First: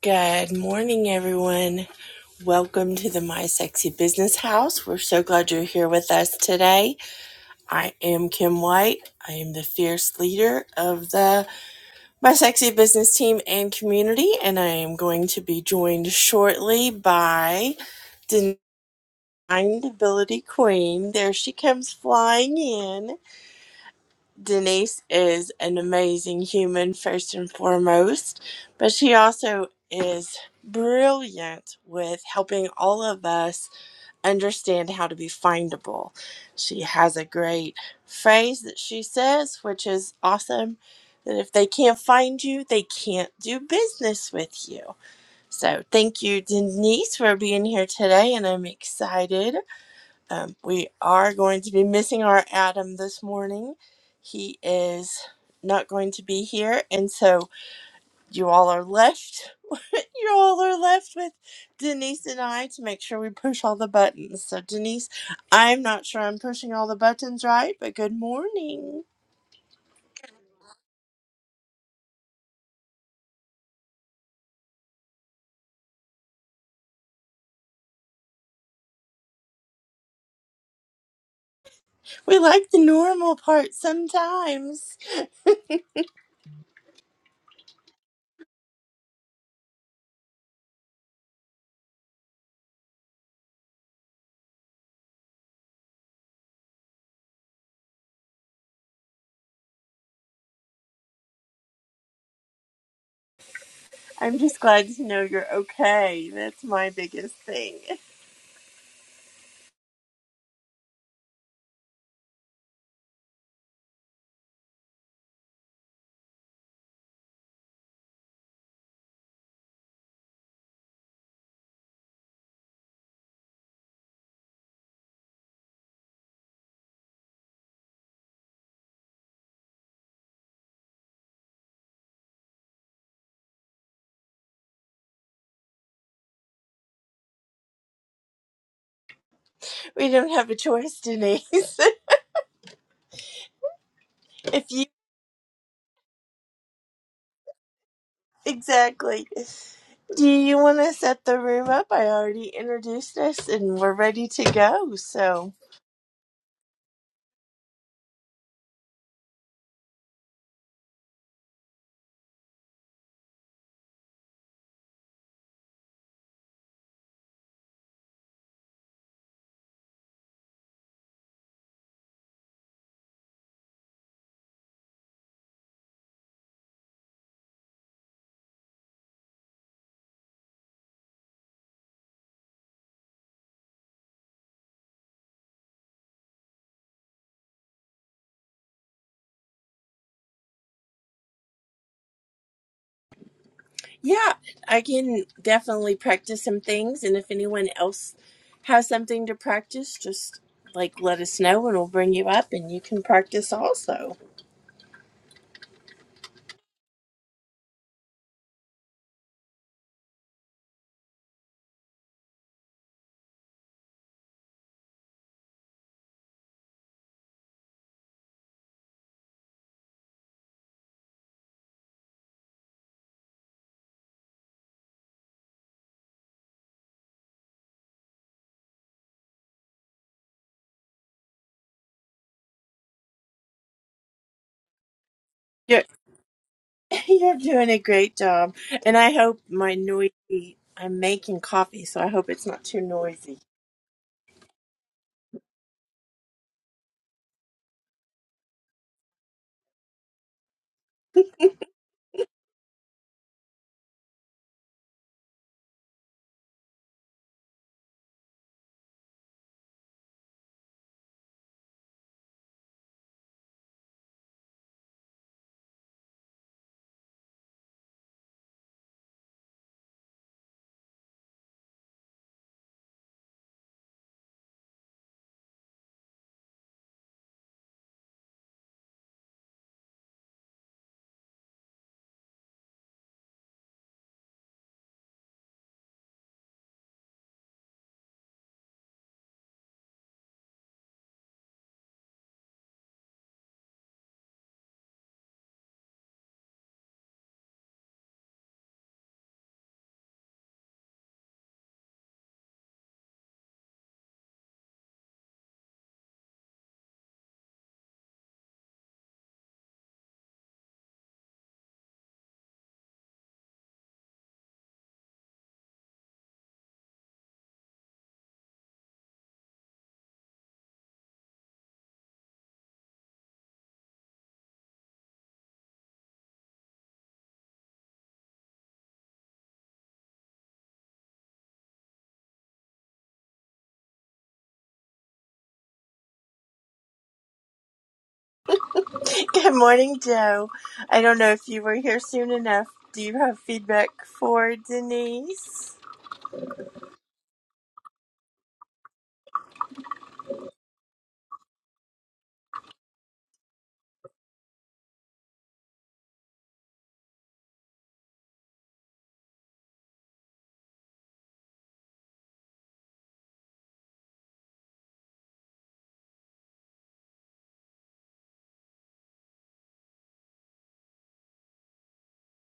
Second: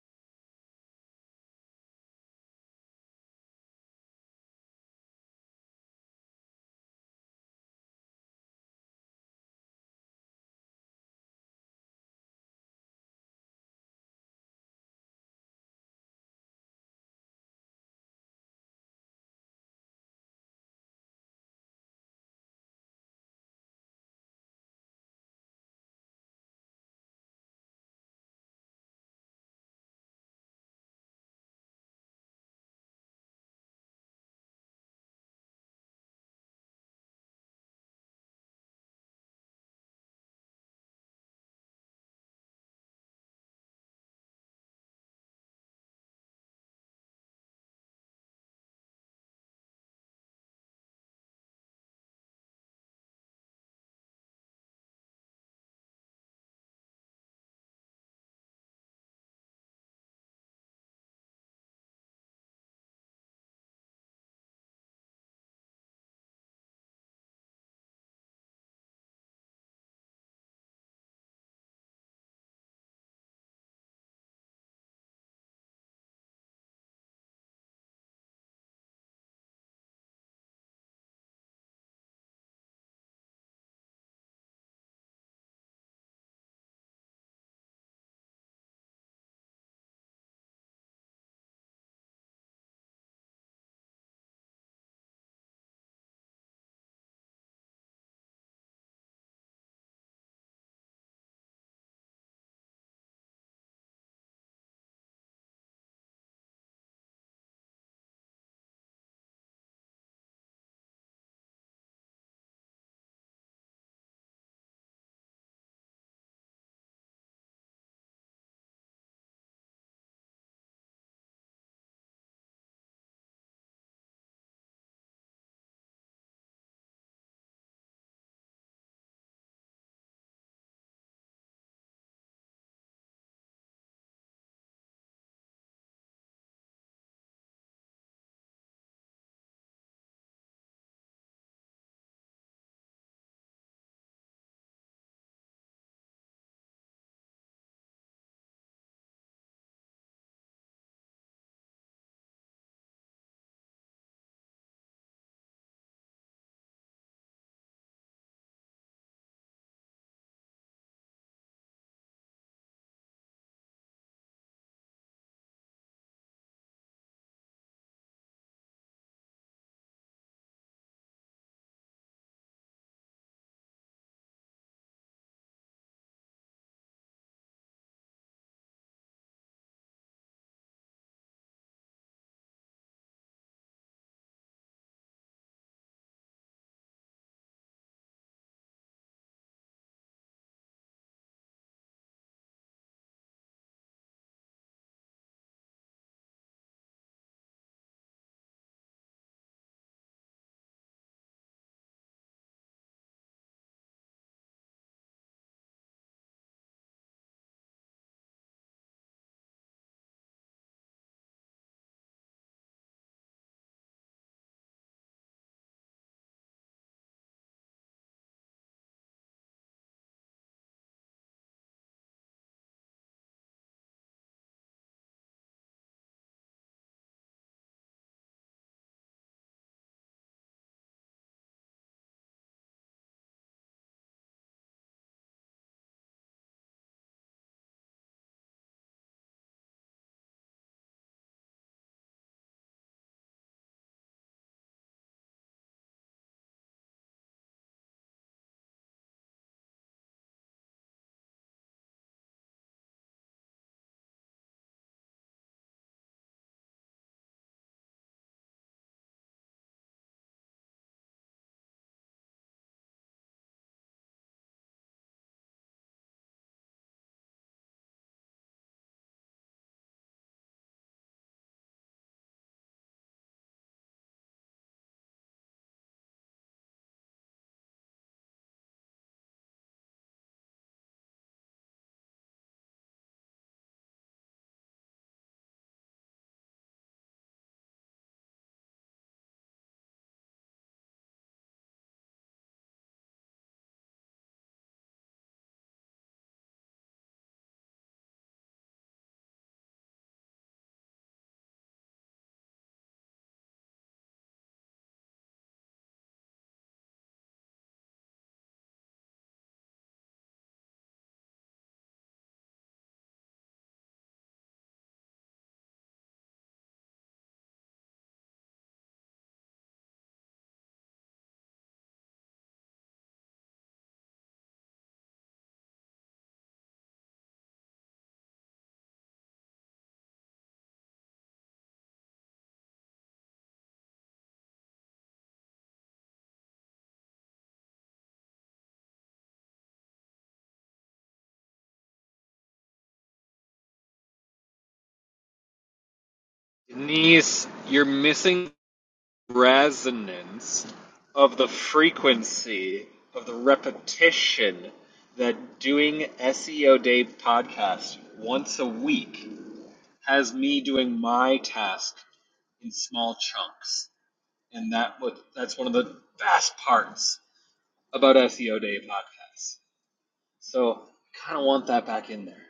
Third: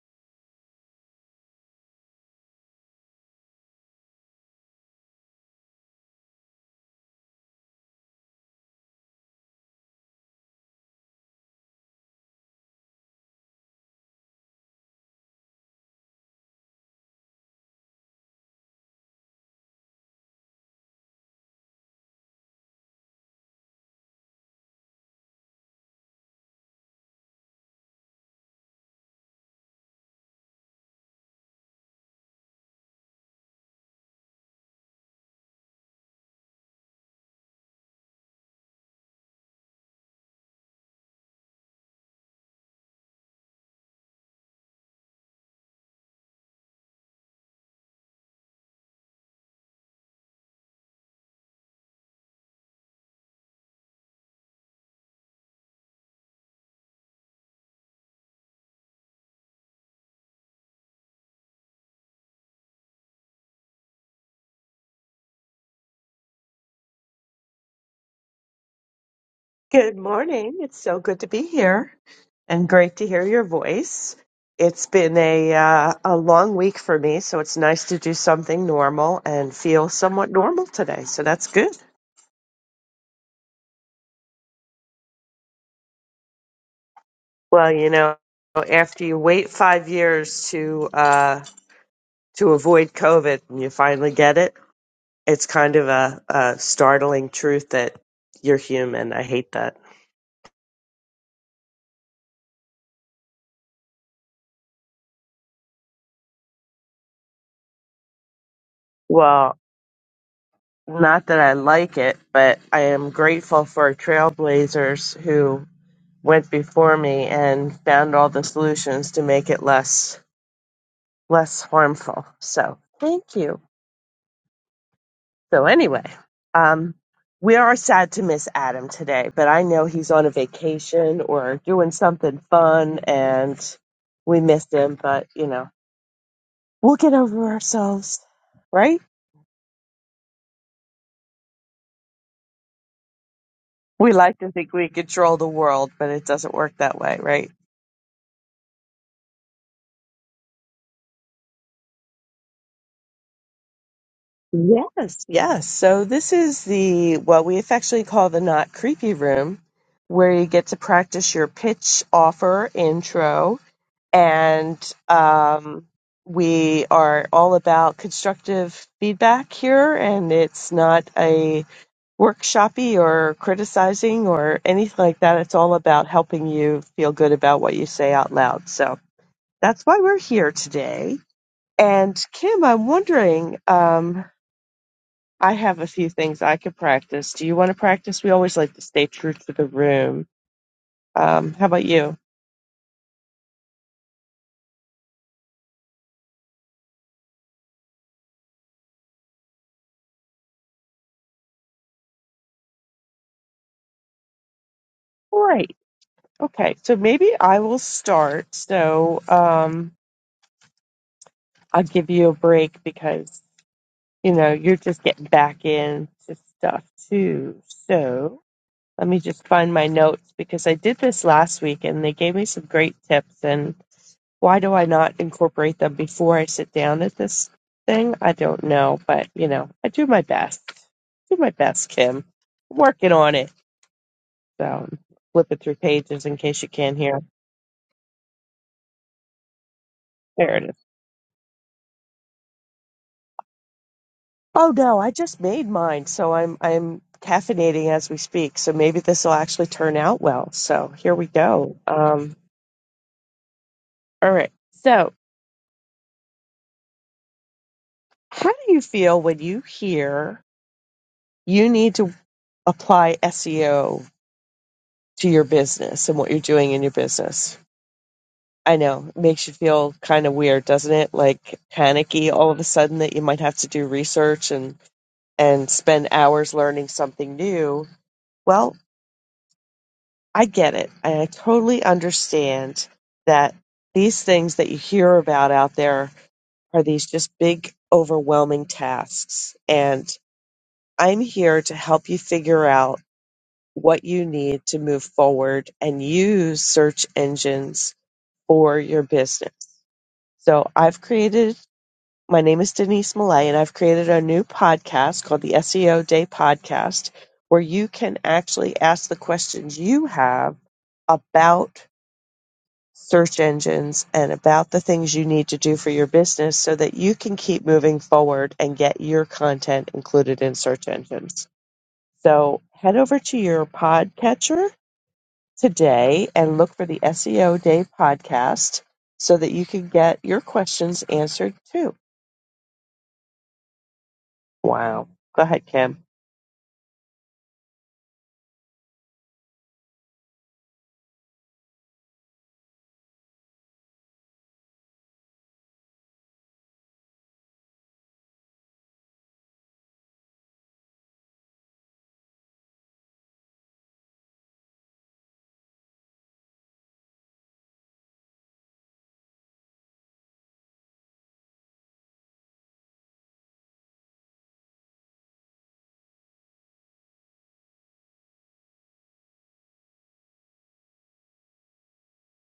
Good morning, everyone. Welcome to the My Sexy Business House. We're so glad you're here with us today. I am Kim White. I am the fierce leader of the My Sexy Business team and community, and I am going to be joined shortly by Deniability Queen. There she comes flying in. Denise is an amazing human, first and foremost, but she also is brilliant with helping all of us understand how to be findable. She has a great phrase that she says, which is awesome that if they can't find you, they can't do business with you. So, thank you, Denise, for being here today, and I'm excited. Um, we are going to be missing our Adam this morning. He is not going to be here, and so you all are left. you all are left with Denise and I to make sure we push all the buttons. So, Denise, I'm not sure I'm pushing all the buttons right, but good morning. Good morning. It's so good to be here and great to hear your voice. It's been a uh, a long week for me, so it's nice to do something normal and feel somewhat normal today. So that's good. We like the normal part sometimes. Well, you know, after you wait 5 years to uh to avoid COVID and you finally get it, it's kind of a, a startling truth that you're human. I hate that. I'm just glad to know you're okay. That's my biggest thing. Well, not that I like it, but I am grateful for trailblazers who went before me and found all the solutions to make it less less harmful. So thank you. So anyway, um, we are sad to miss Adam today, but I know he's on a vacation or doing something fun, and we missed him. But you know, we'll get over ourselves, right? We don't have a choice, Denise. We like to if think you we control the world, but it doesn't work that way, right? exactly. Do you want to set the room up? I already introduced us and we're ready to go. Yes, So, yes. So this is the what we affectionately call the not creepy room, where you get to practice your pitch, offer, intro, and um, we are all about constructive feedback here, and it's not a workshoppy or criticizing or anything like that. It's all about helping you feel good about what you say out loud. So that's why we're here today. And Kim, I'm wondering. Um, I have a few things I could practice. Do you want to practice? We always like to stay true to the room. Um, how about you? yeah, I can definitely practice some things. And if anyone else has something to practice, just like let us know and we'll bring you up and you can practice also. Great. Okay. So maybe I will start. So um, I'll give you a break because, you know, you're just getting back into stuff too. So let me just find my notes because I did this last week and they gave me some great tips. and. Why do I not incorporate them before I sit down at this thing? I don't know, but you know, I do my best. Do my best, Kim. I'm working on it. So flipping through You're, pages in case you can't hear. you're doing a great job. And I hope my There noisy, it is. I'm making coffee, so I hope it's not too noisy. Oh no, I just made mine, so I'm I'm caffeinating as we speak. So maybe this will actually turn out well. So here we go. Um, all right. So how do you feel when you hear you need to apply SEO to your business and what you're doing in your business? I know. It makes you feel kind of weird, doesn't it? Like panicky all of a sudden that you might have to do research and and spend hours learning something new. Well, I get it. I totally understand that these things that you hear about out there are these just big overwhelming tasks and I'm here to help you figure out what you need to move forward and use search engines for your business. So I've created My name is Denise Millay, and I've created a new podcast called the SEO Day Podcast, where you can actually ask the questions you have about search engines and about the things you need to do for your business so that you can keep moving forward and get your content included in search engines. So head over to your podcatcher today and look for the SEO Day Podcast so that you can get your questions answered too. Wow. Go ahead, Kim. Good morning, Joe. I don't know if you were here soon enough. Do you have feedback for Denise? Denise, you're missing resonance of the frequency of the repetition that doing SEO Day podcast once a week has me doing my task in small chunks. And that that's one of the best parts about SEO Day podcasts. So I kinda want that back in there.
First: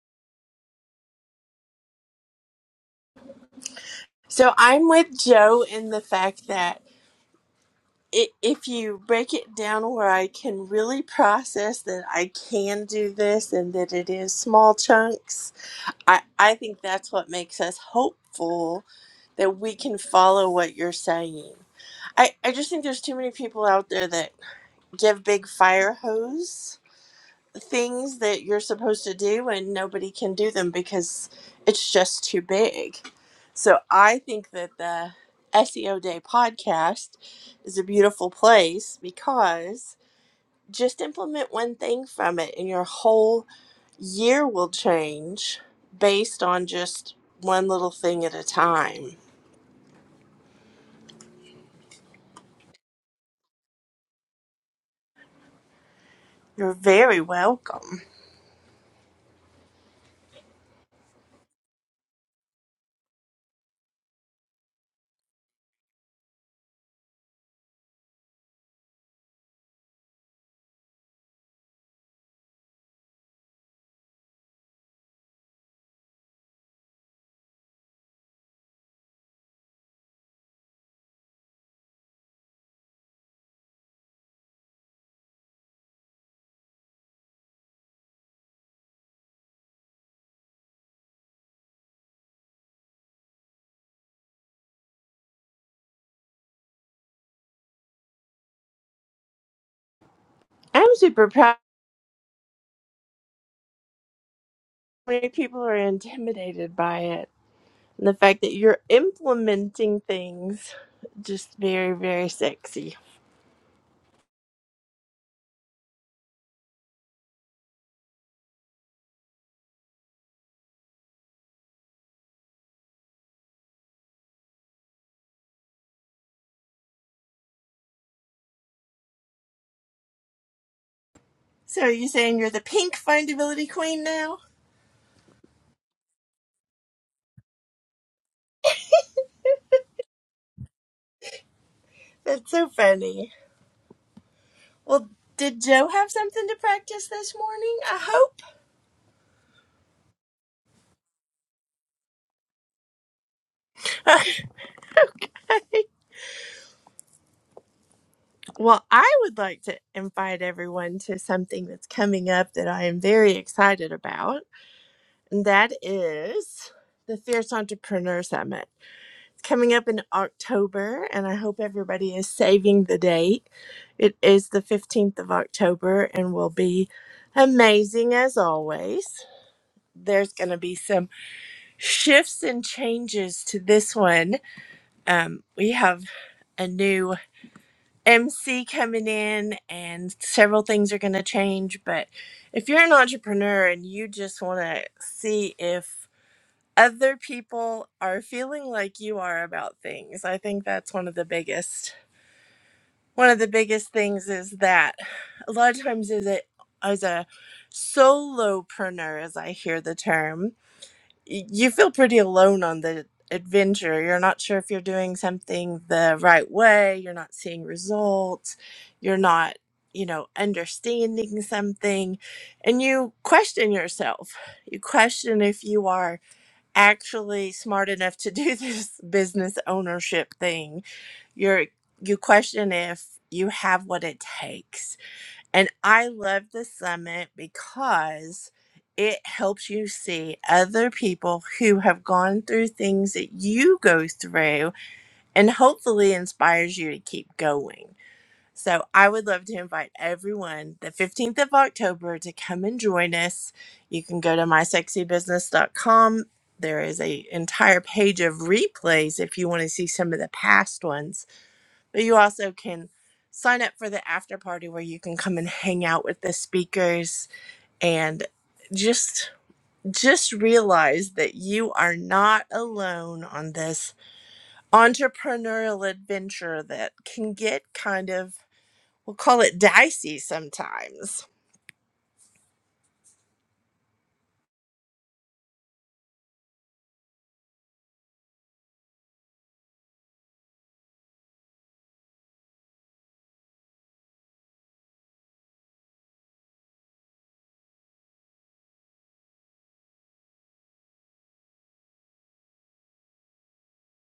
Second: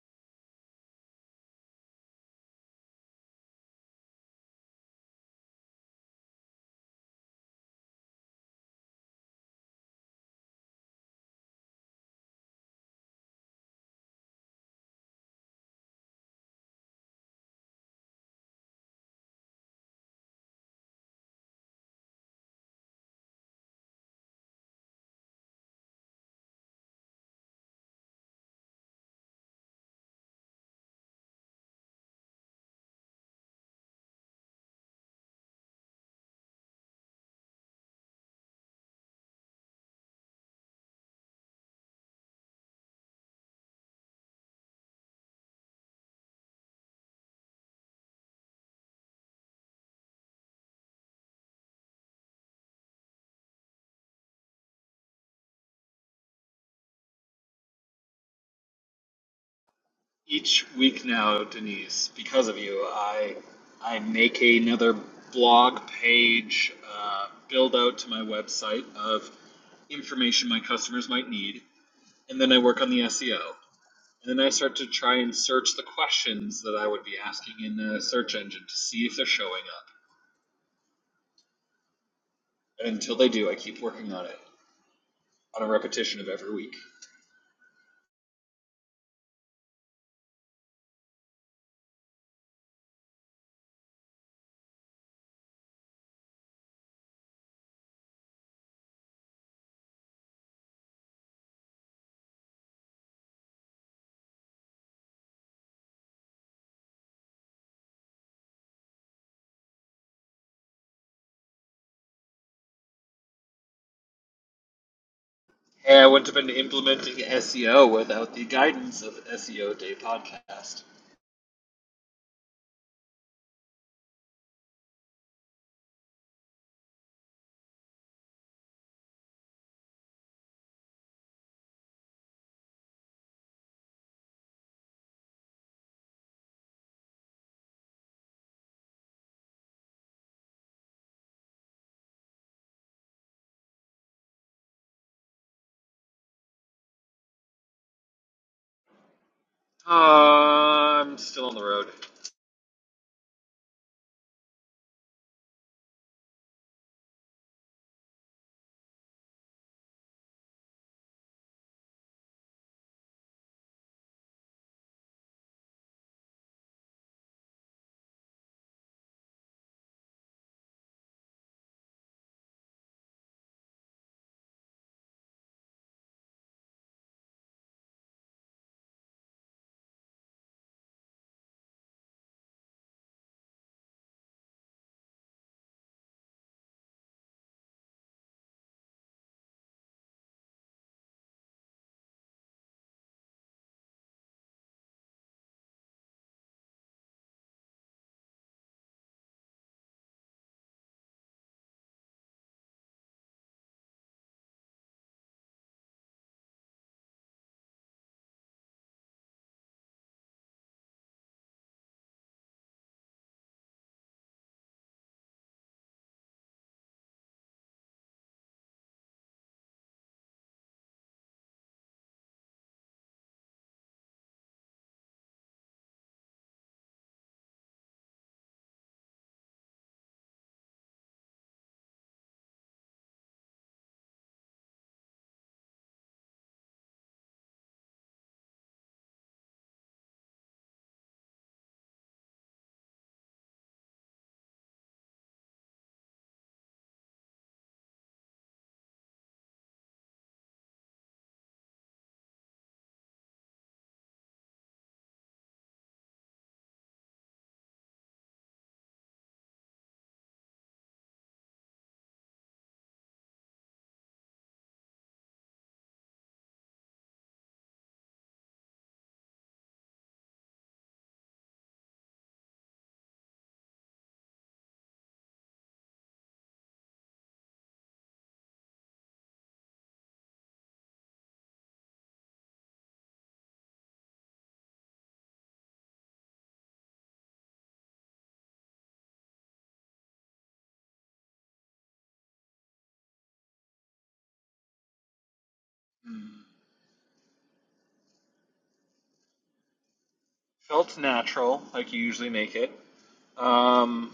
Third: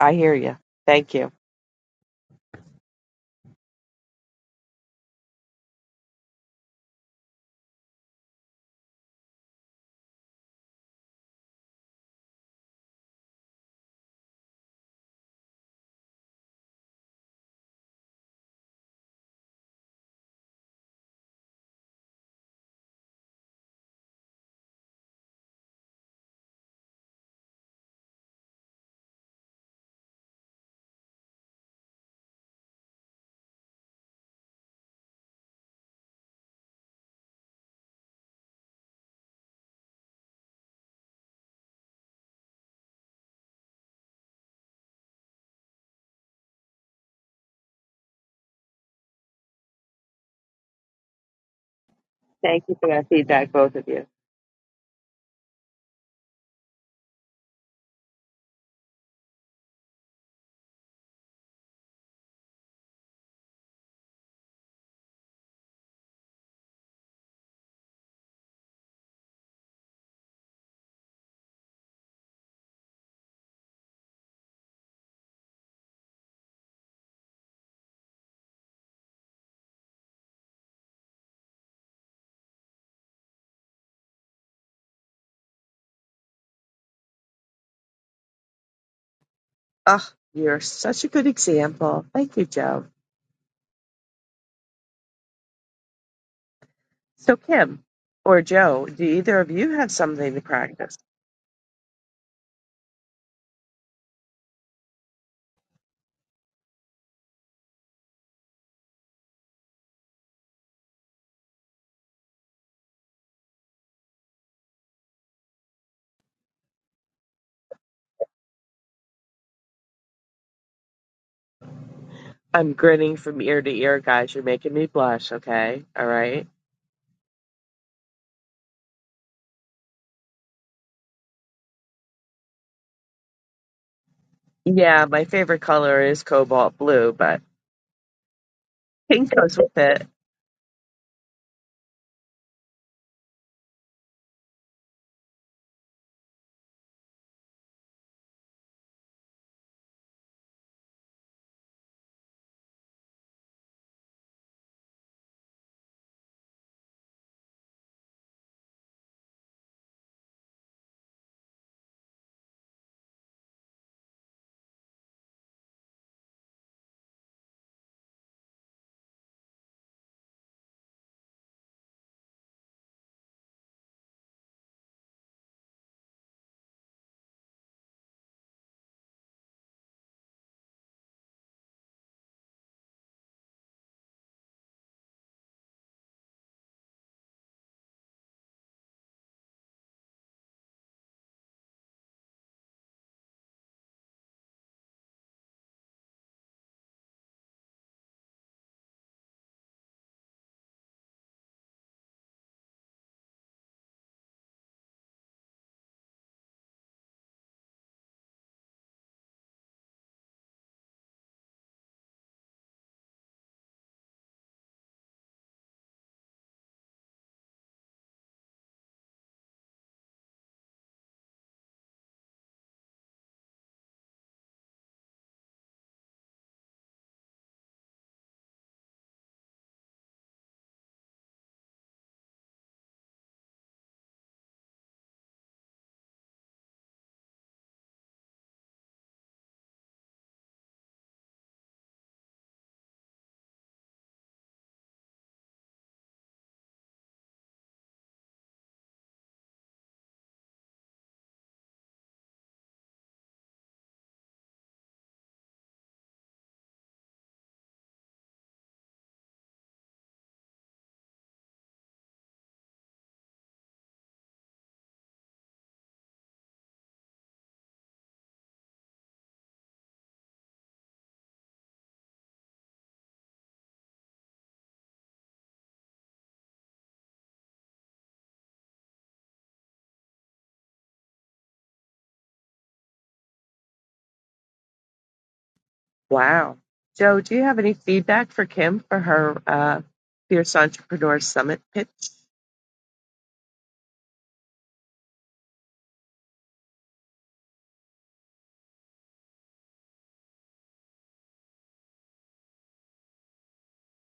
I hear you. Thank you. So I'm with Joe in the fact that i if you break it down where I can really process that I can do this and that it is small chunks, I, I think that's what makes us hopeful that we can follow what you're saying. I, I just think there's too many people out there that give big fire hose things that you're supposed to do and nobody can do them because it's just too big. So I think that the SEO Day podcast is a beautiful place because just implement one thing from it and your whole year will change based on just one little thing at a time. Thank you for that feedback, both of you. You're very welcome. each week now, Denise, because of you, I I make another blog page uh, build out to my website of information my customers might need, and then I work on the SEO, and then I start to try and search the questions that I would be asking in a search engine to see if they're showing up. And until they do, I keep working on it on a repetition of every week. Oh, you're such a good example. Thank you, Joe. So, Kim or Joe, do either of you have something to I'm practice? super proud. Many people are intimidated by it. And the fact that you're implementing things, just very, very sexy. Hey, I wouldn't have been implementing SEO without the guidance of SEO Day podcast. I'm grinning from ear to ear, guys. You're making me blush, okay? All right. So are you saying you're the pink findability queen now? Yeah, my favorite color is cobalt blue, but pink goes with it. That's so funny. Well, did Joe have something to practice this morning? I Uh, I'm still on the road. hope. well, I would like to invite everyone to something that's coming up that I am very excited about, and that is the Fierce Entrepreneur Summit. coming up in October, and I hope everybody is saving the date. It is the 15th of October and will be amazing as always. There's going to be some shifts and changes to this one. Um, we have a new MC coming in, and several things are going to change. But if you're an entrepreneur and you just want to see if other people are feeling like you are about things. I think that's one of the biggest one of the biggest things is that a lot of times as a as a solopreneur as i hear the term y- you feel pretty alone on the adventure you're not sure if you're doing something the right way you're not seeing results you're not you know understanding something and you question yourself you question if you are actually smart enough to do this business ownership thing you're you question if you have what it takes and i love the summit because it helps you see other people who have gone through things that you go through and hopefully inspires you to keep going so i would love to invite everyone the 15th of october to come and join us you can go to mysexybusiness.com there is a entire page of replays if you want to see some of the past ones but you also can sign up for the after party where you can come and hang out with the speakers and just just realize that you are not alone on this entrepreneurial adventure that can get kind of we'll call it dicey sometimes. Wow. Joe, do you have any feedback for Kim for her uh, Fierce Entrepreneur Summit pitch? Felt natural, like you usually make it. Um,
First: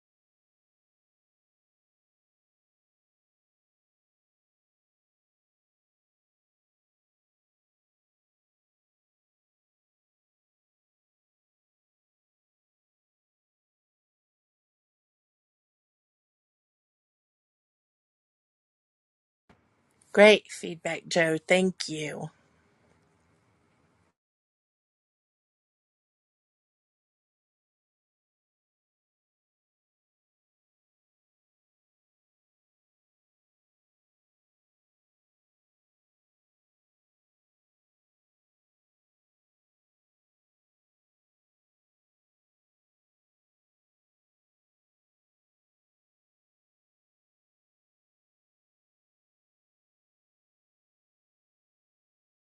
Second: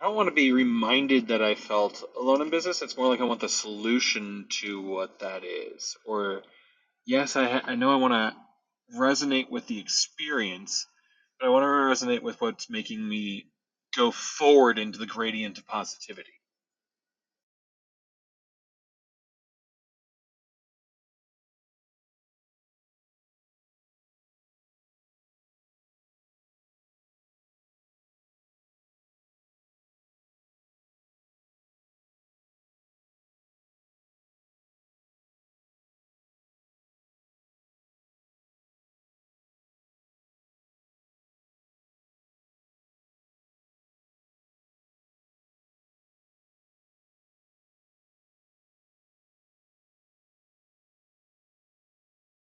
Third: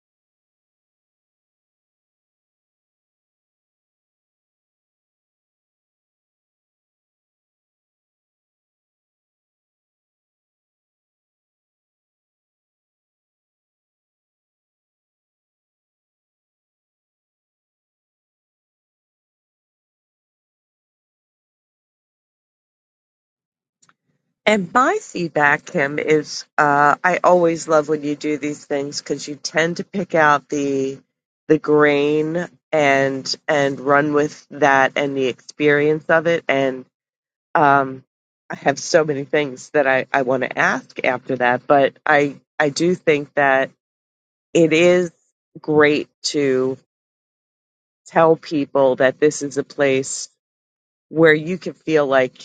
I don't want to be reminded that I felt alone in business. It's more like I want the solution to what that is. Or, yes, I, ha- I know I want to resonate with the experience, but I want to resonate with what's making me go forward into the gradient of positivity. Great feedback, Joe. Thank you. And my feedback, Kim, is uh, I always love when you do these things because you tend to pick out the the grain and and run with that and the experience of it. And um, I have so many things that I, I want to ask after that, but I I do think that it is great to tell people that this is a place where you can feel like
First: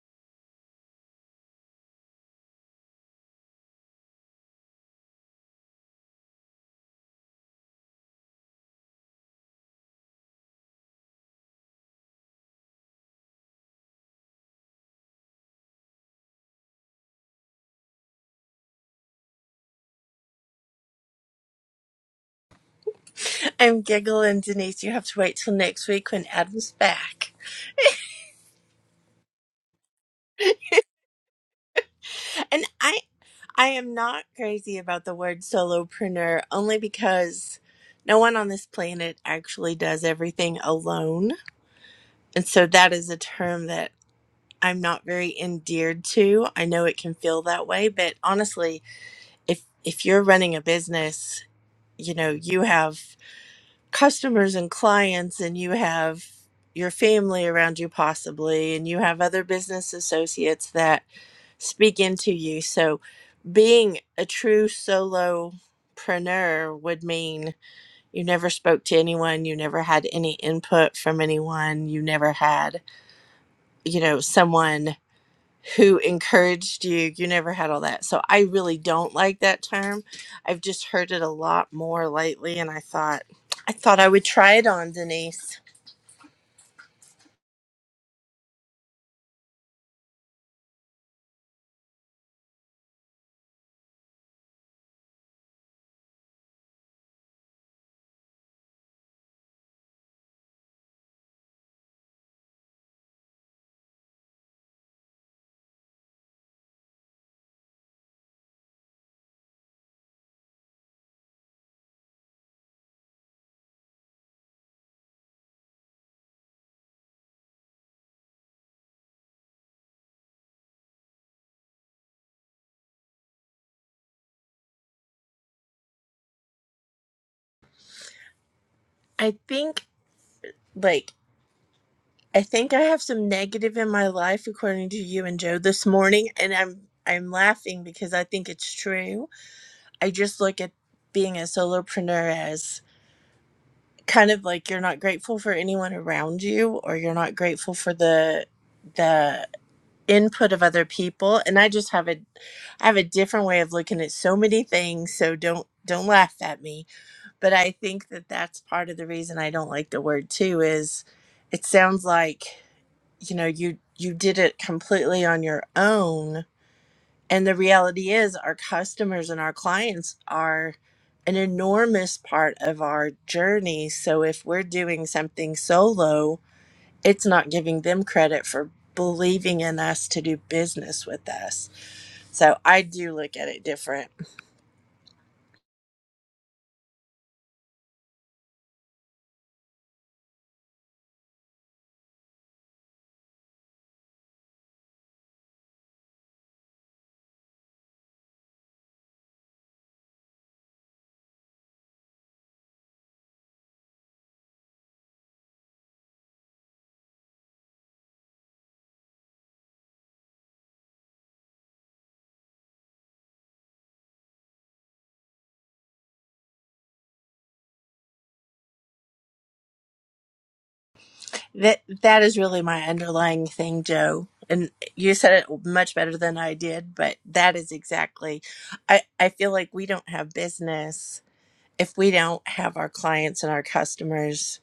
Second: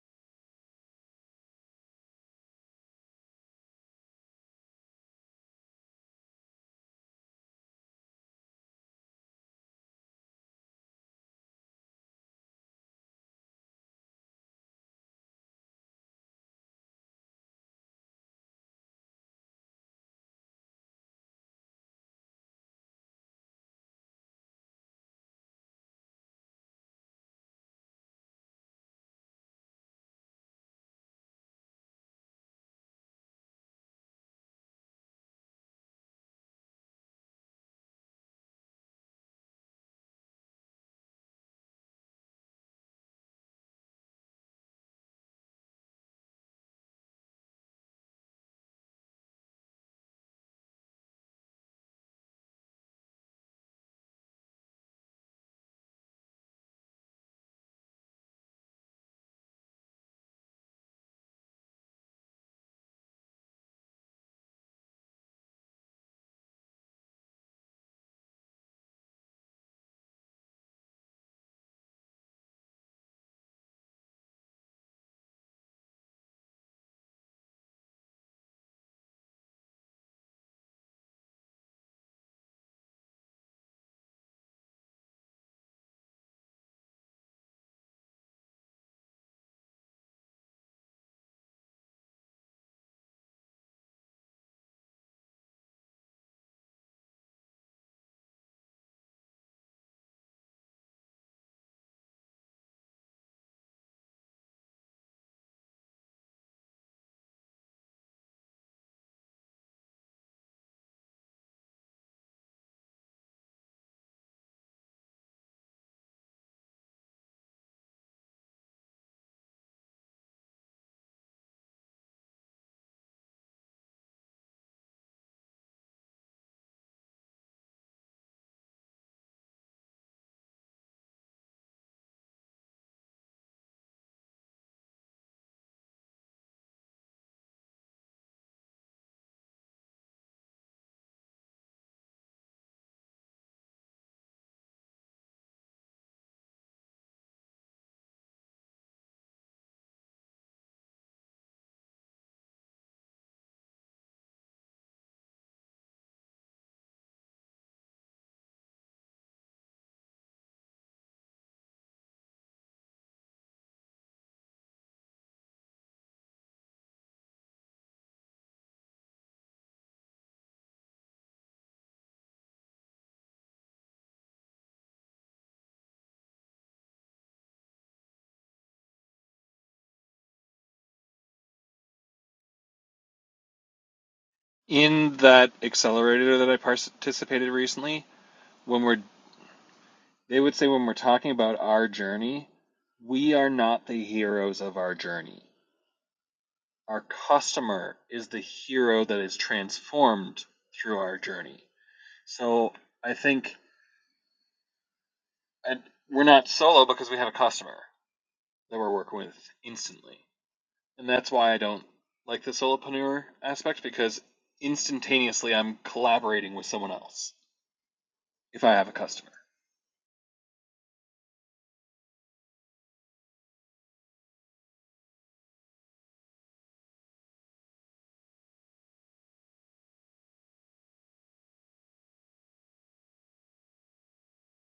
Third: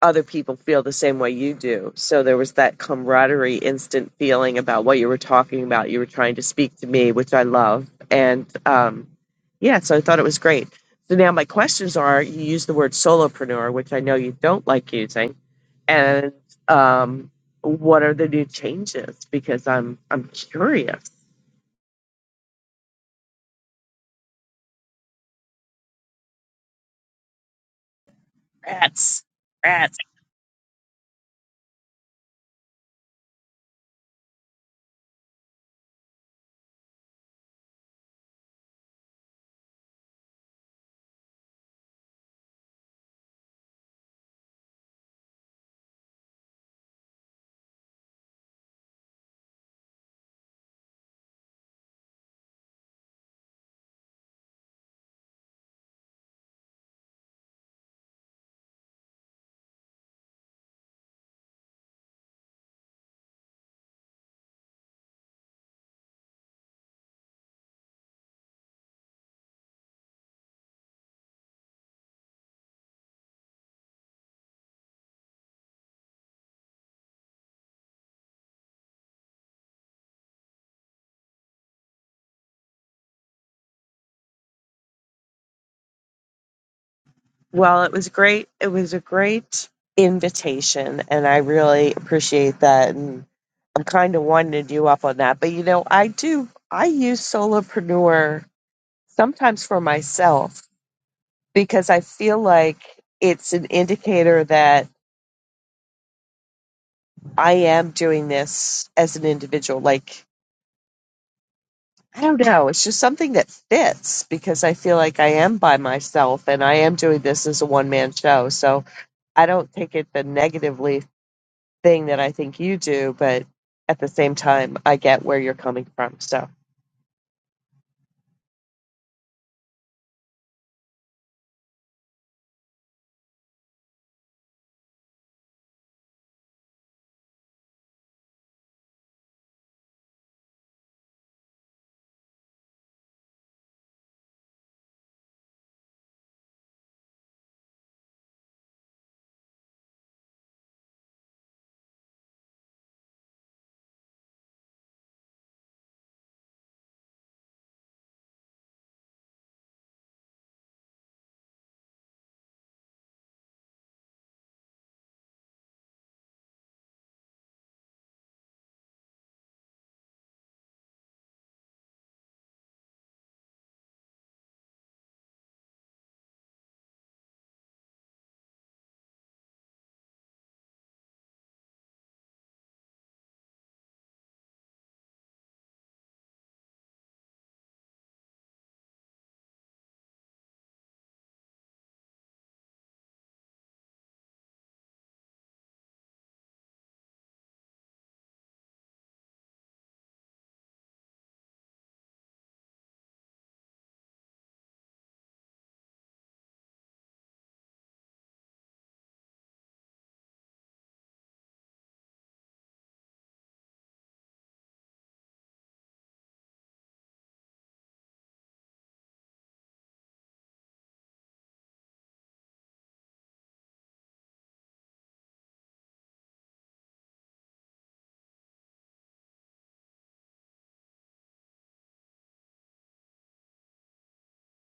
other people feel the same way you do. So there was that camaraderie, instant feeling about what you were talking about. You were trying to speak to me, which I love. And um, yeah, so I thought it was great. So now my questions are you use the word solopreneur, which I know you don't like using. And um, what are the new changes? Because I'm I'm curious. I'm giggling, Denise. You have to wait till next week when Adam's back. Rats. Rats. And I I am not crazy about the word solopreneur only because no one on this planet actually does everything alone. And so that is a term that I'm not very endeared to. I know it can feel that way, but honestly, if if you're running a business, you know, you have customers and clients and you have your family around you possibly and you have other business associates that speak into you. So being a true solopreneur would mean you never spoke to anyone, you never had any input from anyone, you never had, you know, someone who encouraged you, you never had all that. So I really don't like that term. I've just heard it a lot more lately and I thought I thought I would try it on Denise. Well, it was great. It was a great invitation, and I really appreciate that. And I'm kind of winding you up on that. But you know, I do, I use solopreneur sometimes for myself because I feel like it's an indicator that I am doing this as an individual. Like, I don't know, it's just something that fits because I feel like I am by myself and I am doing this as a one man show. So I don't take it the negatively thing that I think you do, but at the same time, I get where you're coming from. So, I think like I think I have some negative in my life according to you and Joe this morning and I'm I'm laughing because I think it's true I just look at being a solopreneur as kind of like you're not grateful for anyone around you or you're not grateful for the the input of other people and I just have a I have a different way of looking at so many things so don't don't laugh at me but I think that that's part of the reason I don't like the word too is it sounds like you know you you did it completely on your own and the reality is, our customers and our clients are an enormous part of our journey. So if we're doing something solo, it's not giving them credit for believing in us to do business with us. So I do look at it different. In that accelerator that I participated recently, when we're they would say when we're talking about our journey, we are not the heroes of our journey. Our customer is the hero that is transformed through our journey. So I think and we're not solo because we have a customer that we're working with instantly. And that's why I don't like the solopreneur aspect because instantaneously I'm collaborating with someone else if I have a customer. That that is really my underlying thing, Joe. And you said it much better than I did, but that is exactly I I feel like we don't have business if we don't have our clients and our customers,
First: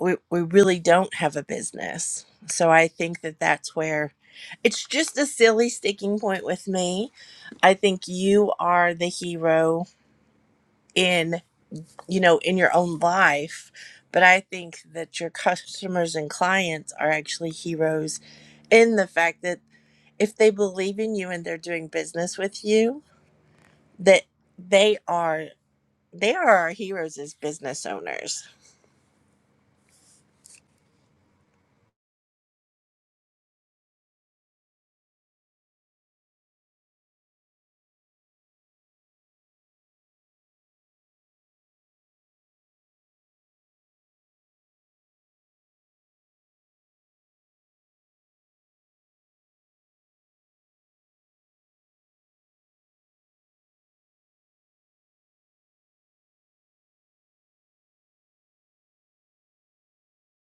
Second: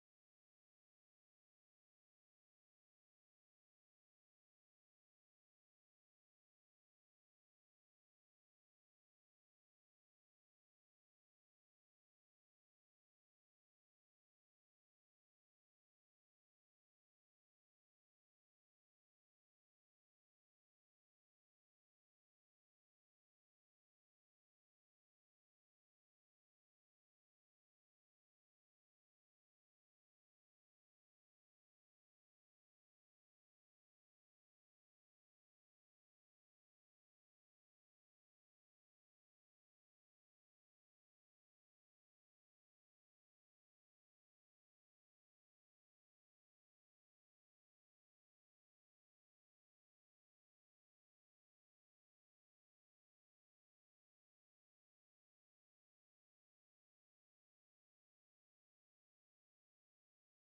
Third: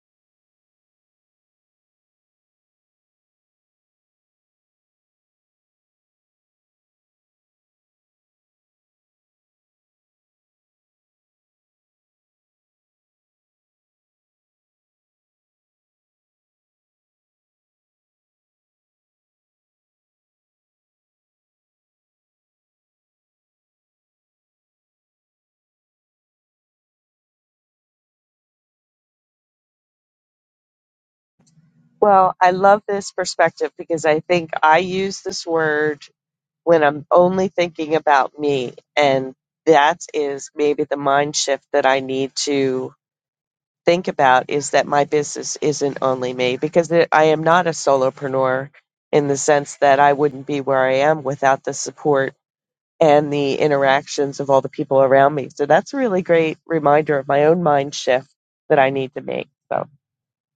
we, we really don't have a business. So I think that that's where it's just a silly sticking point with me. I think you are the hero in, you know, in your own life, but I think that your customers and clients are actually heroes in the fact that if they believe in you and they're doing business with you, that they are they are our heroes as business owners well, I love this perspective because I think I use this word when I'm only thinking about me. And that is maybe the mind shift that I need to think about is that my business isn't only me because it, I am not a solopreneur in the sense that I wouldn't be where I am without the support and the interactions of all the people around me. So that's a really great reminder of my own mind shift that I need to make. So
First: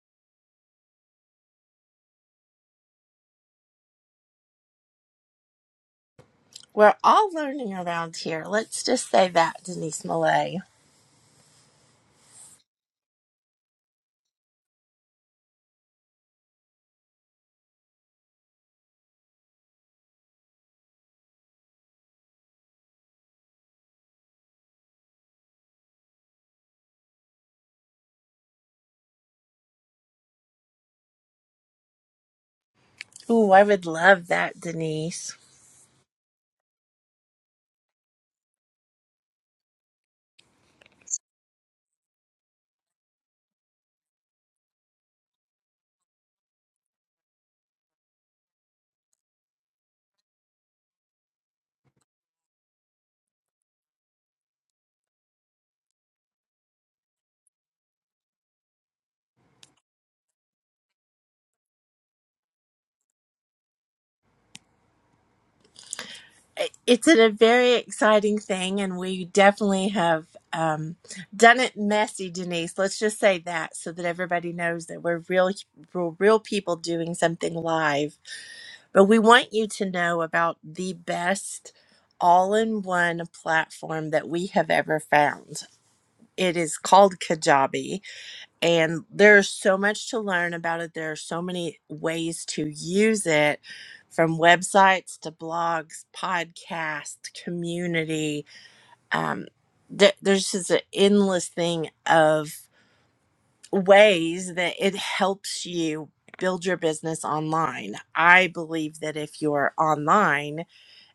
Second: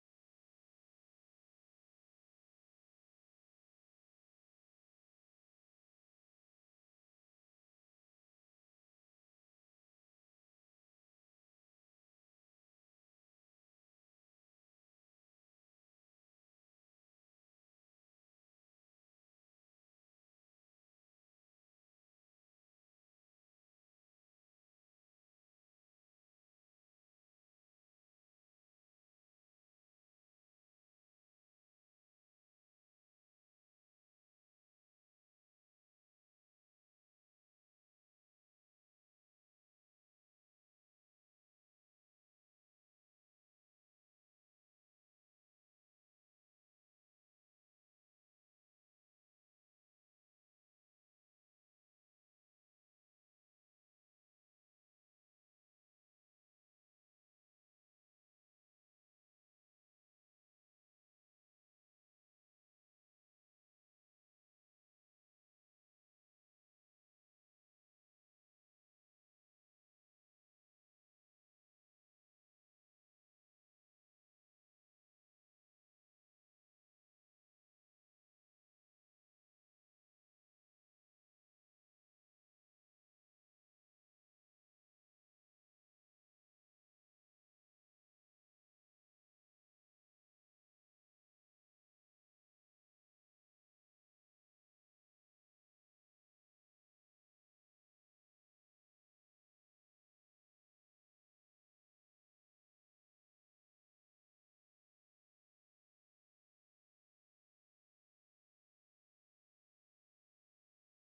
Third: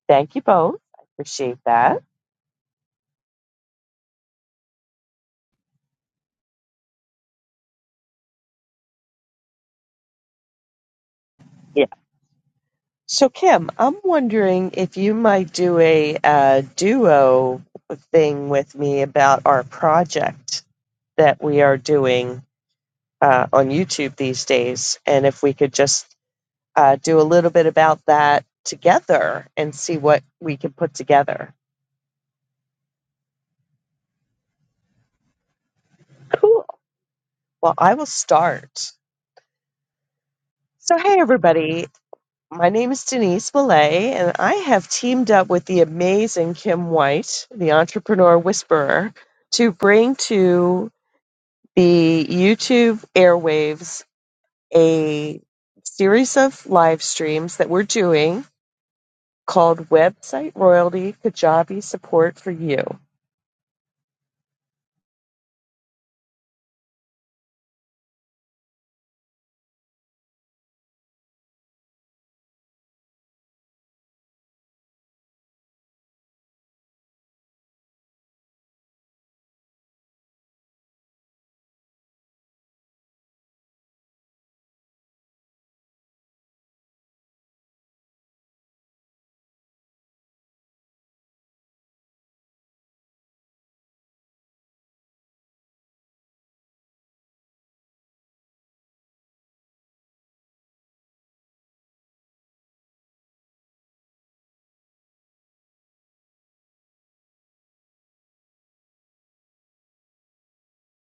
thank you both. I appreciate that. We're all learning around here. Let's just say that, Denise Millay. Yeah. So Kim, I'm wondering if you might do a uh, duo thing with me about our project that we are doing uh, on YouTube these days. And if we could just uh, do a little bit about that together and see what we can put together. Ooh, I would love that, Denise. Cool. Well, I will start. So, hey, everybody. My name is Denise Millay, and I have teamed up with the amazing Kim White, the entrepreneur whisperer, to bring to the YouTube airwaves a series of live streams that we're doing called Website Royalty Kajabi Support for You. I- It's a very exciting thing, and we definitely have um, done it messy, Denise. Let's just say that so that everybody knows that we're real, real, real people doing something live. But we want you to know about the best all in one platform that we have ever found. It is called Kajabi and there's so much to learn about it there are so many ways to use it from websites to blogs podcast community um, th- there's just an endless thing of ways that it helps you build your business online i believe that if you're online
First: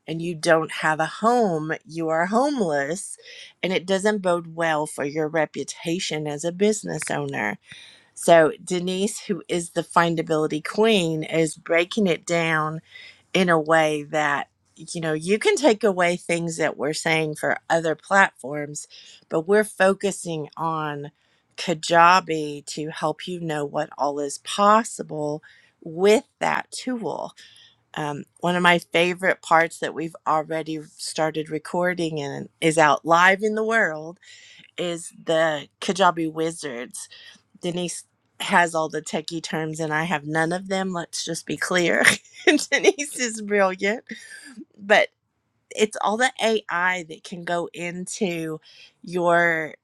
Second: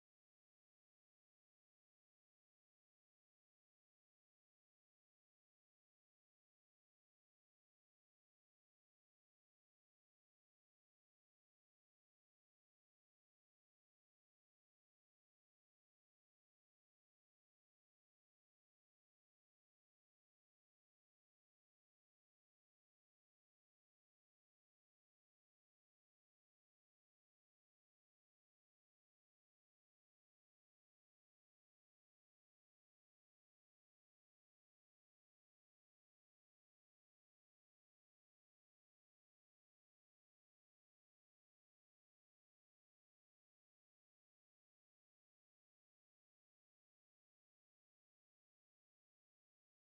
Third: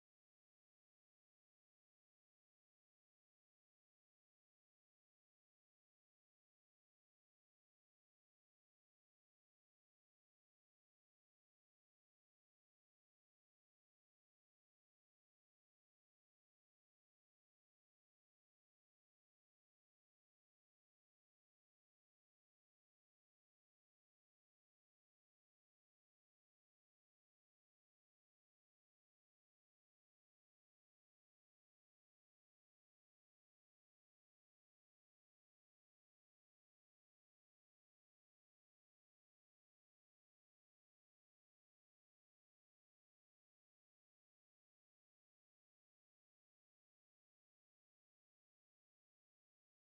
and you don't have a home you are homeless and it doesn't bode well for your reputation as a business owner so Denise, who is the findability queen, is breaking it down in a way that you know you can take away things that we're saying for other platforms, but we're focusing on Kajabi to help you know what all is possible with that tool. Um, one of my favorite parts that we've already started recording and is out live in the world is the Kajabi Wizards Denise has all the techie terms and I have none of them. Let's just be clear. Denise is brilliant, but it's all the AI that can go into your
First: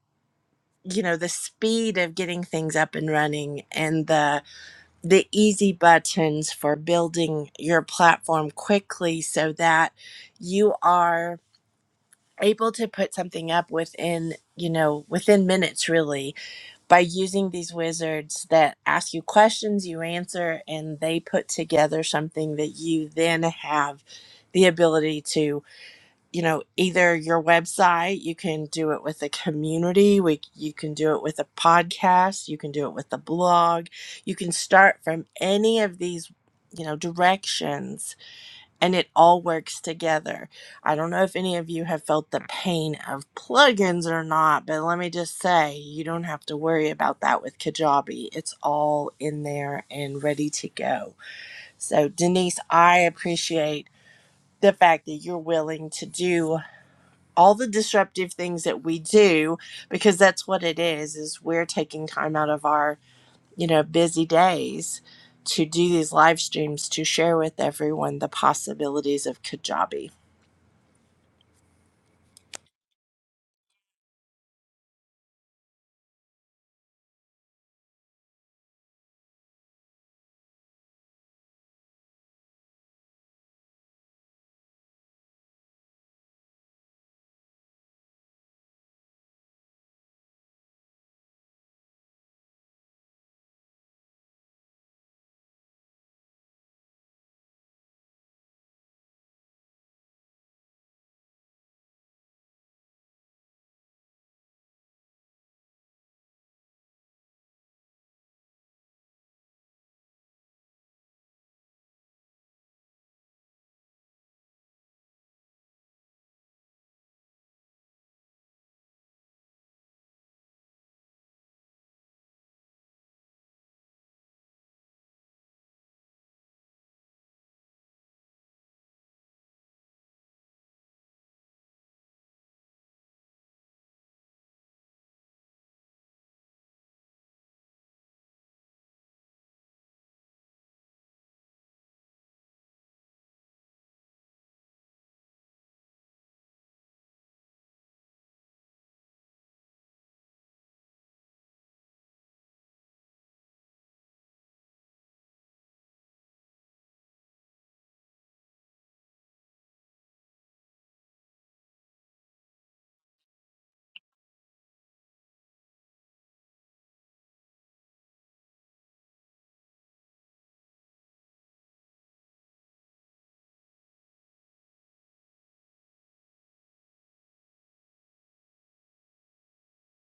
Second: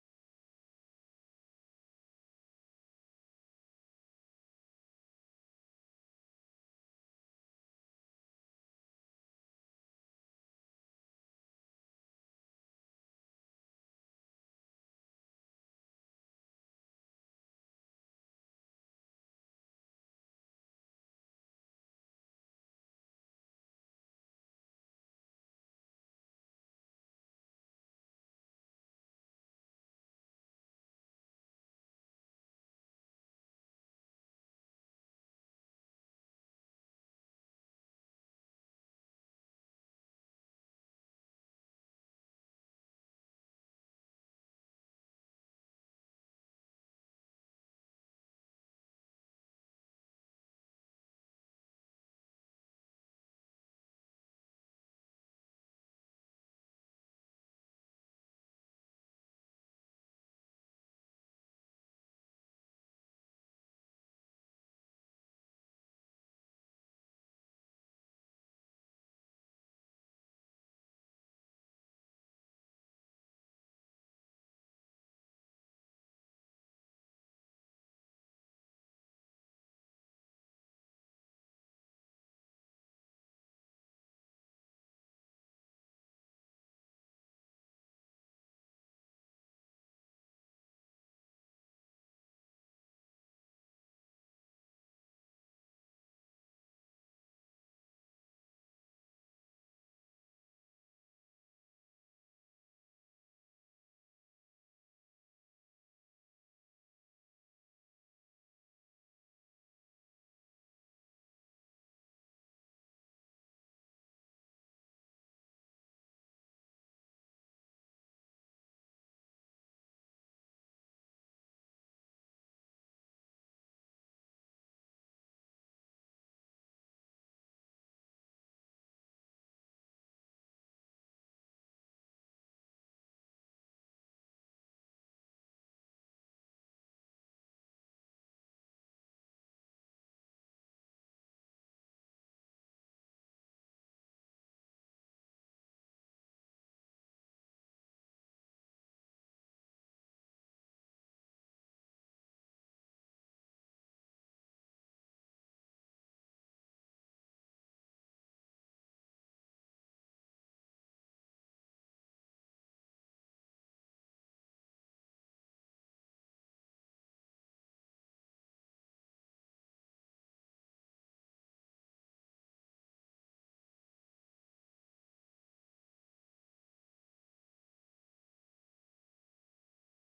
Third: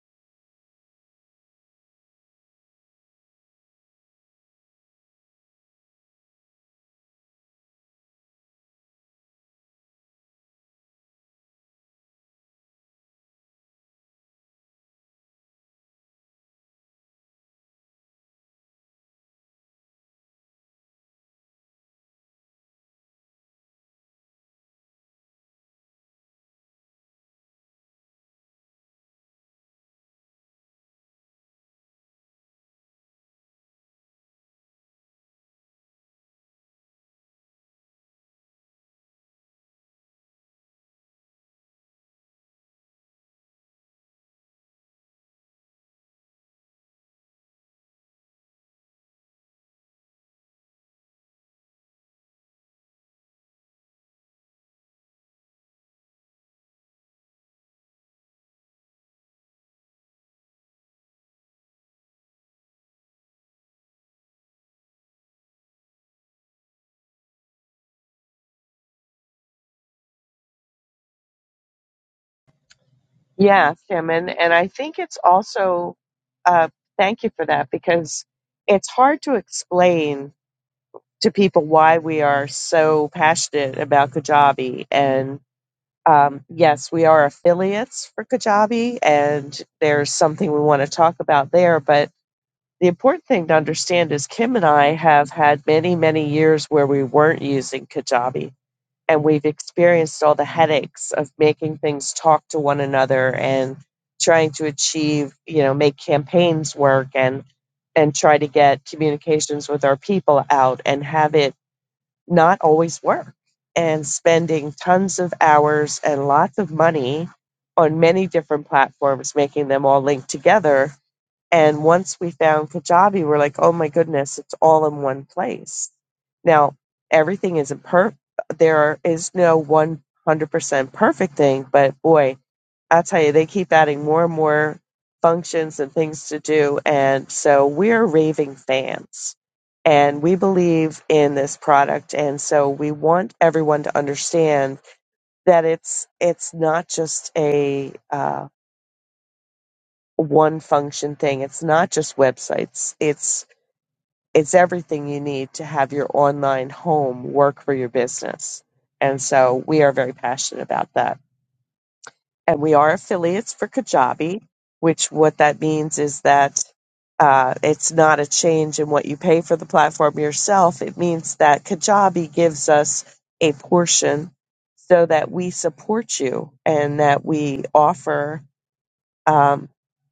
you know the speed of getting things up and running and the the easy buttons for building your platform quickly so that you are able to put something up within you know within minutes really by using these wizards that ask you questions, you answer, and they put together something that you then have the ability to, you know, either your website, you can do it with a community, we, you can do it with a podcast, you can do it with a blog, you can start from any of these, you know, directions and it all works together. I don't know if any of you have felt the pain of plugins or not, but let me just say you don't have to worry about that with Kajabi. It's all in there and ready to go. So, Denise, I appreciate the fact that you're willing to do all the disruptive things that we do because that's what it is is we're taking time out of our you know busy days to do these live streams to share with everyone the possibilities of kajabi Yeah, Tim, and, and I think it's also uh, thank you for that because it's hard to explain to people why we are so passionate about Kajabi. And um, yes, we are affiliates for Kajabi, and there's something we want to talk about there. But the important thing to understand is Kim and I have had many, many years where we weren't using Kajabi and we've experienced all the headaches of making things talk to one another and trying to achieve you know make campaigns work and and try to get communications with our people out and have it not always work and spending tons of hours and lots of money on many different platforms making them all linked together and once we found Kajabi, we're like, oh my goodness, it's all in one place. Now, everything isn't per there is not perfect theres no 100% perfect thing, but boy, I tell you, they keep adding more and more functions and things to do. And so we're raving fans and we believe in this product. And so we want everyone to understand that it's, it's not just a, uh, one function thing. It's not just websites. It's it's everything you need to have your online home work for your business. And so we are very passionate about that. And we are affiliates for Kajabi, which what that means is that uh, it's not a change in what you pay for the platform yourself. It means that Kajabi gives us a portion so that we support you and that we offer um,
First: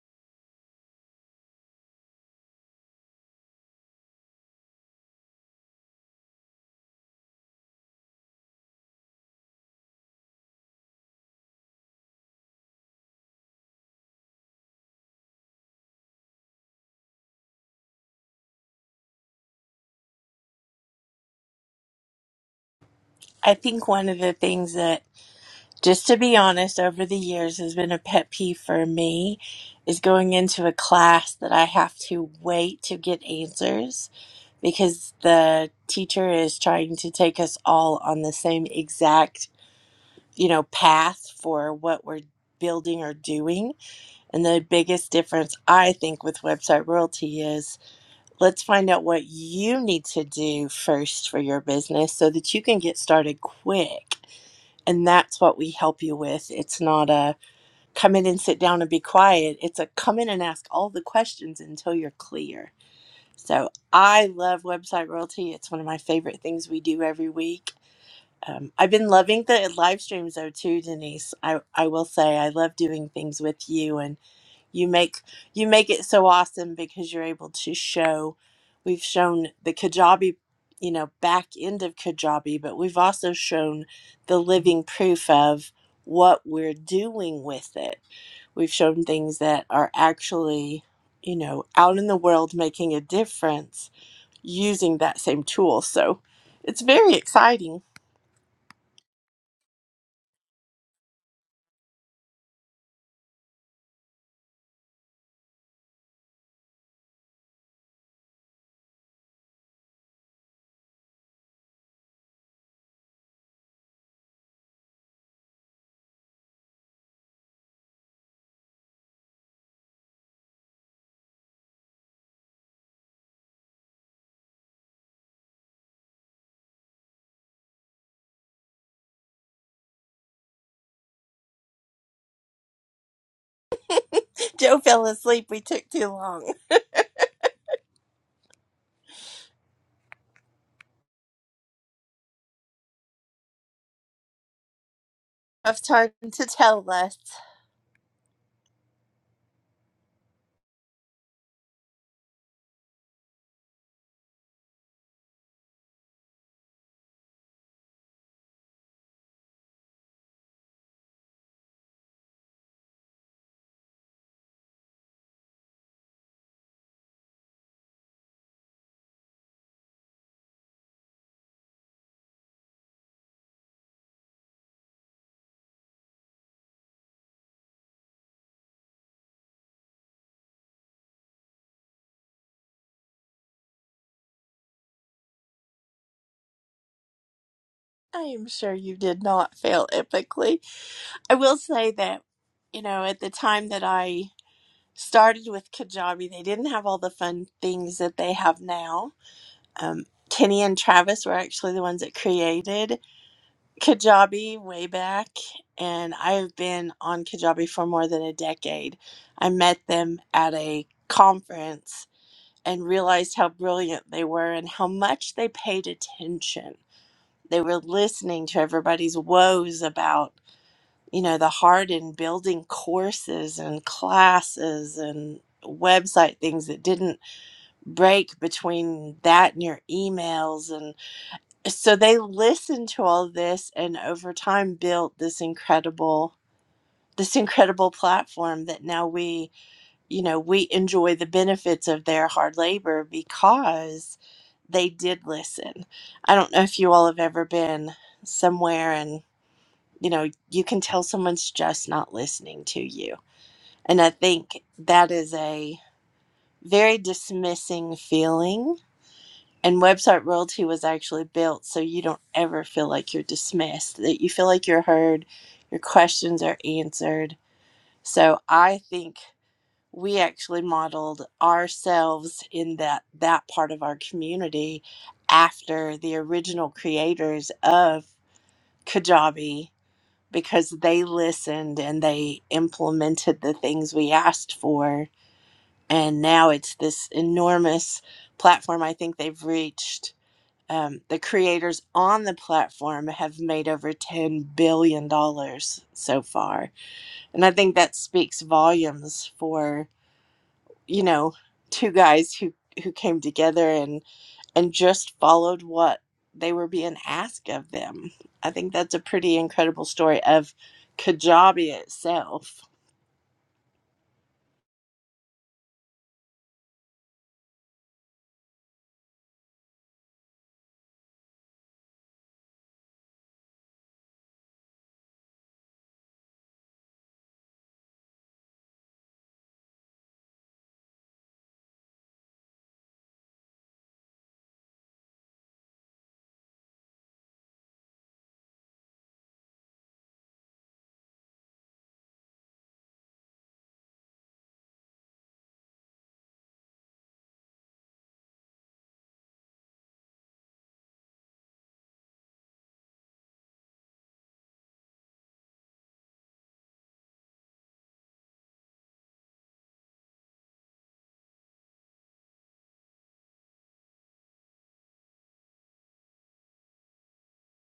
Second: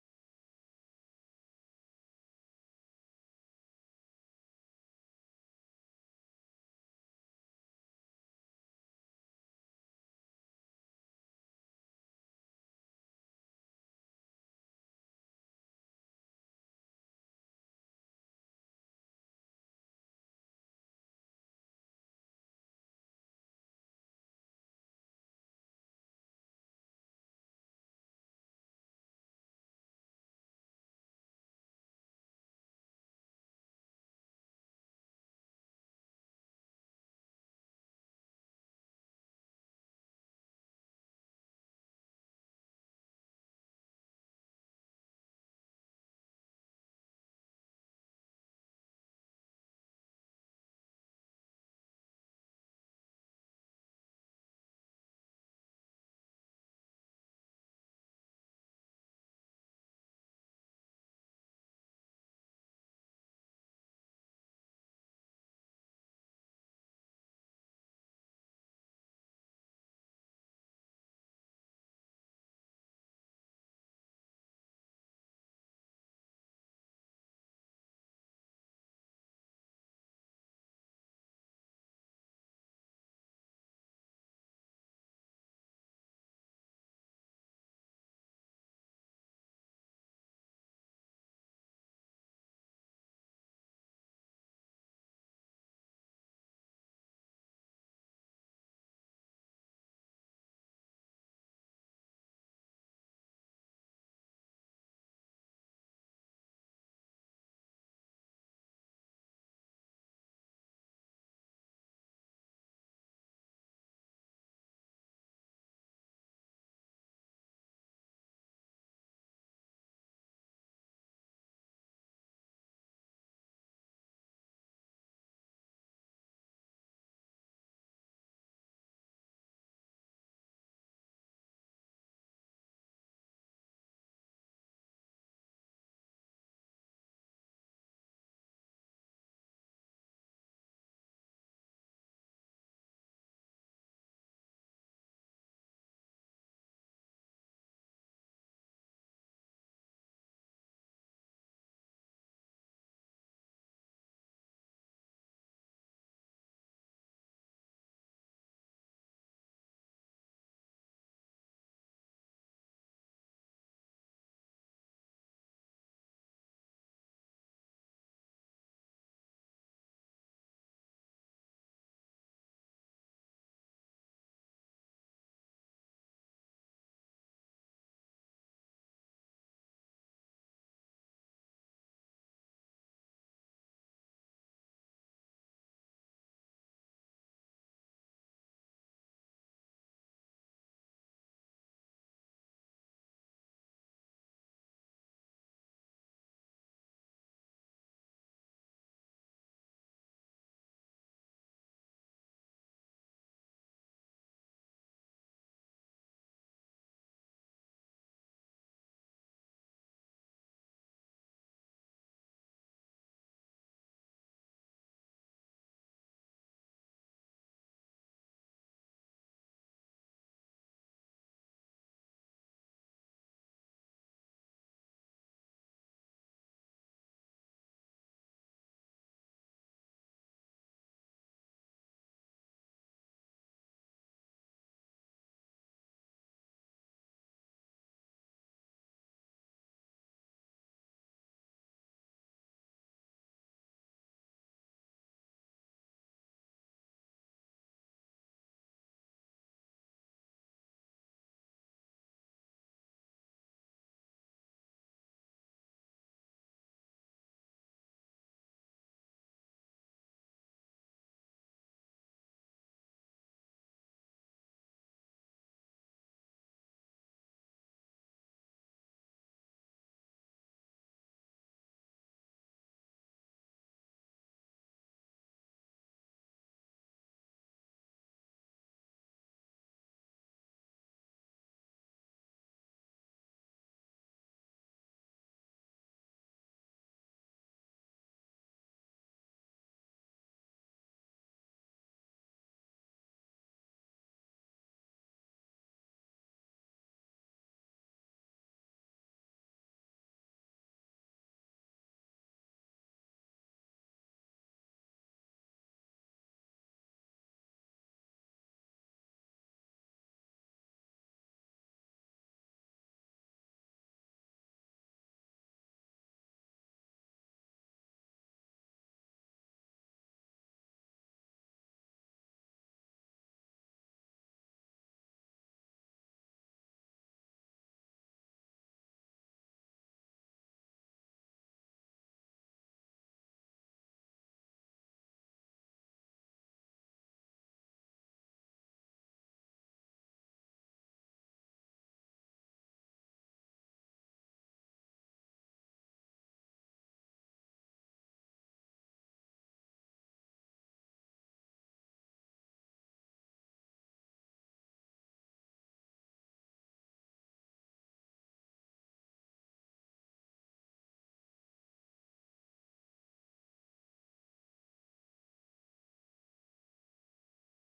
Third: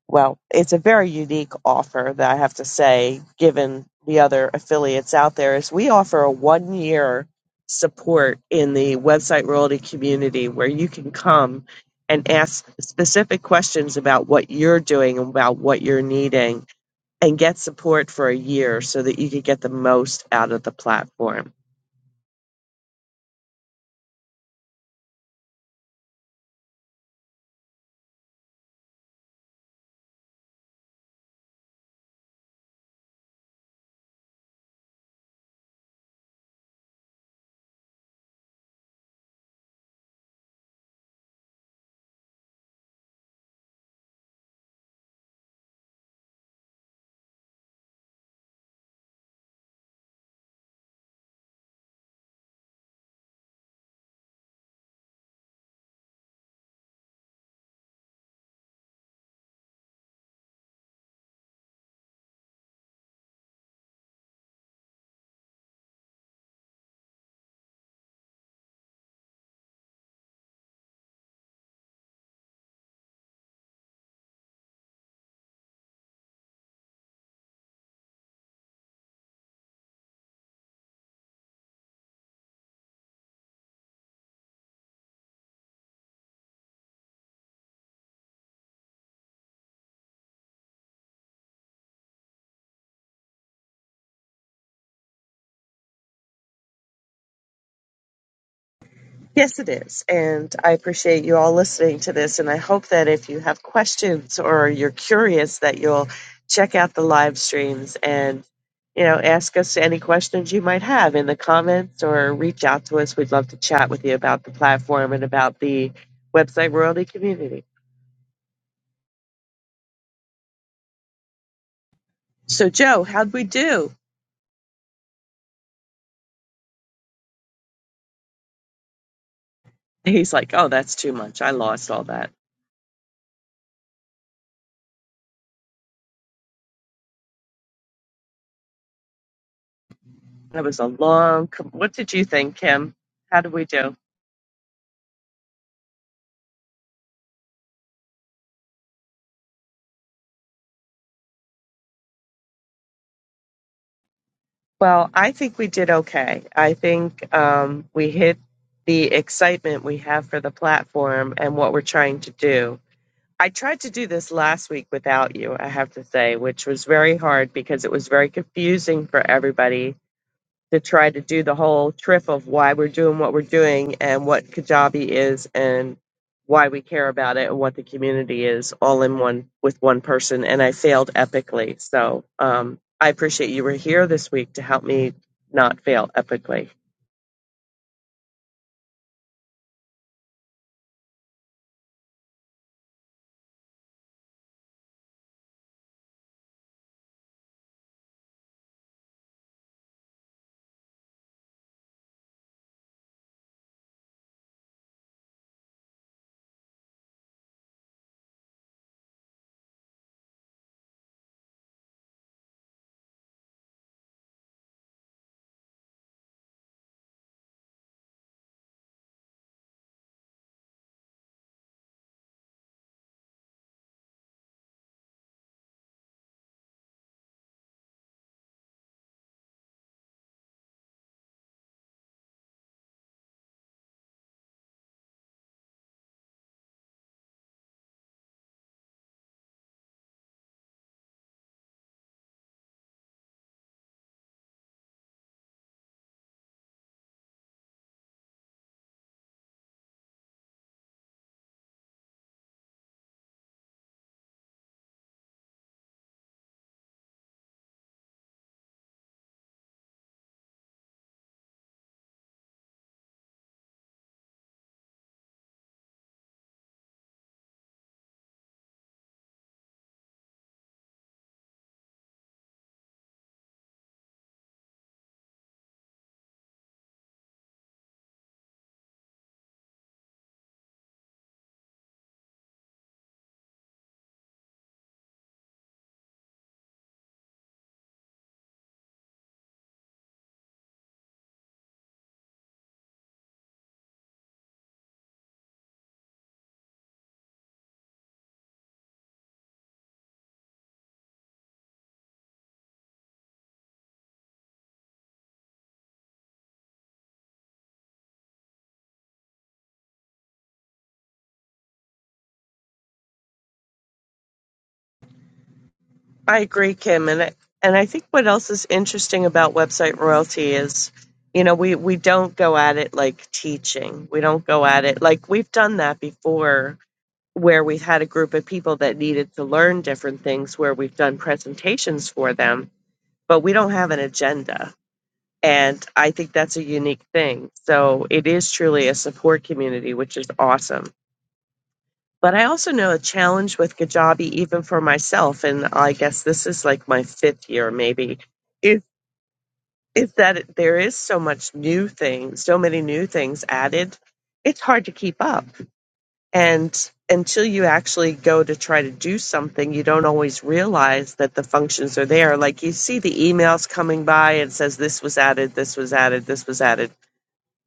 well, it's a very unique offer that I have to say, given the other affiliates out there, is we offer a one year support in the website royalty community where you can come and ask specific questions about what you're doing and about what you're needing and get support for a year so that you could get the most out of the platform. I think one of the things that, just to be honest, over the years has been a pet peeve for me is going into a class that I have to wait to get answers because the teacher is trying to take us all on the same exact, you know, path for what we're building or doing. And the biggest difference I think with website royalty is let's find out what you need to do first for your business so that you can get started quick and that's what we help you with. It's not a come in and sit down and be quiet. It's a come in and ask all the questions until you're clear. So I love website royalty. It's one of my favorite things we do every week. Um, I've been loving the live streams though too, Denise. I, I will say I love doing things with you and you make you make it so awesome because you're able to show we've shown the kajabi you know back end of kajabi but we've also shown the living proof of what we're doing with it we've shown things that are actually you know out in the world making a difference using that same tool so it's very exciting Yes, it is. And I appreciate you all listening to this. And I hope that if you have questions or you're curious, that you'll check out the live streams and, you know, ask us any questions you might have in the comments or reach out to us. We'd love to chat with you about the platform and about the website royalty community. So, Joe, how'd we do? He's like, oh, that's too much. I lost all that. joe fell asleep we took too long That was a long. Com- what did you think, Kim? How did we do? Enough time to tell us Well, I think we did okay. I think um, we hit the excitement we have for the platform and what we're trying to do. I tried to do this last week without you, I have to say, which was very hard because it was very confusing for everybody to try to do the whole trip of why we're doing what we're doing and what Kajabi is and why we care about it and what the community is all in one with one person. And I failed epically. So um, I appreciate you were here this week to help me not fail epically. i am sure you did not fail epically I will say that, you know, at the time that I started with Kajabi, they didn't have all the fun things that they have now. Um, Kenny and Travis were actually the ones that created Kajabi way back, and I've been on Kajabi for more than a decade. I met them at a conference and realized how brilliant they were and how much they paid attention. They were listening to everybody's woes about you know, the heart in building courses and classes and website things that didn't break between that and your emails. And so they listened to all of this and over time built this incredible this incredible platform that now we you know we enjoy the benefits of their hard labor because they did listen i don't know if you all have ever been somewhere and you know you can tell someone's just not listening to you and I think that is a very dismissing feeling. And website royalty was actually built so you don't ever feel like you're dismissed, that you feel like you're heard, your questions are answered. So I think we actually modeled ourselves in that that part of our community after the original creators of Kajabi because they listened and they implemented the things we asked for and now it's this enormous platform i think they've reached um, the creators on the platform have made over $10 billion dollars so far and i think that speaks volumes for you know two guys who who came together and and just followed what they were being asked of them i think that's a pretty incredible story of kajabi itself I agree, Kim. And I, and I think what else is interesting about website royalty is, you know, we, we don't go at it like teaching. We don't go at it like we've done that before where we've had a group of people that needed to learn different things where we've done presentations for them, but we don't have an agenda. And I think that's a unique thing. So it is truly a support community, which is awesome. But I also know a challenge with Kajabi, even for myself, and I guess this is like my fifth year maybe, is, is that it- there is so much new things, so many new things added. It's hard to keep up And until you actually go to try to do something, you don't always realize that the functions are there. Like you see the emails coming by and it says this was added, this was added, this was added.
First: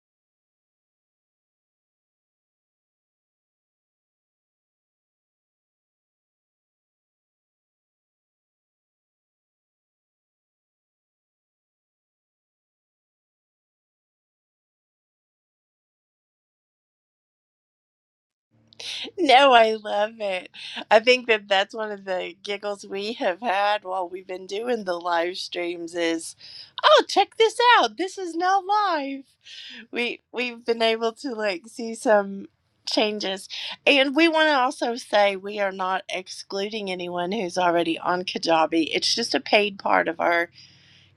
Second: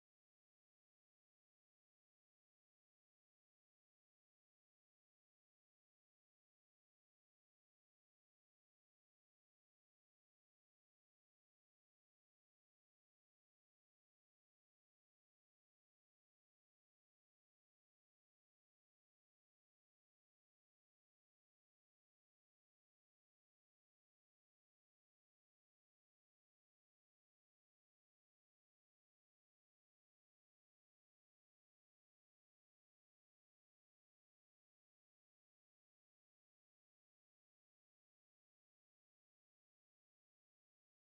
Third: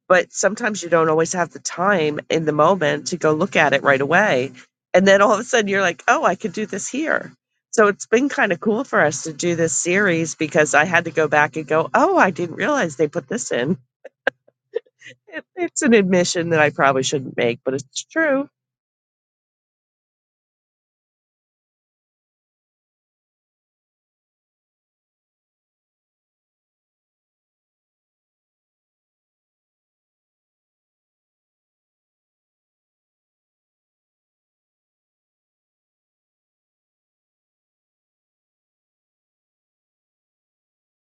But sometimes you don't always have the time in the moment to go look at it right away. And then all of a sudden you're like, oh, I could do this here. So it's been kind of cool for us to do this series because I had to go back and go, oh, I didn't realize they put this in. It, it's an admission that I probably shouldn't make, but it's true No, I love it. I think that that's one of the giggles we have had while we've been doing the live streams is, oh, check this out. This is now live. We we've been able to like see some changes. And we want to also say we are not excluding anyone who's already on Kajabi. It's just a paid part of our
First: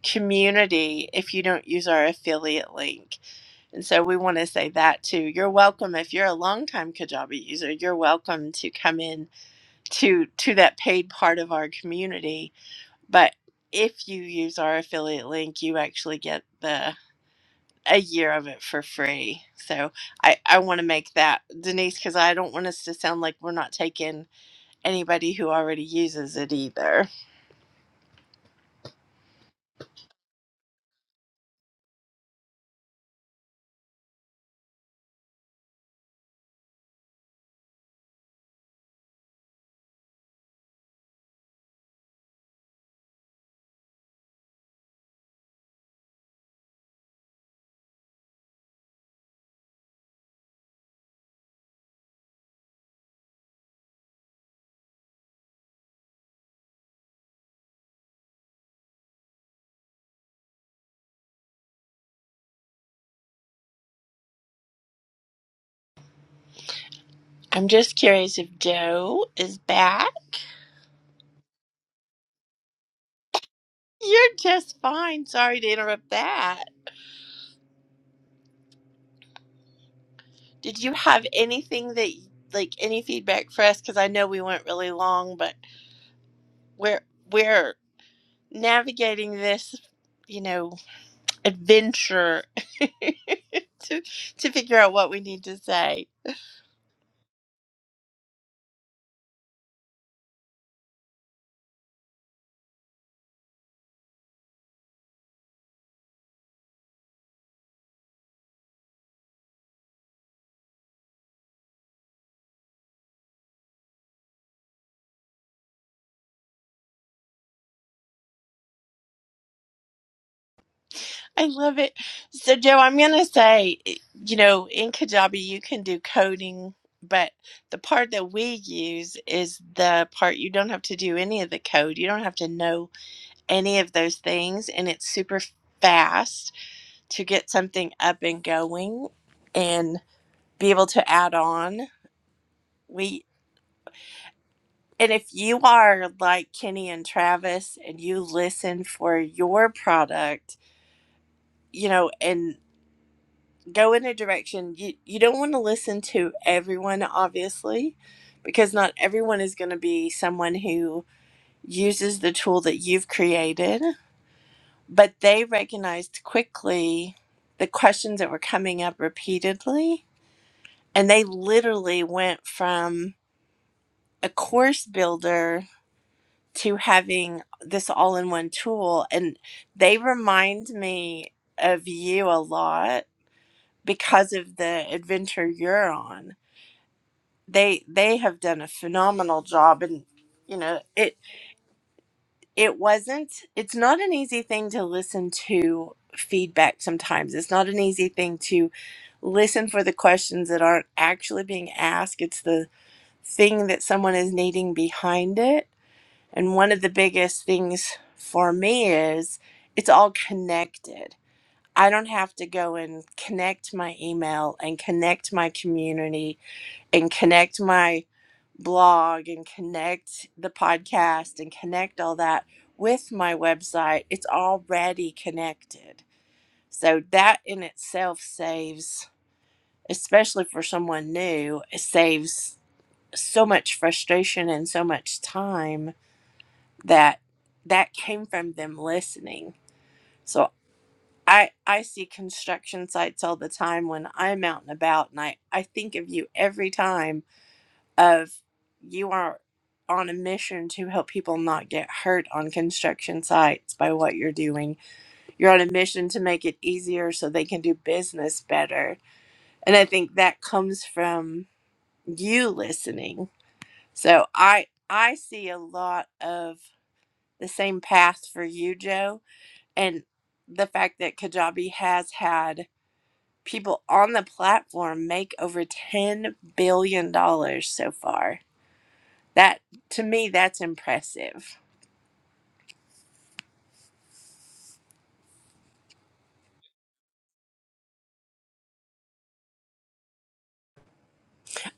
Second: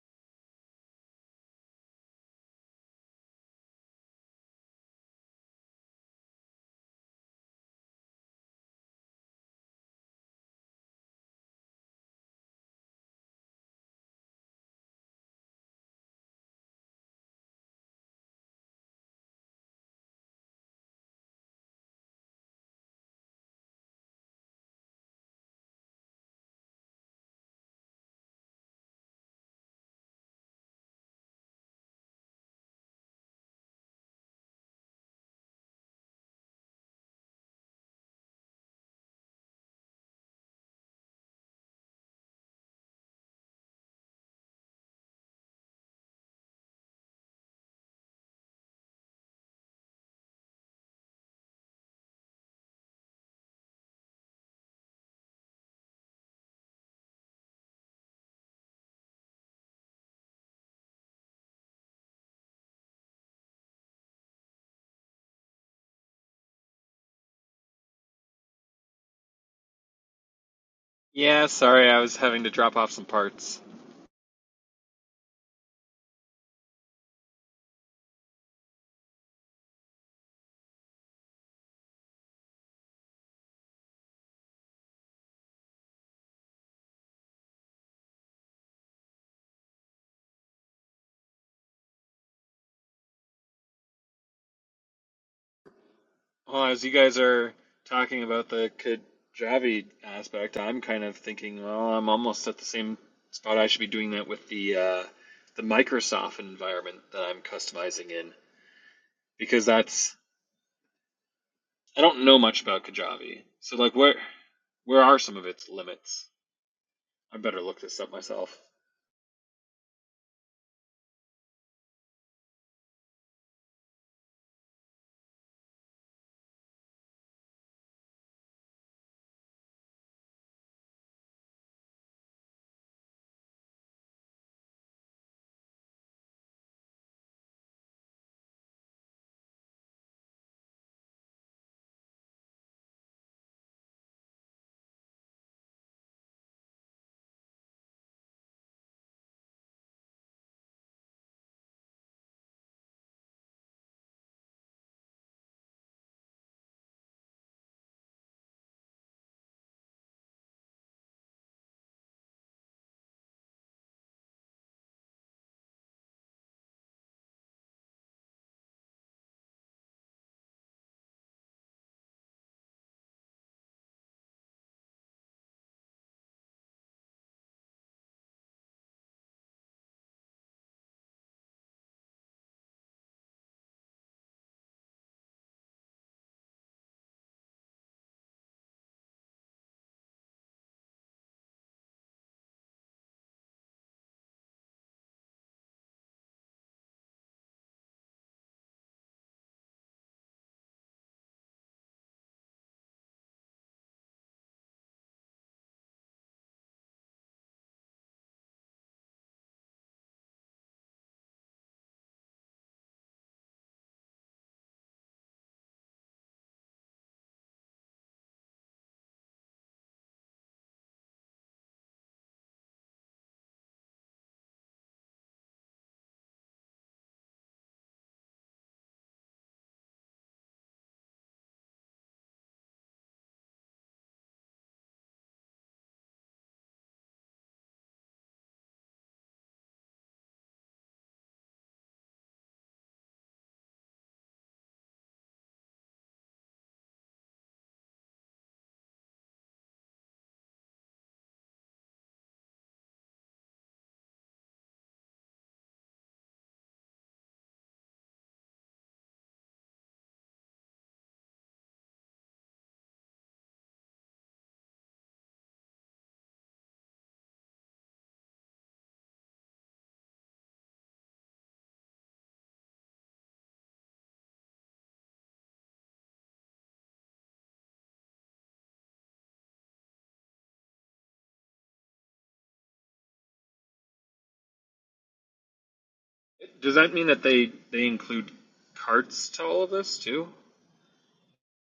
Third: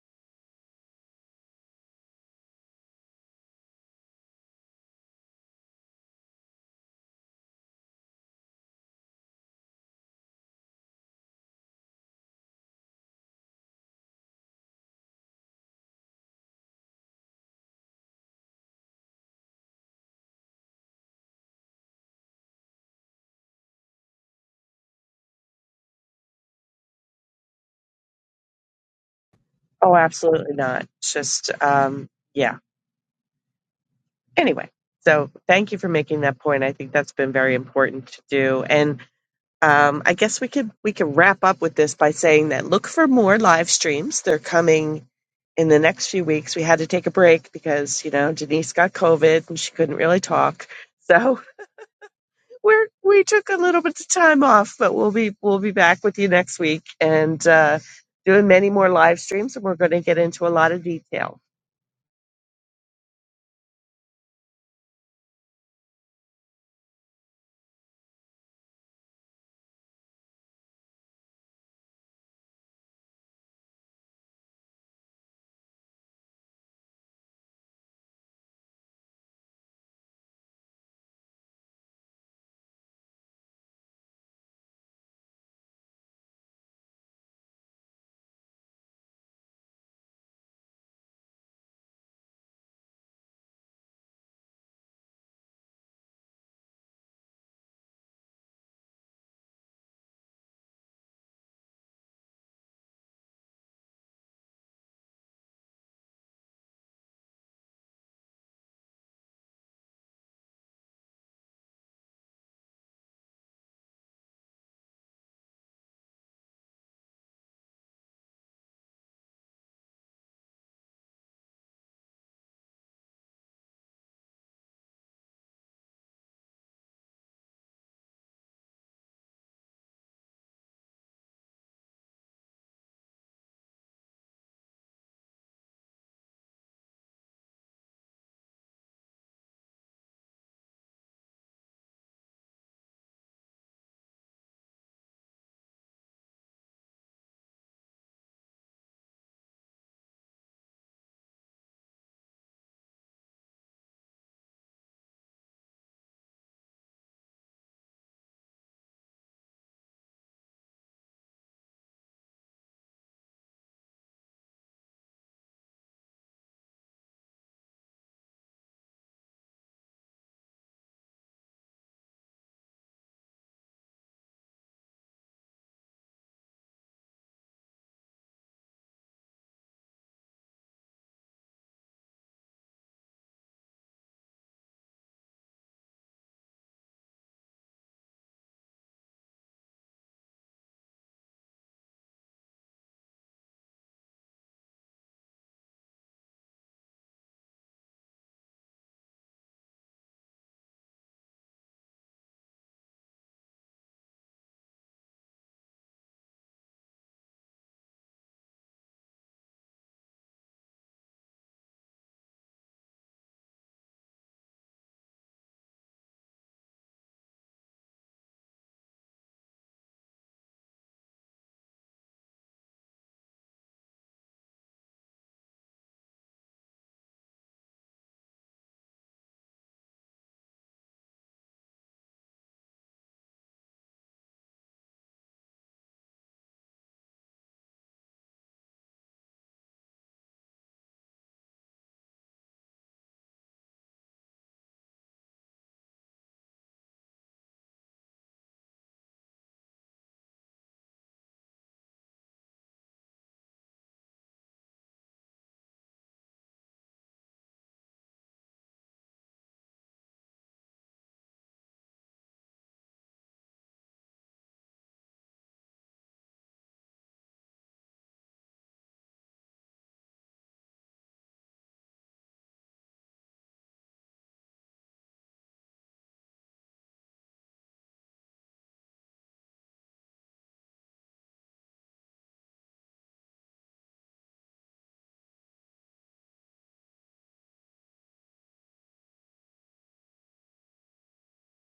community if you don't use our affiliate link. And so we want to say that too. You're welcome if you're a longtime Kajabi user. You're welcome to come in to to that paid part of our community. But if you use our affiliate link, you actually get the a year of it for free. So I I want to make that Denise because I don't want us to sound like we're not taking anybody who already uses it either. Oh, absolutely not. It's just, um, yeah. Anyway, so thank you for making that point. I think that's been very important to do. And um, I guess we could we could wrap up with this by saying that look for more live streams. They're coming in the next few weeks. We had to take a break because you know Denise got COVID and she couldn't really talk. So we're we took a little bit of time off, but we'll be we'll be back with you next week and uh, doing many more live streams, and we're going to get into a lot of detail. I'm just curious if Joe is back. Yeah, sorry, I was having to drop off some parts. You're just fine. Sorry to interrupt that. Did you have anything that like any feedback for us? Because I know we went really long, but we're we're navigating this, you know, adventure to to figure out what we need to say. Well, as you guys are talking about the Kajabi aspect, I'm kind of thinking, well, I'm almost at the same spot. I should be doing that with the uh, the Microsoft environment that I'm customizing in because that's I don't know much about Kajabi. So, like, where where are some of its limits? I better look this up myself. I love it. So, Joe, I'm going to say, you know, in Kajabi, you can do coding, but the part that we use is the part you don't have to do any of the code. You don't have to know any of those things. And it's super fast to get something up and going and be able to add on. We, and if you are like Kenny and Travis and you listen for your product, you know, and go in a direction you you don't want to listen to everyone obviously because not everyone is going to be someone who uses the tool that you've created but they recognized quickly the questions that were coming up repeatedly and they literally went from a course builder to having this all-in-one tool and they remind me of you a lot because of the adventure you're on they they have done a phenomenal job and you know it it wasn't it's not an easy thing to listen to feedback sometimes it's not an easy thing to listen for the questions that aren't actually being asked it's the thing that someone is needing behind it and one of the biggest things for me is it's all connected i don't have to go and connect my email and connect my community and connect my blog and connect the podcast and connect all that with my website, it's already connected. So that in itself saves, especially for someone new, it saves so much frustration and so much time that that came from them listening. So I I see construction sites all the time when I'm out and about and I, I think of you every time of you are on a mission to help people not get hurt on construction sites by what you're doing. You're on a mission to make it easier so they can do business better. And I think that comes from you listening. So I I see a lot of the same path for you, Joe, and the fact that Kajabi has had people on the platform make over 10 billion dollars so far That to me, that's impressive. Does that mean that they they include carts to all of this too?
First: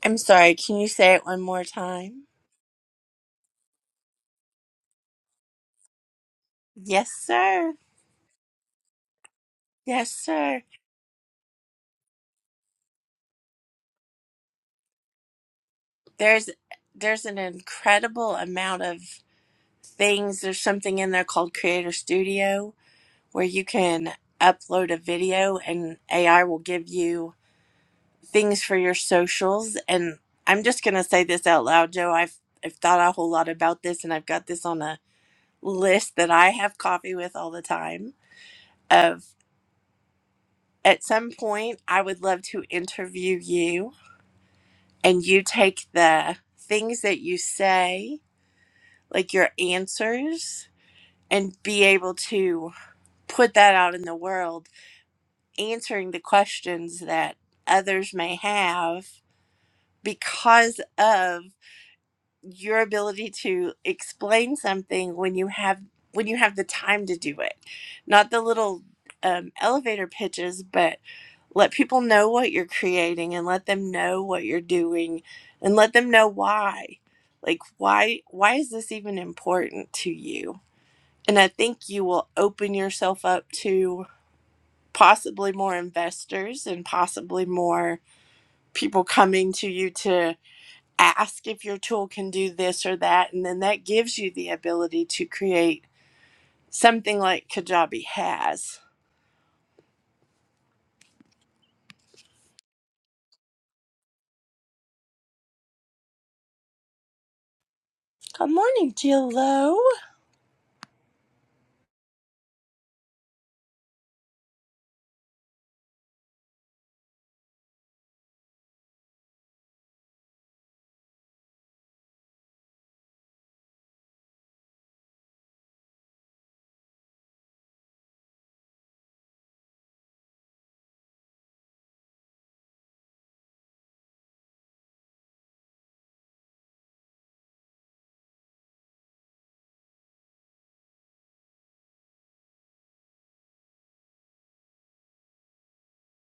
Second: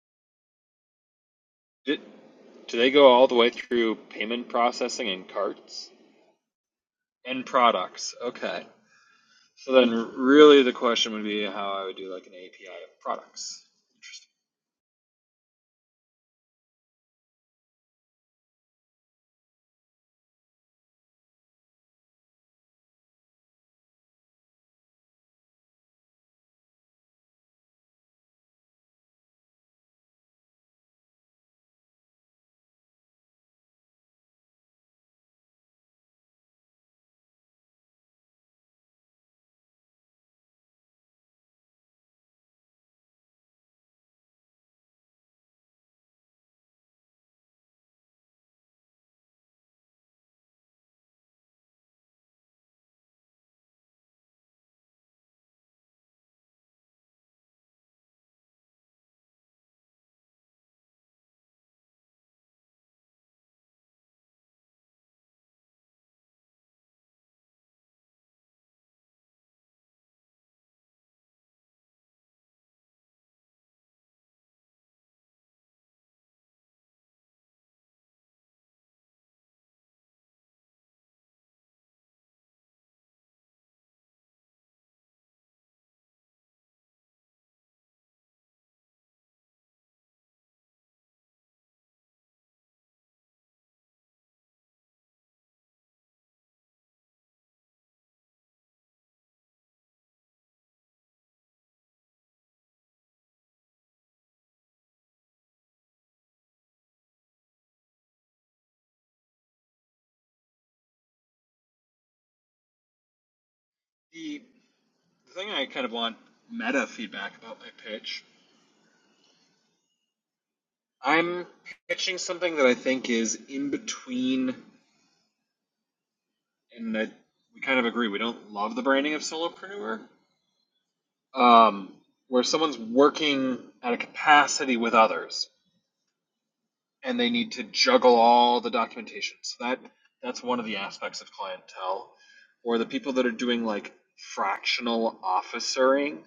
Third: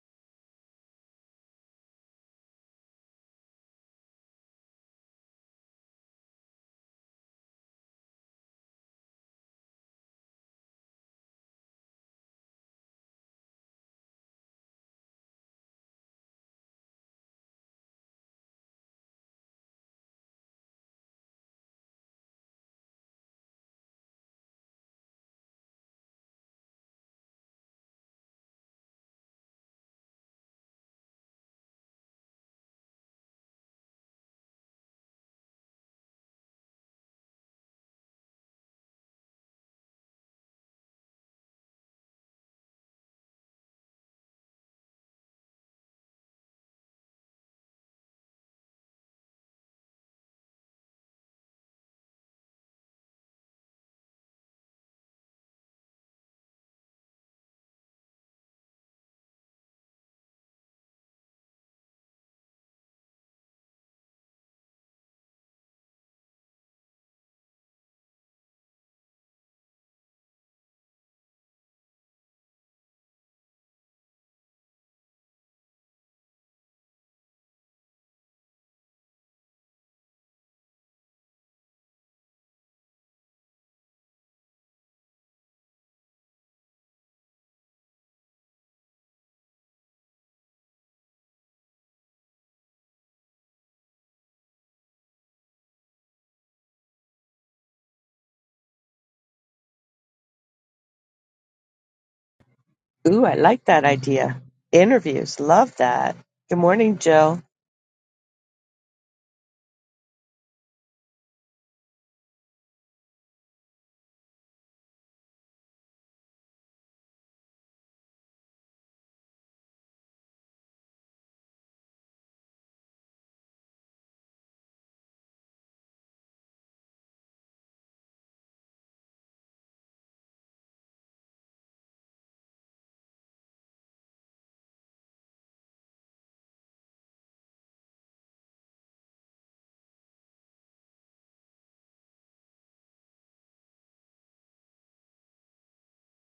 I'm sorry, can you say it one more Did, time? do they go all the way through payment processing and carts Yes, and sir. products? Okay. So then, Yes, sir. really, the question would be how I would do like an API of products. Interesting. There's there's an incredible amount of things. There's something in there called Creator Studio where you can upload a video and AI will give you things for your socials. And I'm just gonna say this out loud, Joe. I've I've thought a whole lot about this and I've got this on a list that I have coffee with all the time of. at some point, I would love to interview you and you take the things that you say, like your answers, and be able to put that out in the world, answering the questions that others may have because of your ability to explain something when you have when you have the time to do it not the little um, elevator pitches but let people know what you're creating and let them know what you're doing and let them know why like why why is this even important to you and i think you will open yourself up to possibly more investors and possibly more people coming to you to ask if your tool can do this or that and then that gives you the ability to create something like kajabi has Ooh, I like that idea. Interviews, love that. Good morning, Joe. good morning jill lowe The, the thing I kind of want meta feedback about my pitch. I'm pitching something that I think is in between, and that we kind of agree we don't love the branding of solopreneur, um, where someone's working at a capacity with others. and they need to juggle all the documentation. So that that's one of the aspects of clientele, or the people that are doing like fractional officering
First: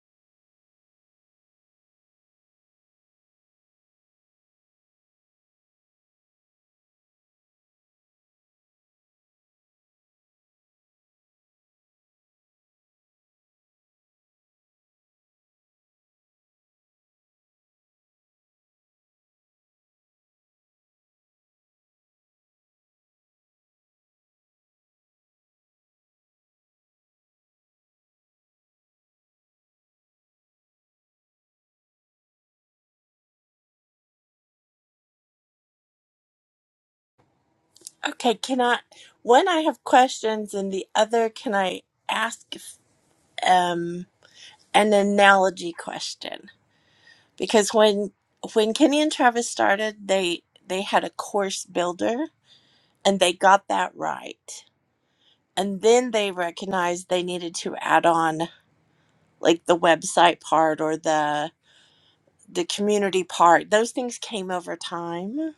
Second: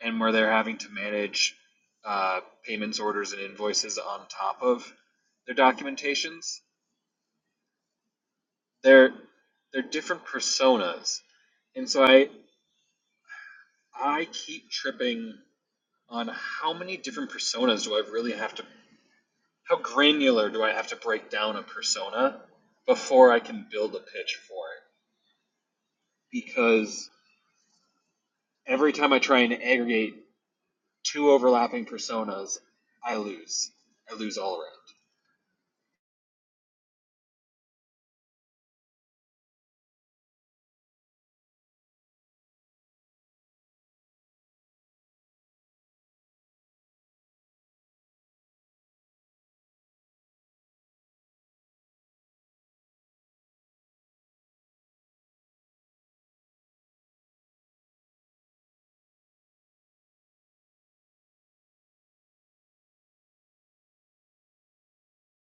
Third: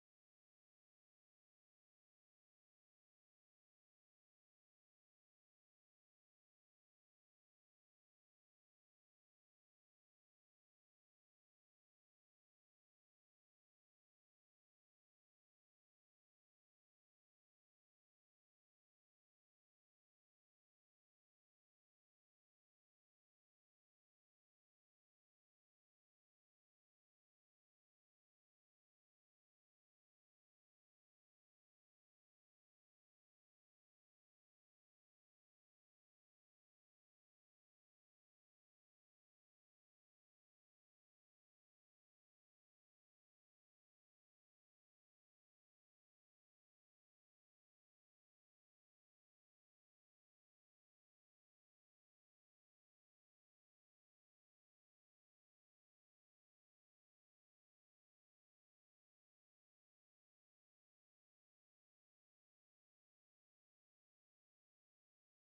and where they're having to manage uh, payments, orders, and invoices on top of their documentations. They're they're different personas, and so I I keep tripping on how many different personas do I really have to how granular do I have to break down a persona before I can build a pitch for it? Because every time I try and aggregate two overlapping personas, I lose. I lose all around. okay can i one i have questions and the other can i ask um, an analogy question because when when kenny and travis started they they had a course builder and they got that right and then they recognized they needed to add on like the website part or the the community part, those things came over time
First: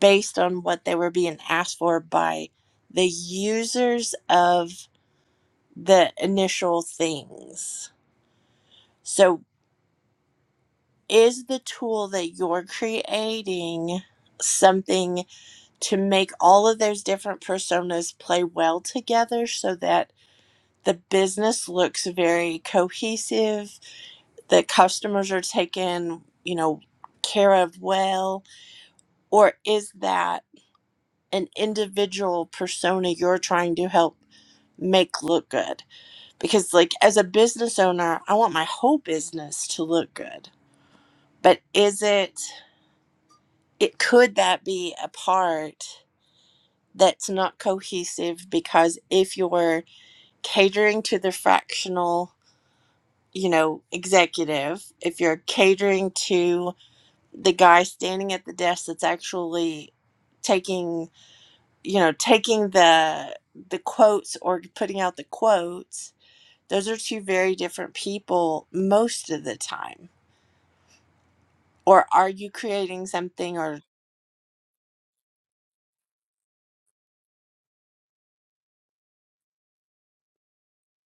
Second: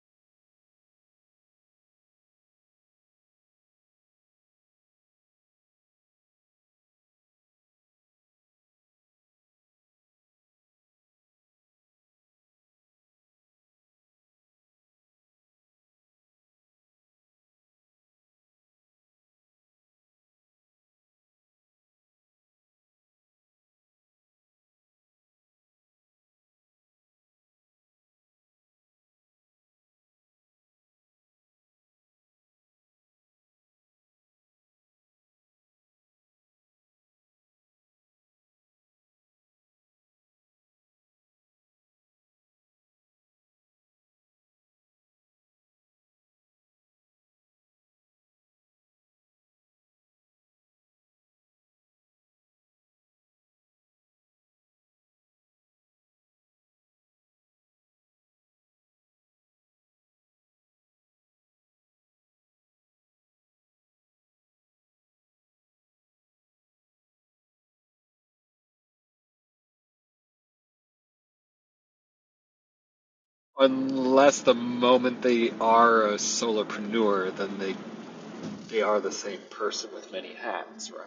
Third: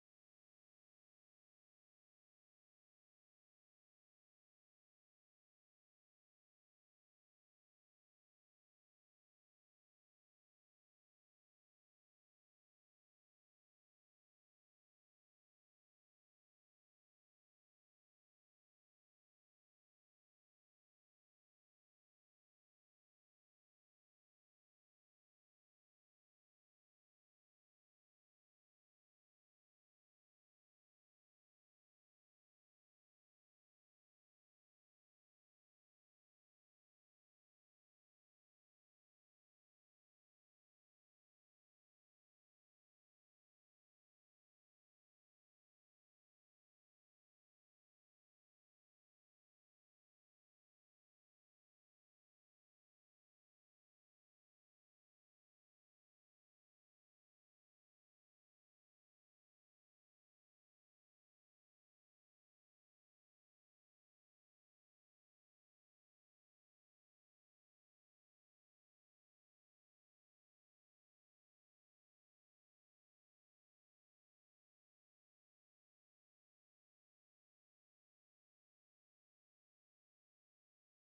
based on what they were being asked for by the users of the initial things. So, is the tool that you're creating something to make all of those different personas play well together so that the business looks very cohesive, the customers are taken, you know, care of well, or is that? an individual persona you're trying to help make look good because like as a business owner i want my whole business to look good but is it it could that be a part that's not cohesive because if you're catering to the fractional you know executive if you're catering to the guy standing at the desk that's actually taking you know taking the the quotes or putting out the quotes those are two very different people most of the time or are you creating something or Unless the moment they are a solopreneur, then they they are the same person with many hats, right?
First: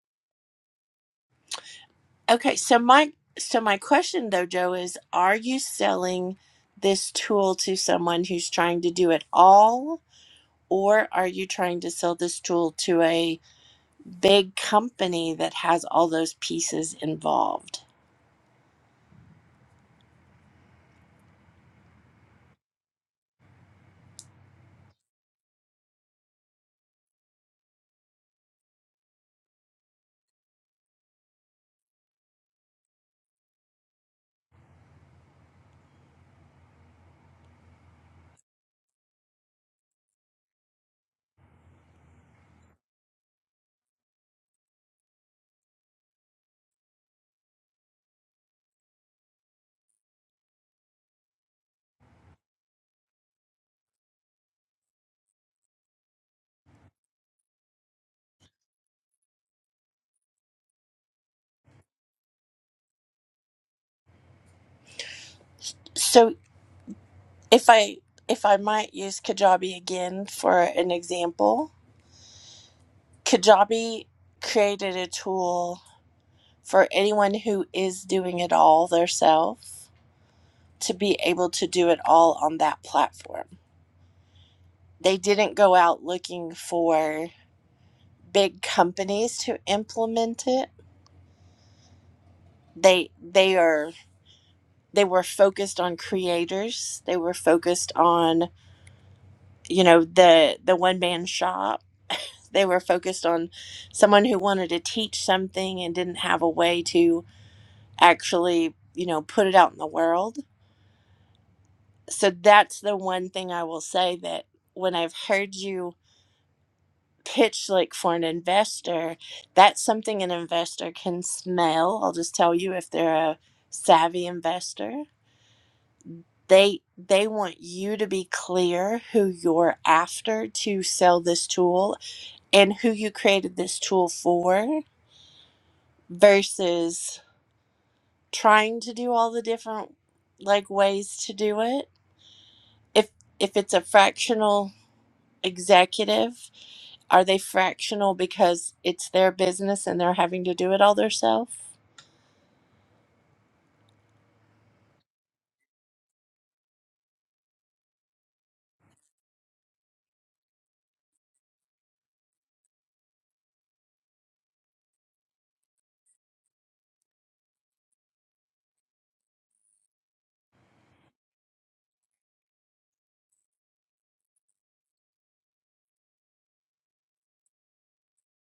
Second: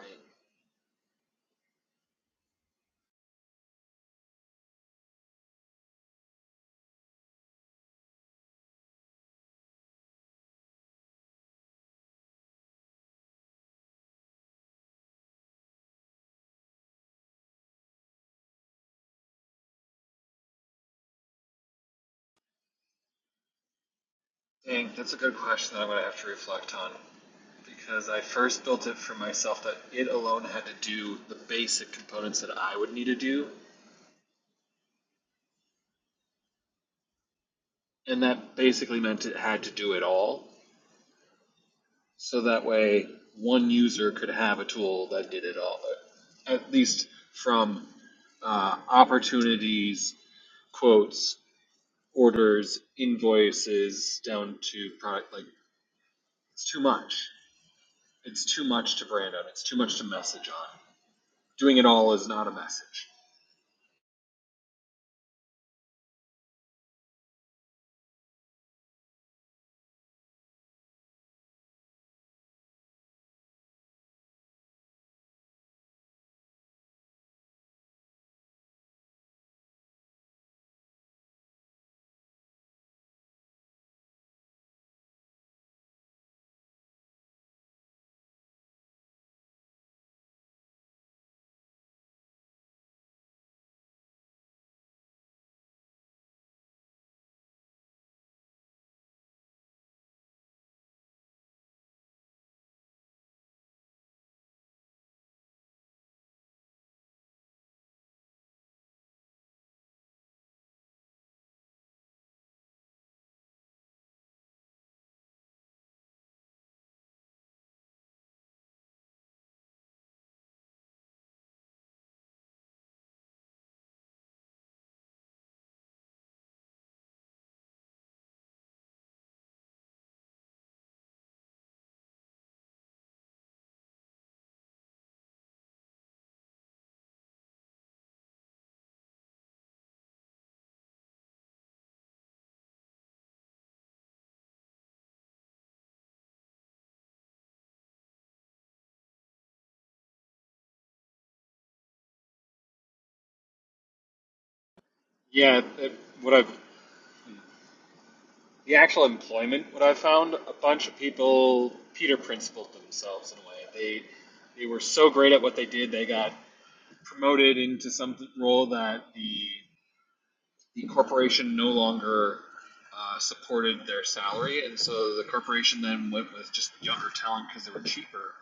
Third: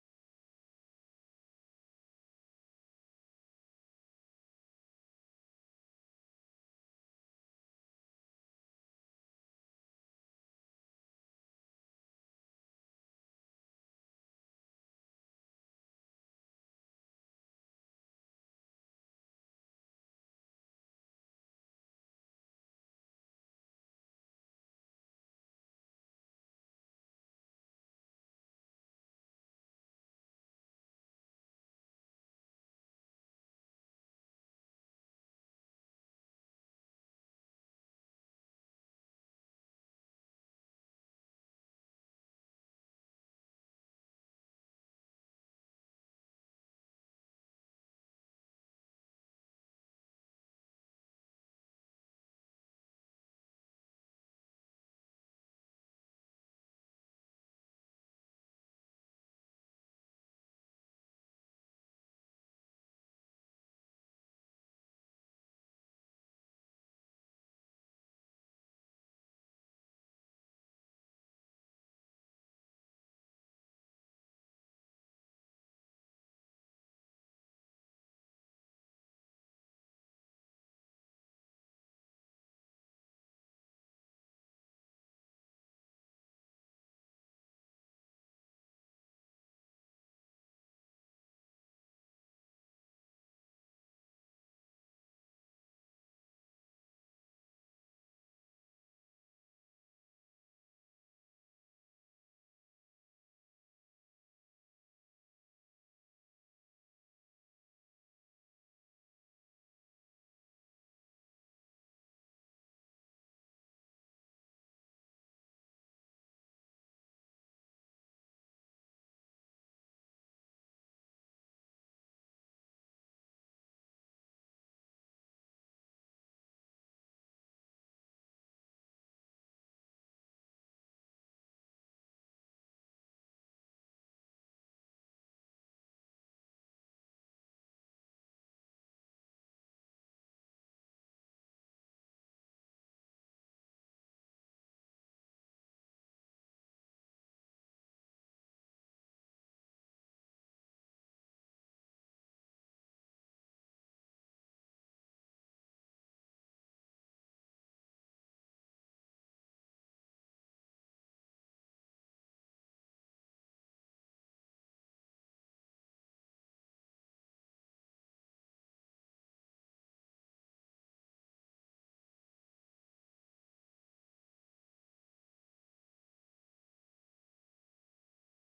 okay so my so my question though joe is are you selling this tool to someone who's trying to do it all or are you trying to sell this tool to a big company that has all those pieces involved Dang, that's a good question that I'm gonna have to reflect on. Because I first built it for myself that it alone had to do the basic components that I would need to do And that basically meant it had to do it all. So that way, one user could have a tool that did it all, at least from uh, opportunities, quotes, orders, invoices, down to product. Like, it's too much. It's too much to brand on. It's too much to message on. Doing it all is not a message. so If I if I might use Kajabi again for an example, Kajabi created a tool for anyone who is doing it all themselves to be able to do it all on that platform. They didn't go out looking for big companies to implement it. They they are they were focused on creators. They were focused on, you know, the the one man shop They were focused on someone who wanted to teach something and didn't have a way to actually, you know, put it out in the world. So that's the one thing I will say that when I've heard you pitch like for an investor, that's something an investor can smell. I'll just tell you if they're a savvy investor. They they want you to be clear who you're after to sell this tool and who you created this tool for versus trying to do all the different like ways to do it if if it's a fractional executive are they fractional because it's their business and they're having to do it all themselves Yeah, it, what I've the actual employment, what I found, a bunch of people Peter principled themselves in a way. They they were so great at what they did, they got promoted into some role that the the corporation no longer uh, supported their salary, and so the corporation then went with just younger talent because they were cheaper.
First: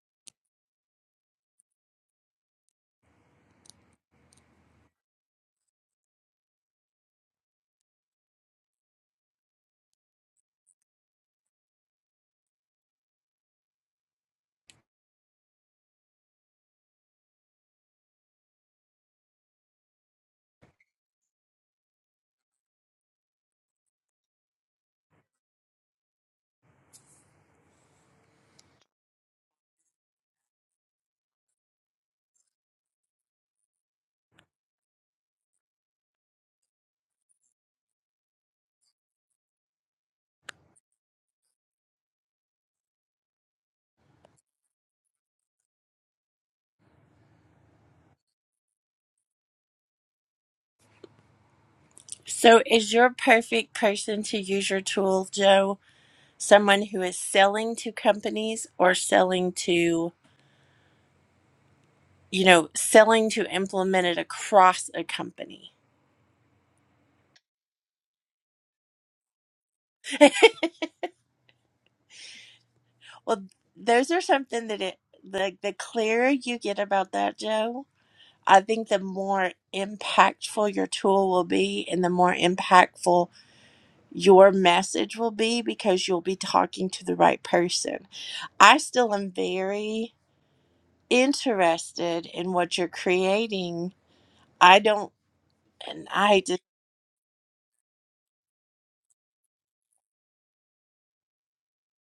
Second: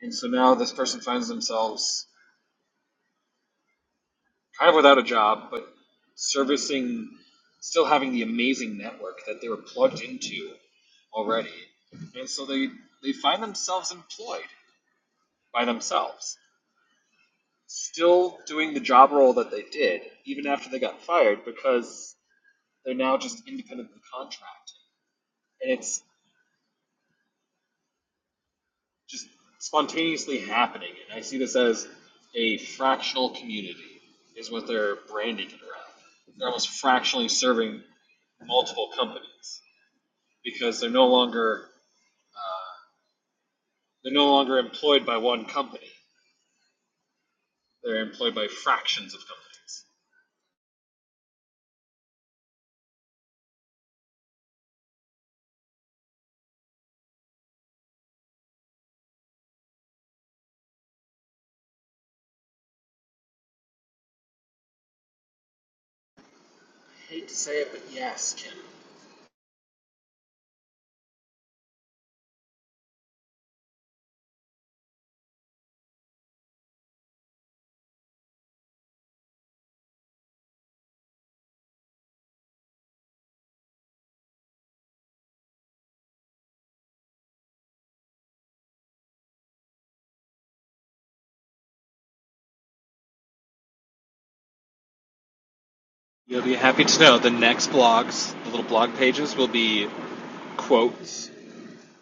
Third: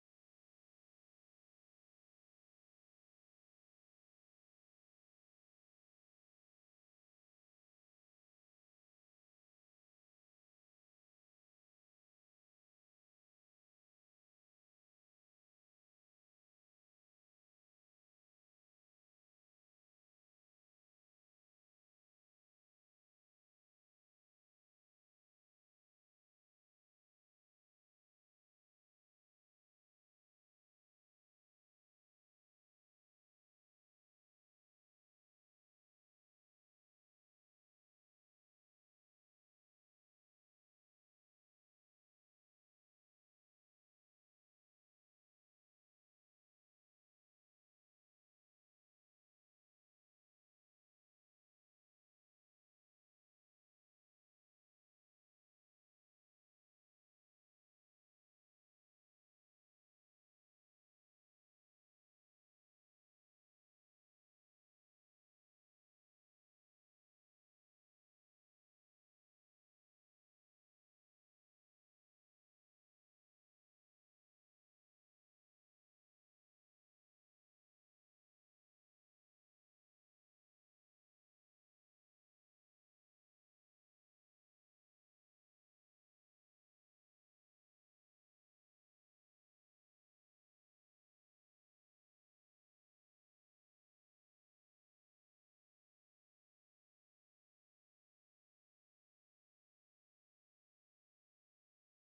And so now this person finds themselves kind of without a job, but servicing, still having the amazing network that they were plugged into already. And so they, they find themselves employed by themselves, still doing the job role that they did, even after they got fired, because they're now just independent of the contract. And it's just spontaneously happening. And I see this as a fractional community, is what they're branding it around. They're almost fractionally serving multiple companies. because they're no longer they're no longer employed by one company. They're employed by fractions of companies. so is your perfect person to use your tool joe someone who is selling to companies or selling to you know selling to implement it across a company I Hate to say it, but yes, Kim. well those are something that it the, the clearer you get about that joe I think the more impactful your tool will be and the more impactful your message will be because you'll be talking to the right person. I still am very interested in what you're creating. I don't, and You'll I be just, happy to know the next blogs, the little blog pages, will be quotes,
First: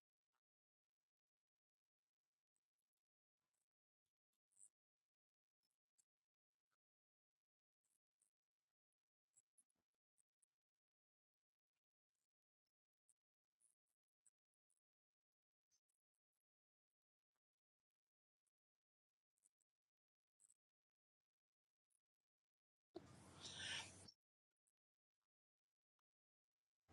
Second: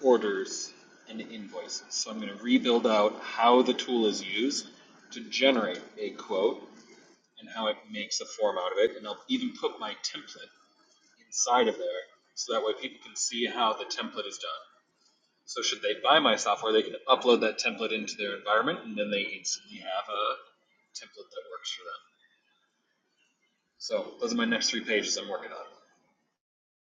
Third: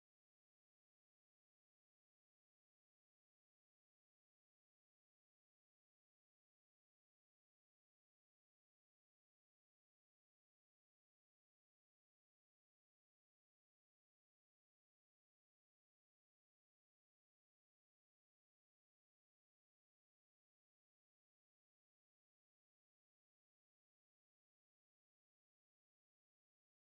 orders and invoices. So I'm going to rebuild out how the tool is used to generate a quote and how it makes a form out of it. And I'll even put my template inside of there so that way people can see how the template is done. So should they buy my software, they can upload that template into their environment, and then they instantly have a template that works for them. So those are my next three pages I'm working on.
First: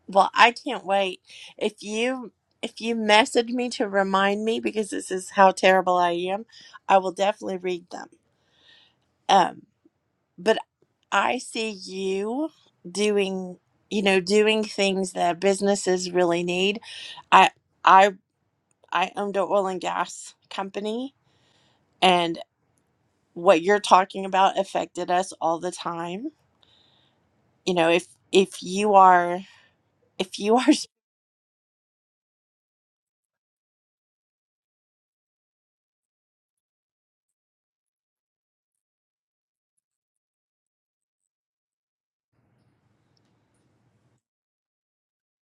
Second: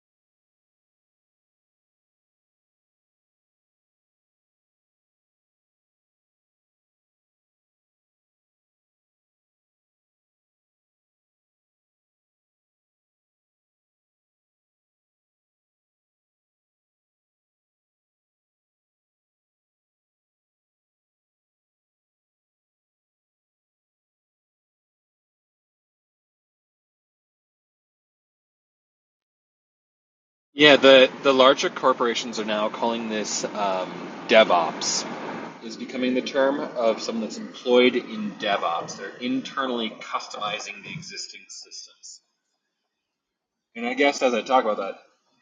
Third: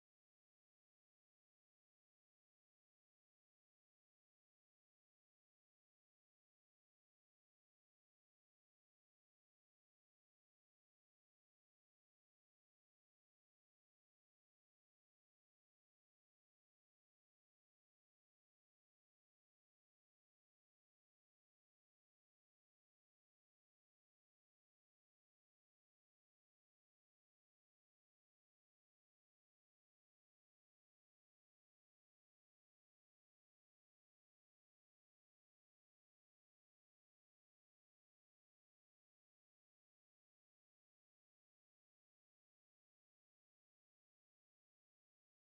well, I can't wait. If you, if you message me to remind me because this is how terrible I am, I will definitely read them. Um, but I see you doing, you know, doing things that businesses really need. I I I owned an oil and gas company and what you're talking about affected us all the time. You know, if if you are if you are Yeah, the, the larger corporations are now calling this um, DevOps, Is becoming the term of someone that's employed in DevOps. They're internally customizing the existing systems. And I guess as I talk about that,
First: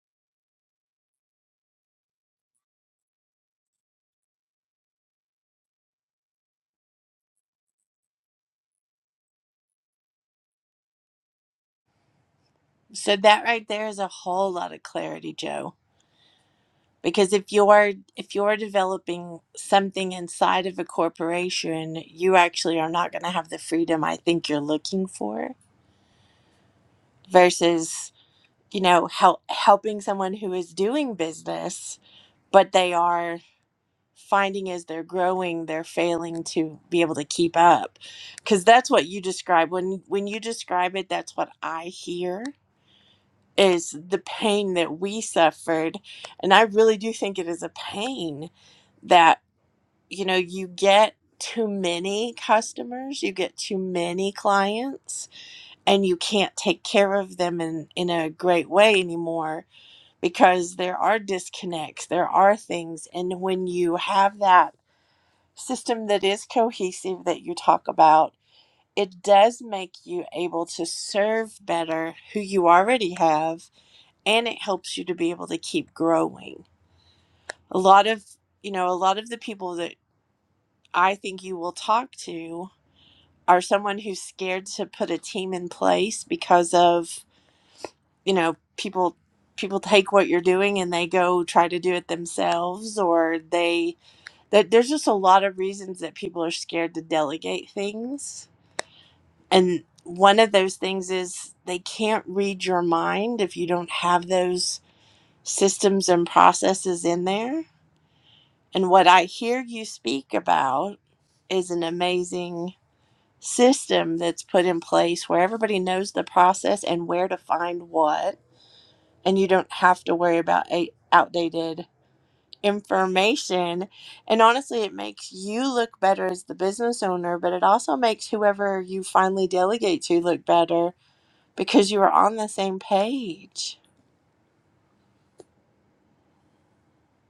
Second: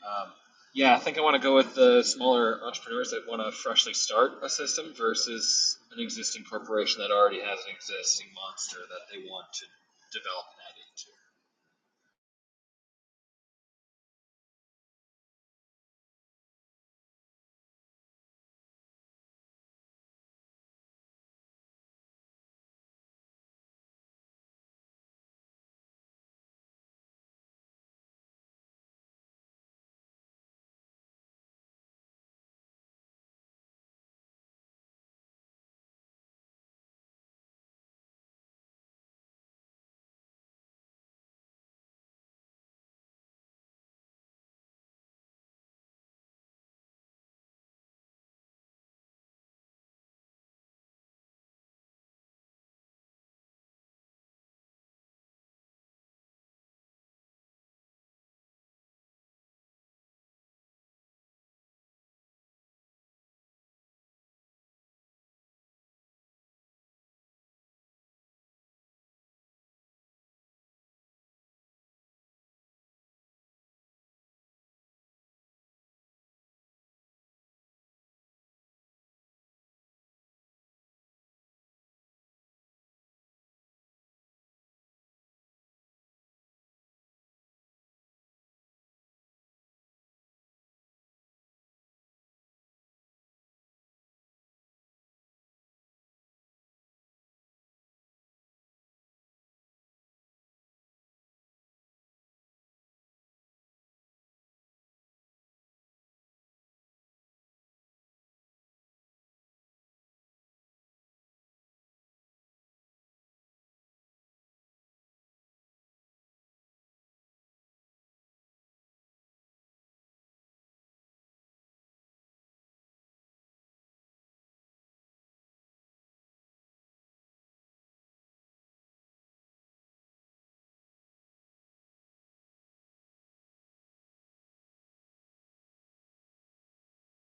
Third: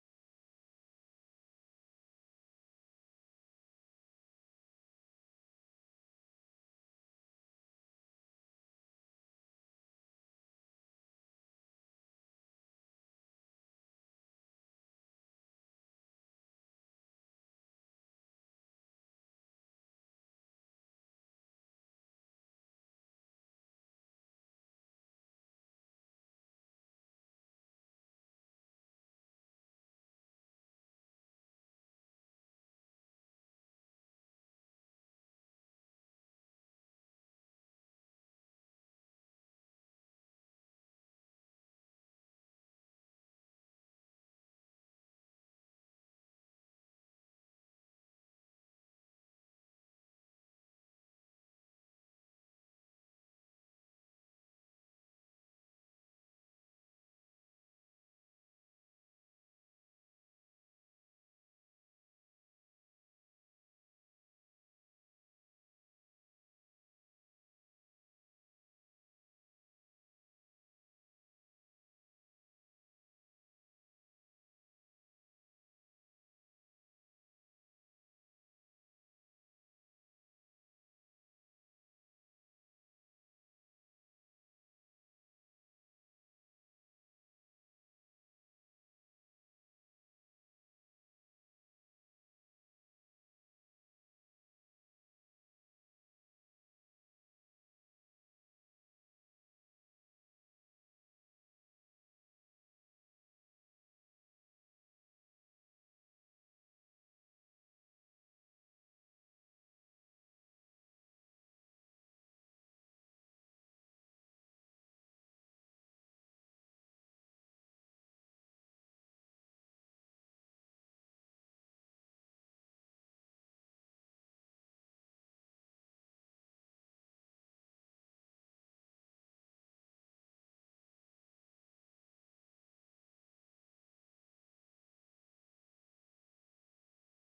um, yeah, I think I want to go with the smaller entrepreneurs that want to freshly start a system versus an existing corporation that already has an existing monster that they want to develop so that right there is a whole lot of clarity, Joe. Because if you are if you are developing something inside of a corporation, you actually are not going to have the freedom I think you're looking for versus you know help helping someone who is doing business but they are finding as they're growing they're failing to be able to keep up because that's what you describe when when you describe it that's what i hear is the pain that we suffered and i really do think it is a pain that you know you get too many customers you get too many clients and you can't take care of them in in a great way anymore because there are disconnects, there are things. And when you have that system that is cohesive that you talk about, it does make you able to serve better who you already have, and it helps you to be able to keep growing. A lot of, you know, a lot of the people that I think you will talk to are someone who's scared to put a team in place because of, you know, people people take what you're doing and they go try to do it themselves or they that there's just a lot of reasons that people are scared to delegate things. And one of those things is they can't read your mind if you don't have those systems and processes in there. And what I hear you speak about is an amazing system that's put in place where everybody knows the process and where to find what. And you don't have to worry about a- outdated information. And honestly, it makes you look better as the business owner, but it also makes whoever you finally delegate to look better because you are on the same page.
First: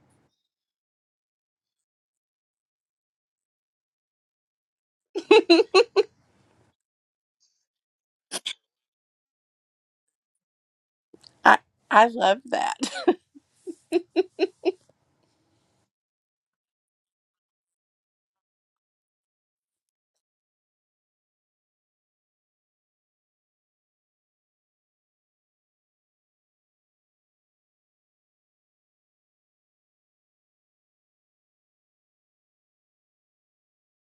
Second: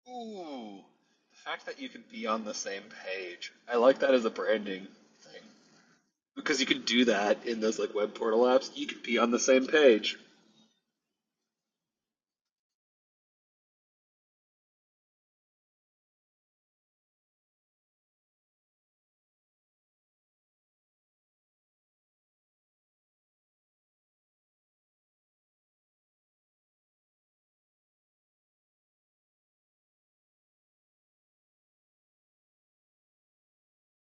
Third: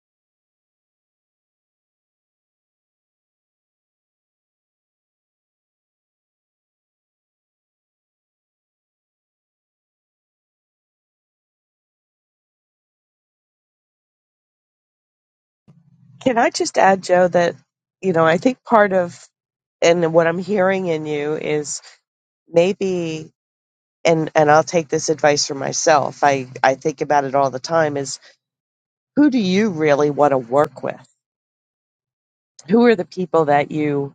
and add into. Ooh, the fact that you could be on the same page. I like that as a branding thing. Because you could do that in those like web portal apps. You could be on the same page. I, I love that. Can I just add, Joe, that you know I think part of and what I'm hearing in you is maybe and and I'll take this advice for myself. I I think about it all the time. Is who do you really want to work with? Who are the people that you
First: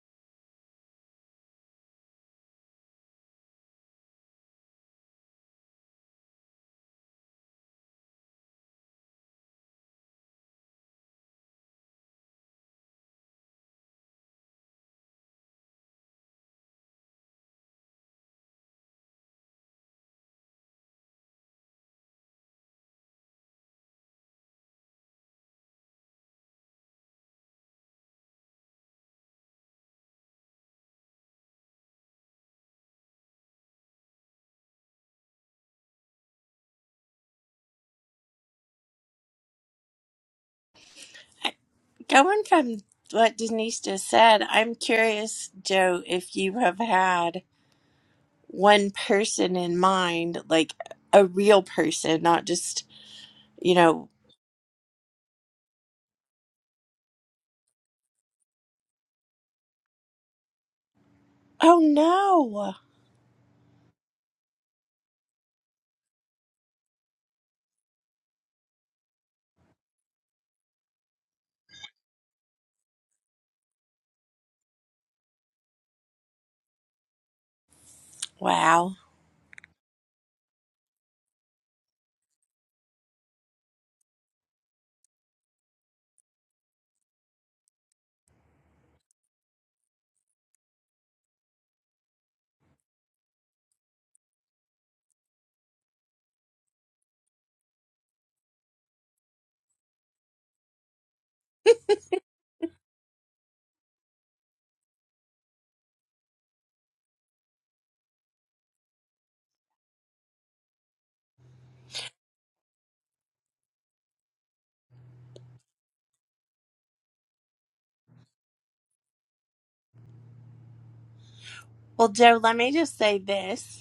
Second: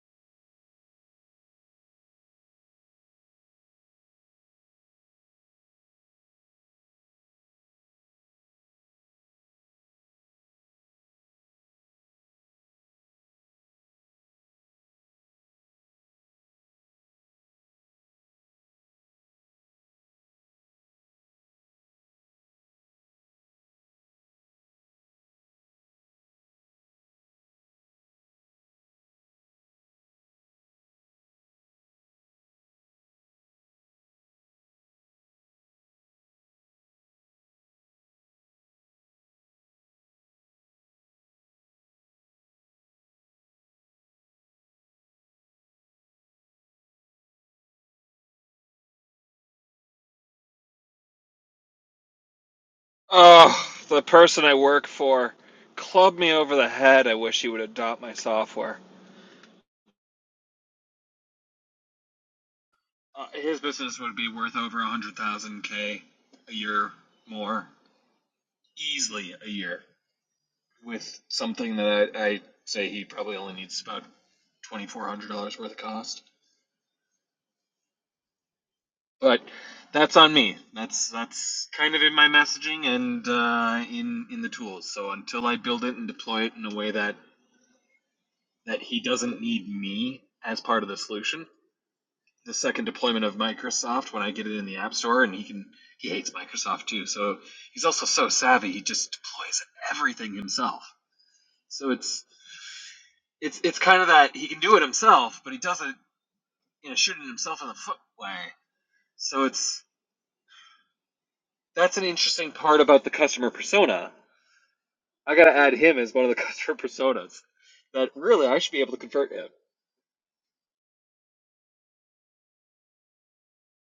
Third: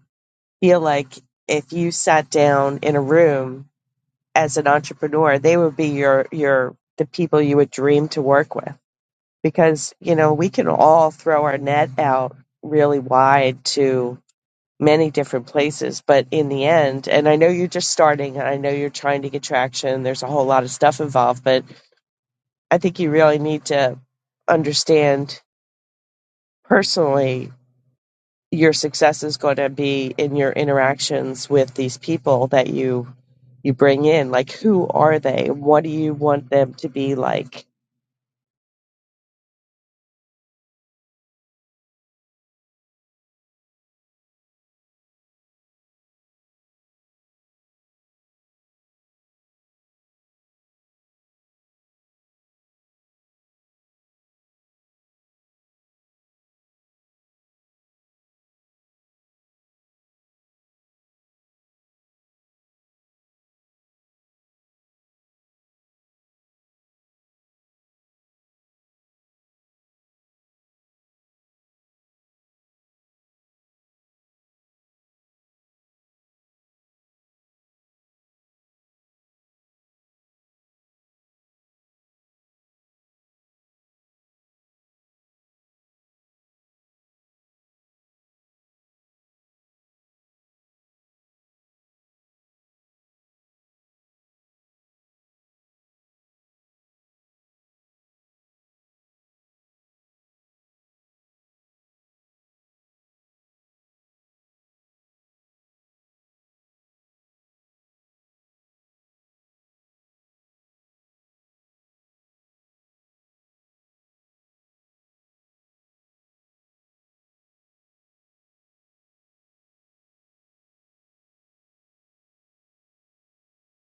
feel like if you sat down in a room as an entrepreneur, they would be your your the people you would dream to work with because you know we can all throw our net out really wide to many different places but in the end and I know you're just starting and I know you're trying to get traction there's a whole lot of stuff involved but I think you really need to understand personally your success is going to be in your interactions with these people that you you bring in. Like, who are they? What do you want them to be like? Going from what Denise just said, I'm curious, Joe, if you have had one person in mind, like a real person, not just, Oh, you the know, person I work for clubbed me over the head. I wish he would adopt my software. oh no. Uh, his business would be worth over a hundred thousand k a year more, easily a year, with something that I, I say he probably only needs about twenty four hundred dollars worth of cost. Wow. But that's on me. That's that's kind of in my messaging and uh, in in the tools. So until I build it and deploy it in a way that that he doesn't need me as part of the solution, the second deployment of Microsoft when I get it in the App Store, and he can he hates Microsoft too. So he's also so savvy; he just deploys everything himself. So it's it's it's kind of that he can do it himself, but he does it you know shooting himself in the foot way. So it's that's an interesting part about the customer persona. I got to add him as one of the customer personas that really I should be able to convert him. Well, Joe, let me just say this.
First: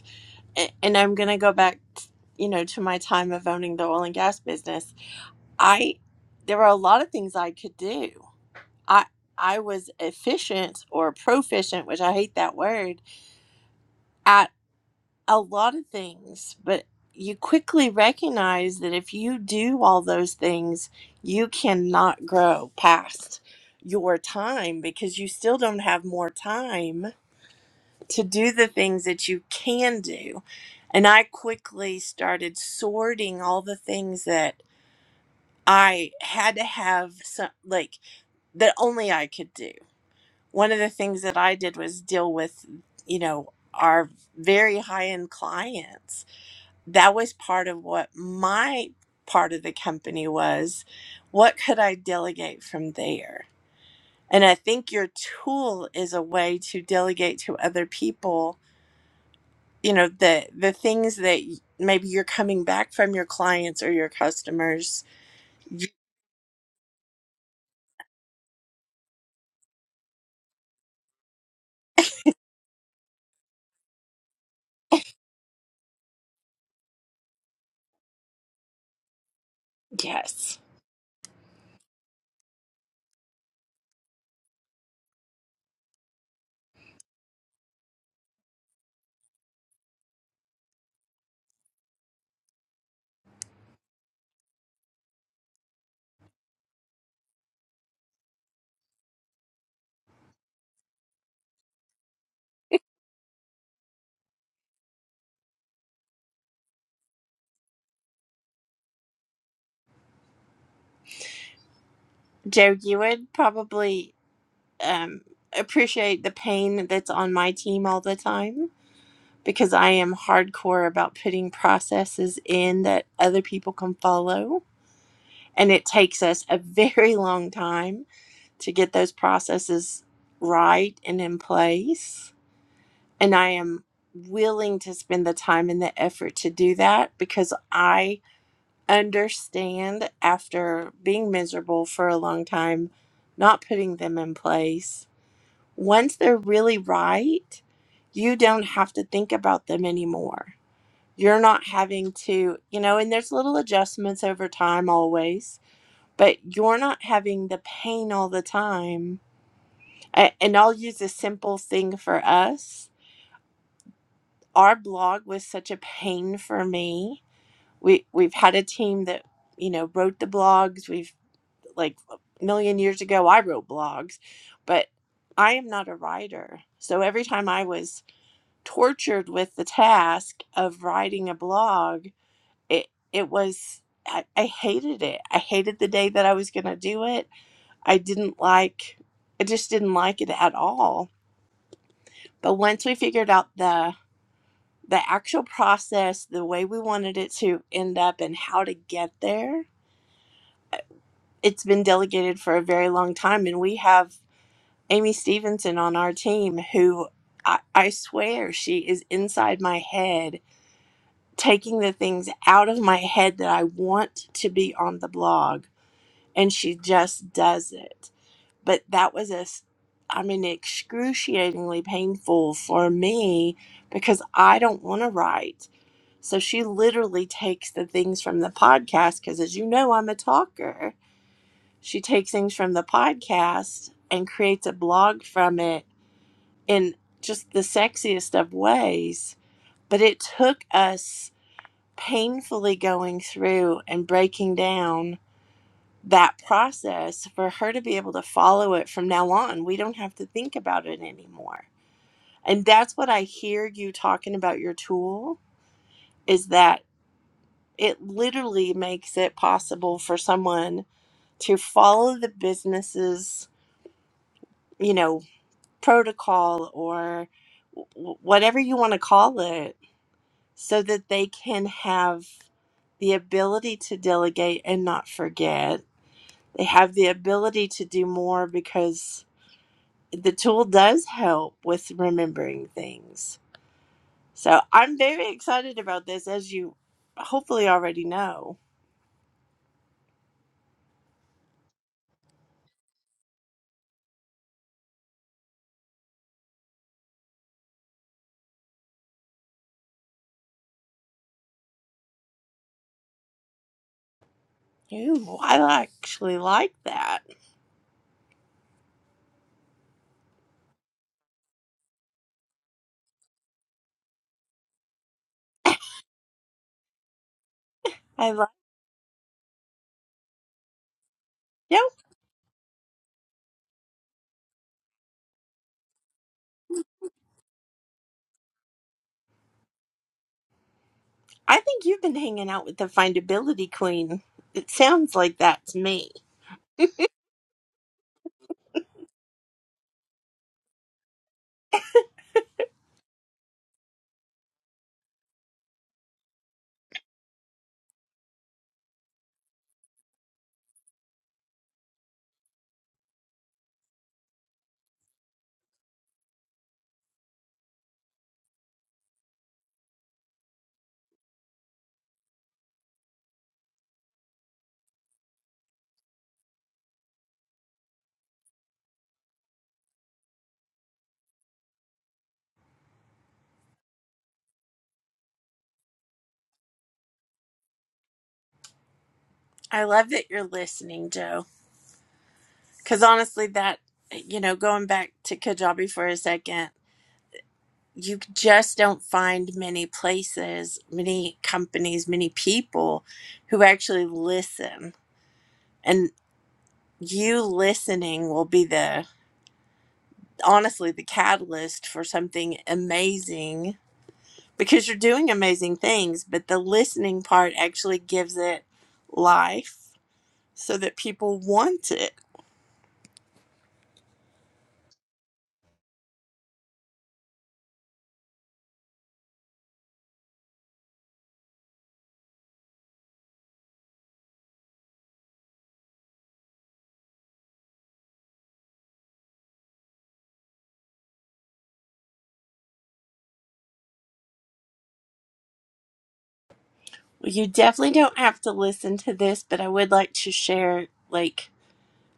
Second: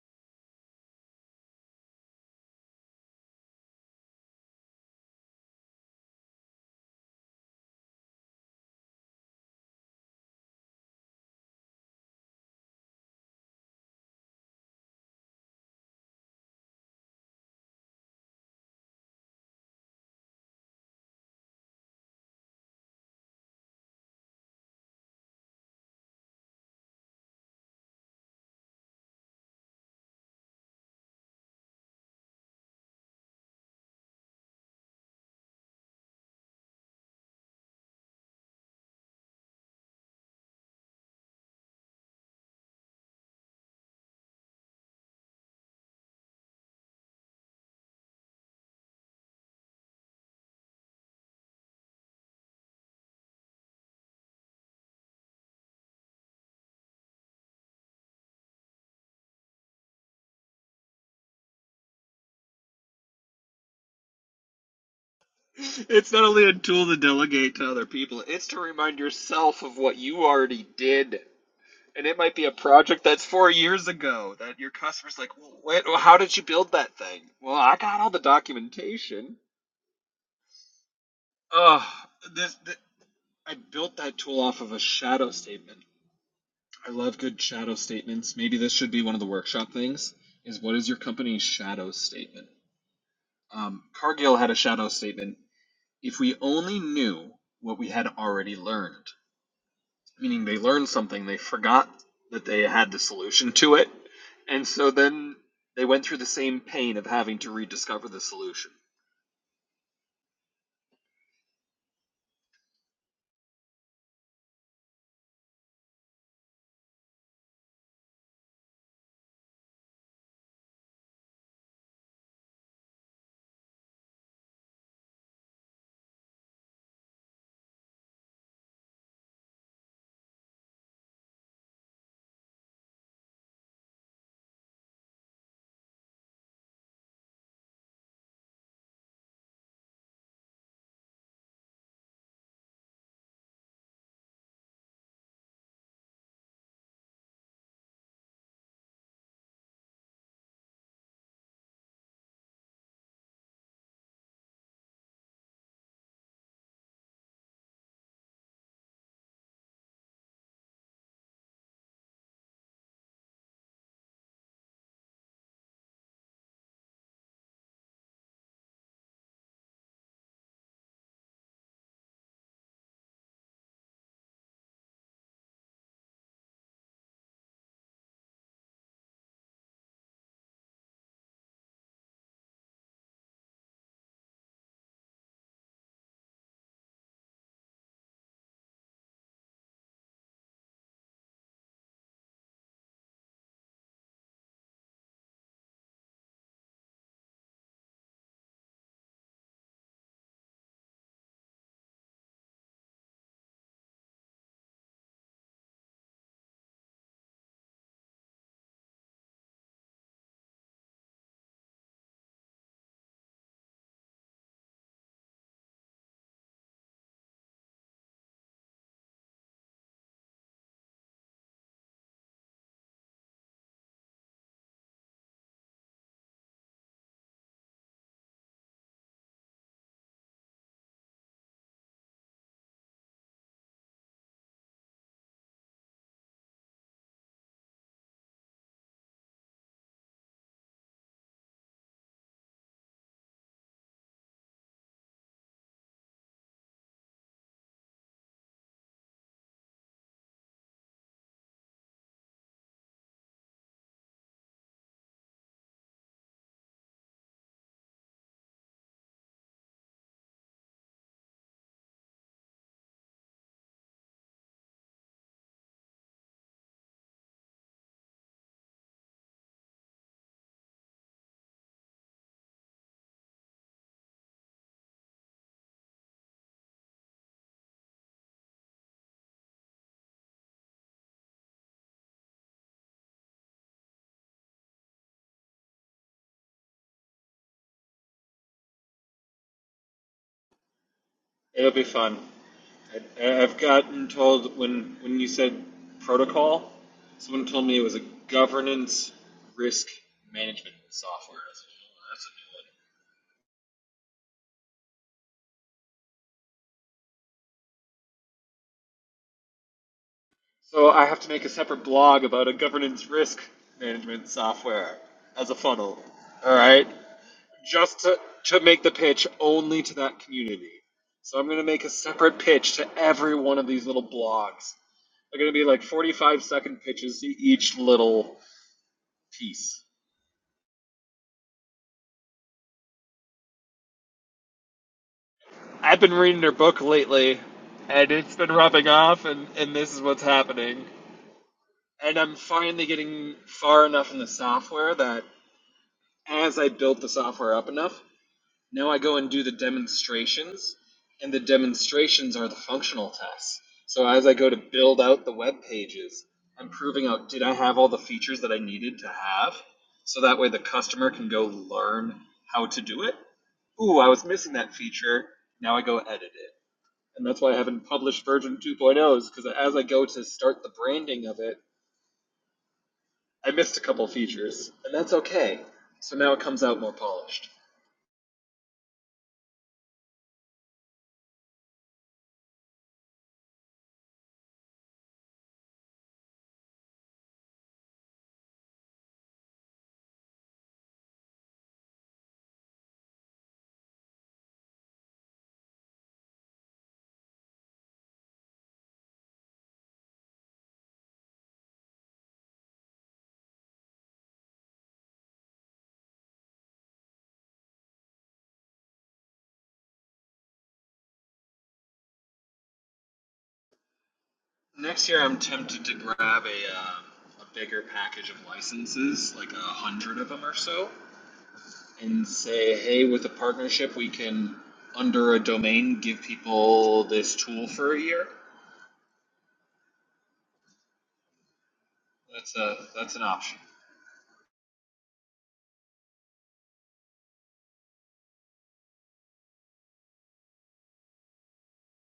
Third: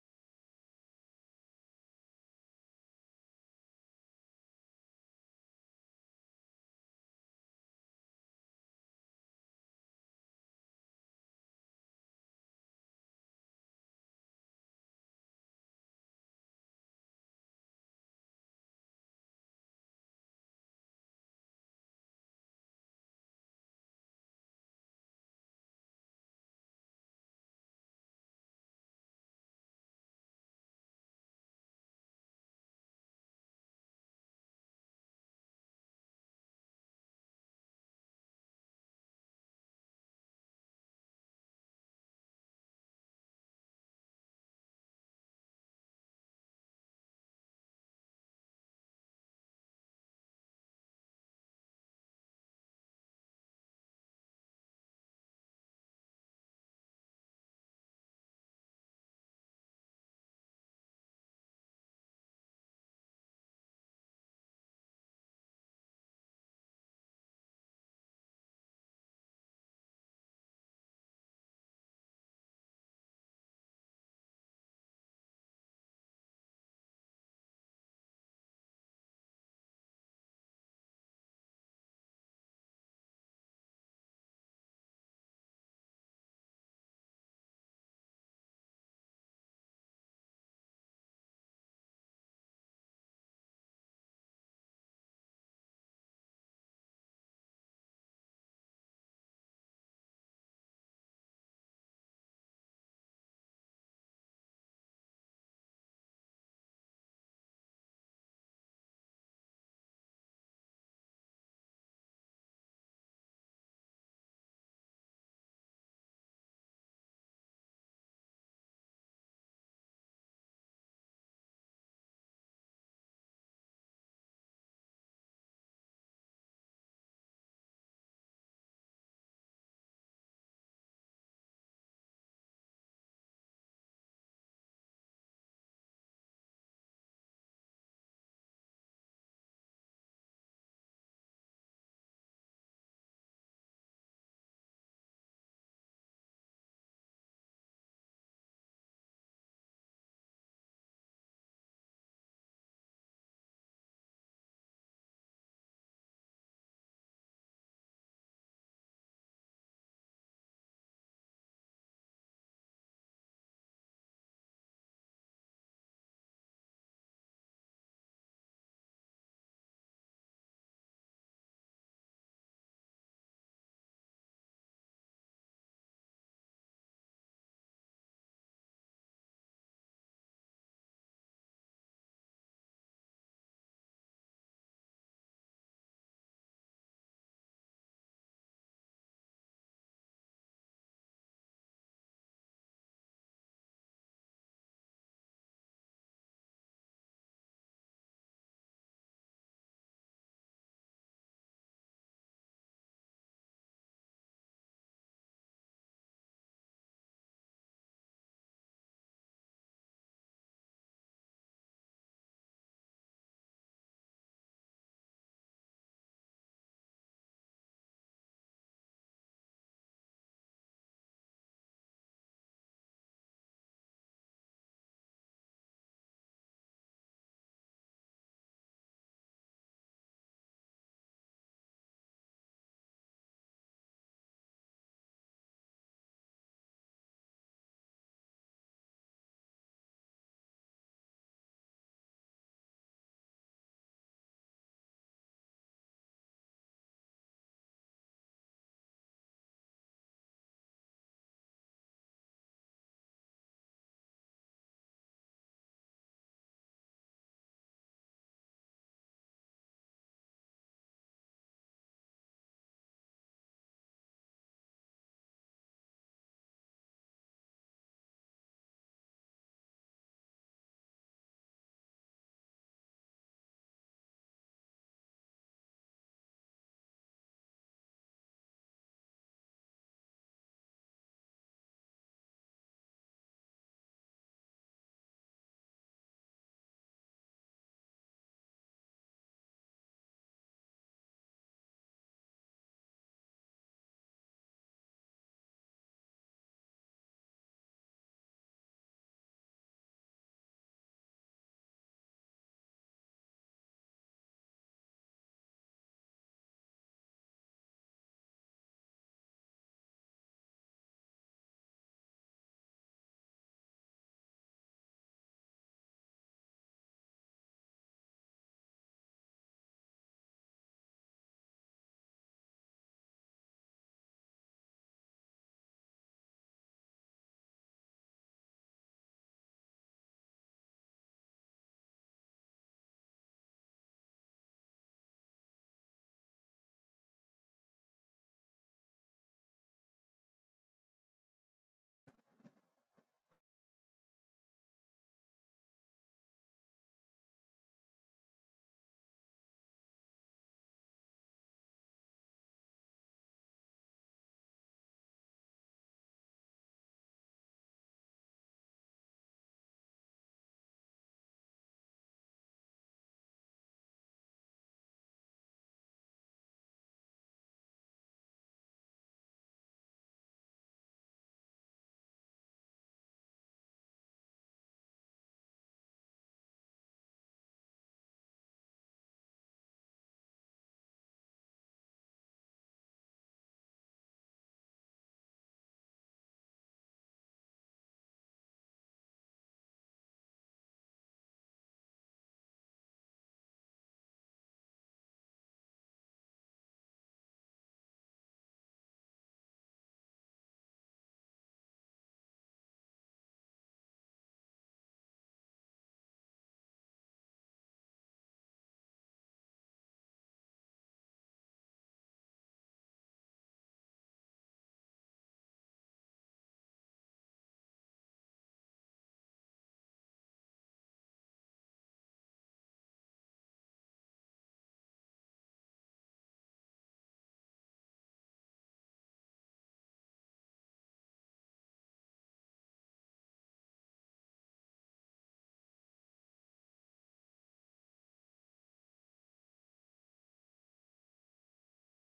a- and I'm going to go back, t- you know, to my time of owning the oil and gas business. I there were a lot of things I could do. I I was efficient or proficient, which I hate that word, at a lot of things, but you quickly recognize that if you do all those things, you cannot grow past your time because you still don't have more time to do the things that you can do. And I quickly started sorting all the things that I had to have, some, like, that only I could do. One of the things that I did was deal with, you know, our very high end clients. That was part of what my part of the company was. What could I delegate from there? And I think your tool is a way to delegate to other people you know the the things that maybe you're coming back from your clients or your customers It's not only a tool to delegate to other people; it's to remind yourself of what you already did And it might be a project that's four years ago that your customer's like, well, wait, well, how did you build that thing? Well, I got all the documentation. yes Oh, this, th I built that tool off of a shadow statement. I love good shadow statements. Maybe this should be one of the workshop things. Is what is your company's shadow statement? Um, Cargill had a shadow statement. If we only knew what we had already learned. meaning they learned something they forgot that they had the solution to it and so then they went through the same pain of having to rediscover the solution joe you would probably um, appreciate the pain that's on my team all the time because i am hardcore about putting processes in that other people can follow and it takes us a very long time to get those processes right and in place and i am willing to spend the time and the effort to do that because i understand after being miserable for a long time, not putting them in place. Once they're really right, you don't have to think about them anymore. You're not having to, you know, and there's little adjustments over time always, but you're not having the pain all the time. A- And I'll use a simple thing for us. Our blog was such a pain for me. We we've had a team that, you know, wrote the blogs. We've like a million years ago I wrote blogs, but I am not a writer. So every time I was tortured with the task of writing a blog, it it was I, I hated it. I hated the day that I was going to do it. I didn't like I just didn't like it at all. But once we figured out the the actual process, the way we wanted it to end up and how to get there, it's been delegated for a very long time and we have Amy Stevenson on our team who I, I swear she is inside my head, taking the things out of my head that I want to be on the blog. And she just does it. But that was a, s- I mean, excruciatingly painful for me because I don't want to write. So she literally takes the things from the podcast because, as you know, I'm a talker. She takes things from the podcast and creates a blog from it in just the sexiest of ways. But it took us painfully going through and breaking down that process for her to be able to follow it from now on. We don't have to think about it anymore. And that's what I hear you talking about your tool is that it literally makes it possible for someone to follow the business's, you know, protocol or w- whatever you want to call it so that they can have the ability to delegate and not forget. They have the ability to do more because the tool does help with remembering things. So I'm very excited about this, as you hopefully already know. It'll be fun. I, I- have gotten told when when you said protocol, someone told me it was a governance risk management software. I said, "Oh, that's Ooh, I actually like that. a new one." So I have to make a separate blog about a governance risk management software as a funnel. All right. just to, I like. to make the pitch only to that community. So I'm going to Yep, make a separate pitch to every one of these little blogs. They're going to be like 45 second pitches to each little piece. I think you've been hanging out with the findability queen. It sounds like that to I've me. been reading her book lately, and it's been rubbing off, and, and this is what's happening. And I'm finally getting far enough in the software that as I built the software up enough, Now I go and do the demonstrations, and the demonstrations are the functional tests. So as I go to build out the web pages, I'm proving out did I have all the features that I needed to have? So that way the customer can go learn how to do it. Ooh, I was missing that feature. Now I go edit it. And that's why I haven't published version 2.0 is because as I go to start the branding of it, I missed a couple features. And that's okay. So now it comes out more polished. I love that you're listening, Joe. Because honestly, that, you know, going back to Kajabi for a second, you just don't find many places, many companies, many people who actually listen. And you listening will be the, honestly, the catalyst for something amazing because you're doing amazing things, but the listening part actually gives it life so that people want it. Next year, I'm tempted to grab a, uh, a bigger package of licenses, like a hundred of them or so, and say, hey, with a partnership, we can, under a domain, give people this tool for a year. That's a that's an option. You definitely don't have to listen to this, but I would like to share, like,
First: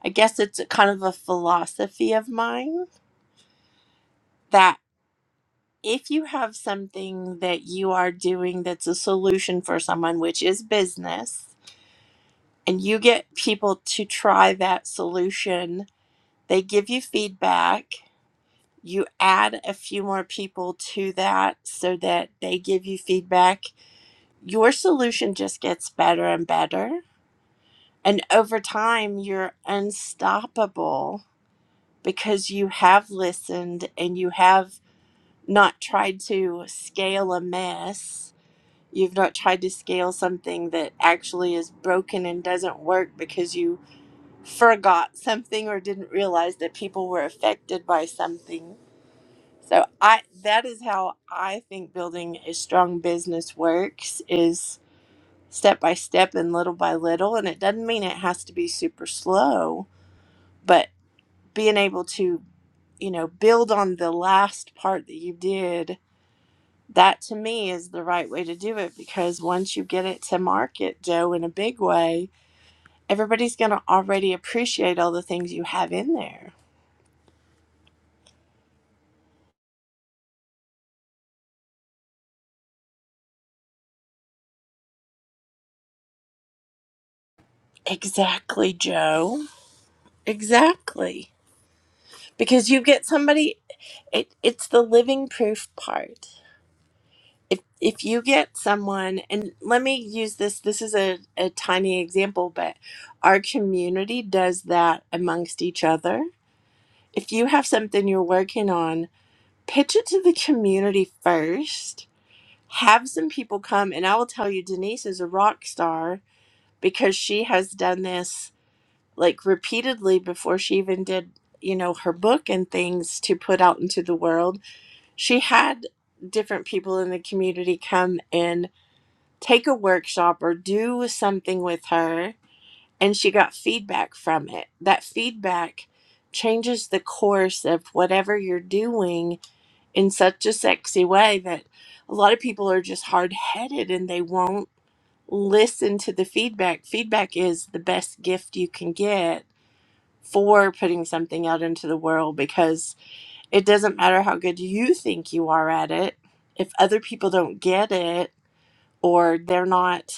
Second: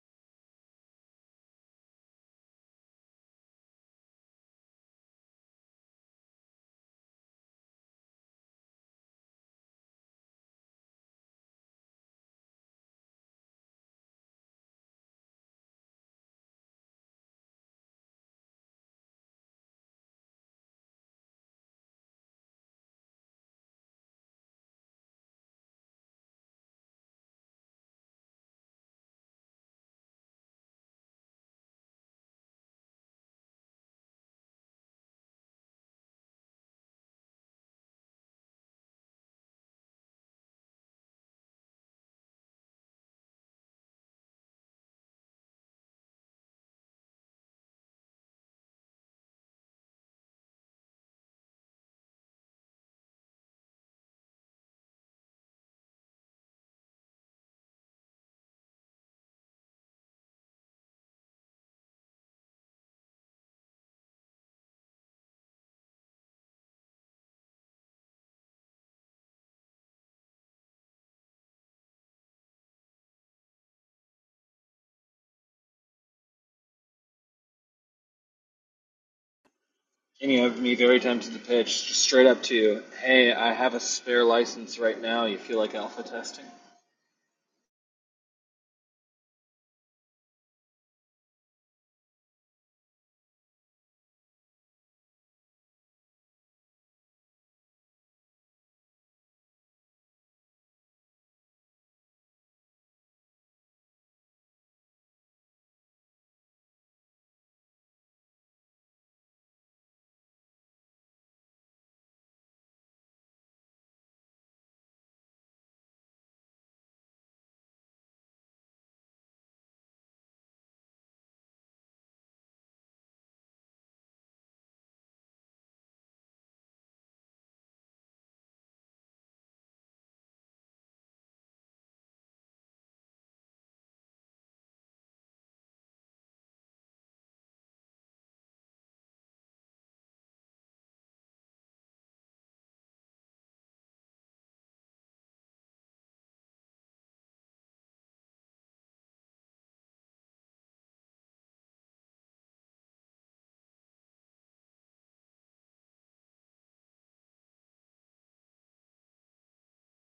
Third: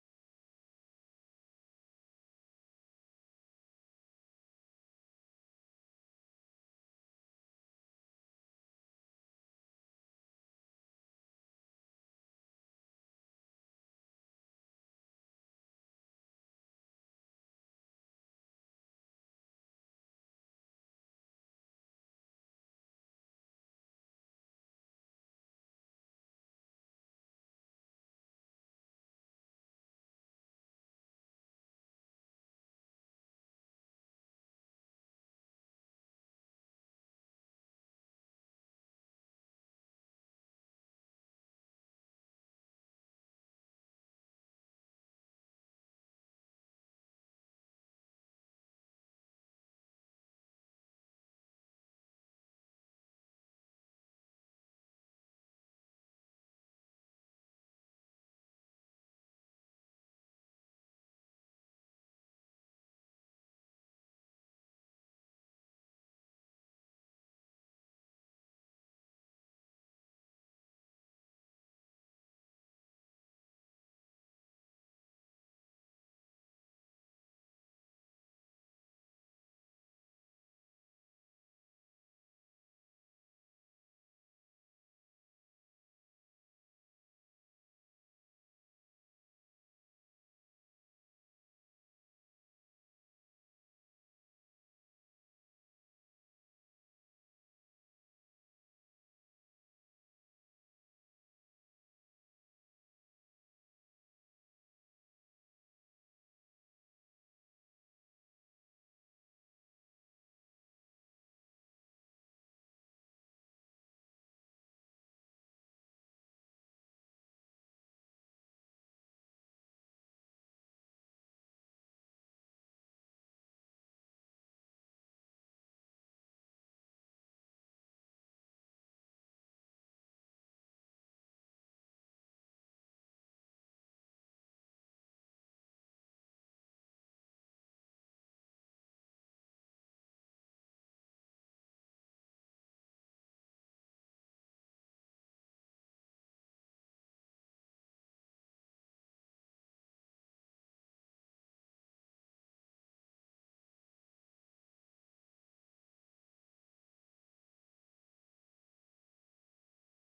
I guess it's a kind of a philosophy of mine that if you have something that you are doing that's a solution for someone, which is business, and you get people to try that solution, they give you feedback. You add a few more people to that so that they give you feedback. Your solution just gets better and better. And over time, you're unstoppable because you have listened and you have not tried to scale a mess. You've not tried to scale something that actually is broken and doesn't work because you forgot something or didn't realize that people were affected by something. So I that is how I think building a strong business works is step by step and little by little and it doesn't mean it has to be super slow, but being able to you know build on the last part that you did that to me is the right way to do it because once you get it to market, Joe, in a big way, everybody's going to already appreciate all the things you have in there. And you have me very tempted to pitch just straight up to you. Hey, I have a spare license right now. You feel like alpha testing? Exactly, Joe. Exactly. Because you get somebody it it's the living proof part. If if you get someone and let me use this this is a, a tiny example, but our community does that amongst each other. If you have something you're working on pitch it to the community first. Have some people come, and I will tell you, Denise is a rock star because she has done this like repeatedly before she even did, you know, her book and things to put out into the world. She had different people in the community come and take a workshop or do something with her, and she got feedback from it. That feedback changes the course of whatever you're doing in such a sexy way that a lot of people are just hard headed and they won't listen to the feedback. Feedback is the best gift you can get for putting something out into the world because it doesn't matter how good you think you are at it. If other people don't get it or they're not,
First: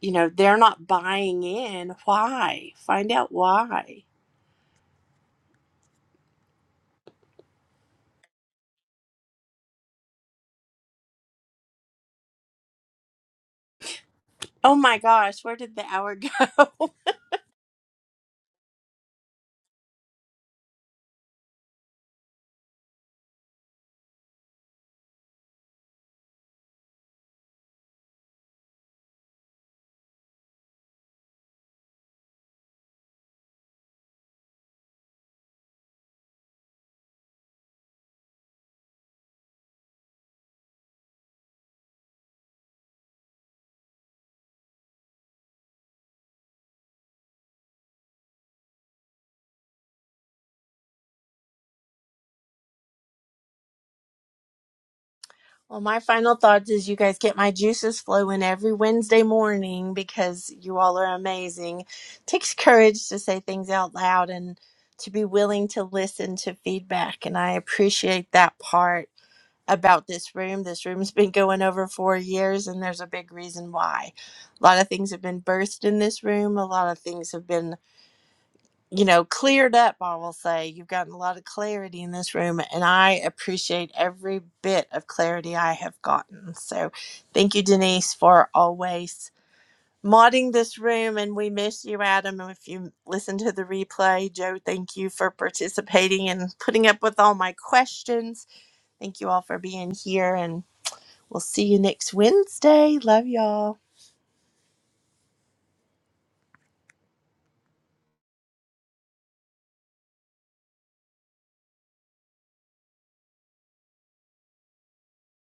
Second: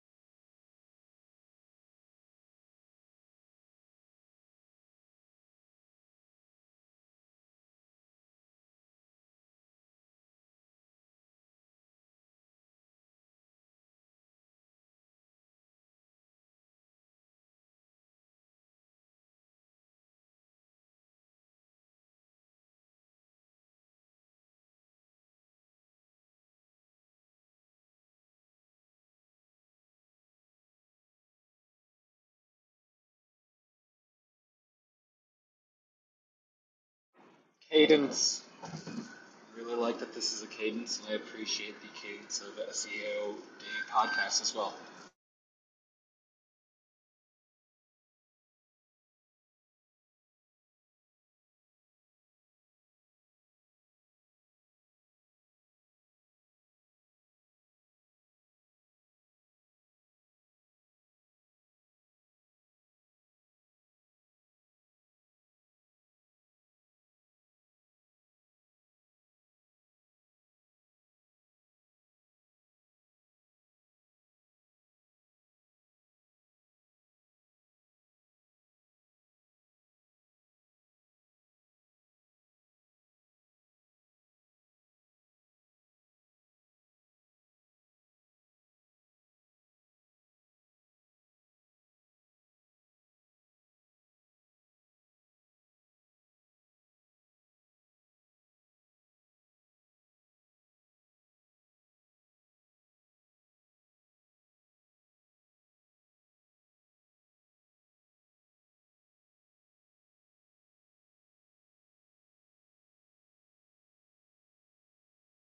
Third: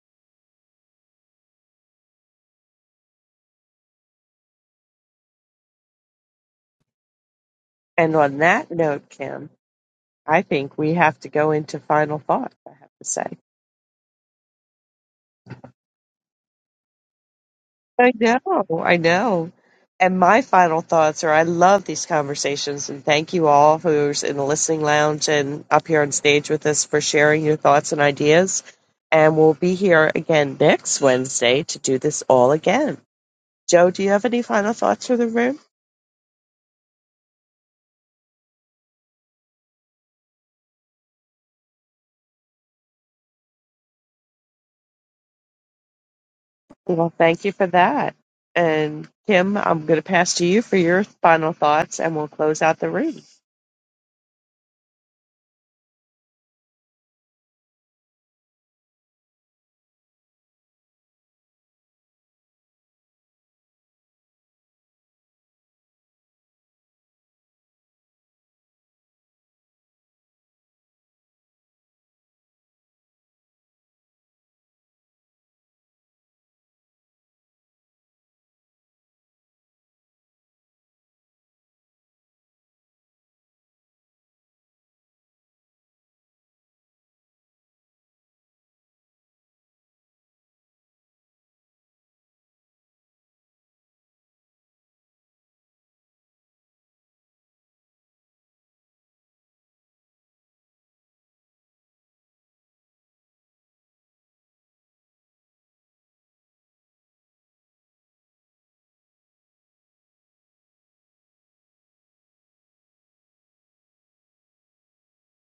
you know, they're not buying in, why? Find out why. And on that note, Kim, I think we have to go into final thoughts, I have to say. Oh my gosh, where did the hour go? I know, I know. And my final thoughts are I love these conversations and thank you all who's in the listening lounge and up here on stage with us for sharing your thoughts and ideas. And we'll be here again next Wednesday to do this all again. Joe, do you have any final thoughts for the room? Cadence. I really like that this is a cadence, and I appreciate the cadence of SEO Day podcast as well. Well, thank you for that. And Kim, I'm going to pass to you for your final thoughts and we'll close out the room. Well, my final thoughts is you guys get my juices flowing every Wednesday morning because you all are amazing. takes courage to say things out loud and to be willing to listen to feedback. And I appreciate that part about this room. This room's been going over four years, and there's a big reason why. A lot of things have been birthed in this room, a lot of things have been you know, cleared up, I will say. You've gotten a lot of clarity in this room, and I appreciate every bit of clarity I have gotten. So thank you, Denise, for always modding this room. And we miss you, Adam. And if you listen to the replay, Joe, thank you for participating and putting up with all my questions. Thank you all for being here, and we'll see you next Wednesday. Love y'all.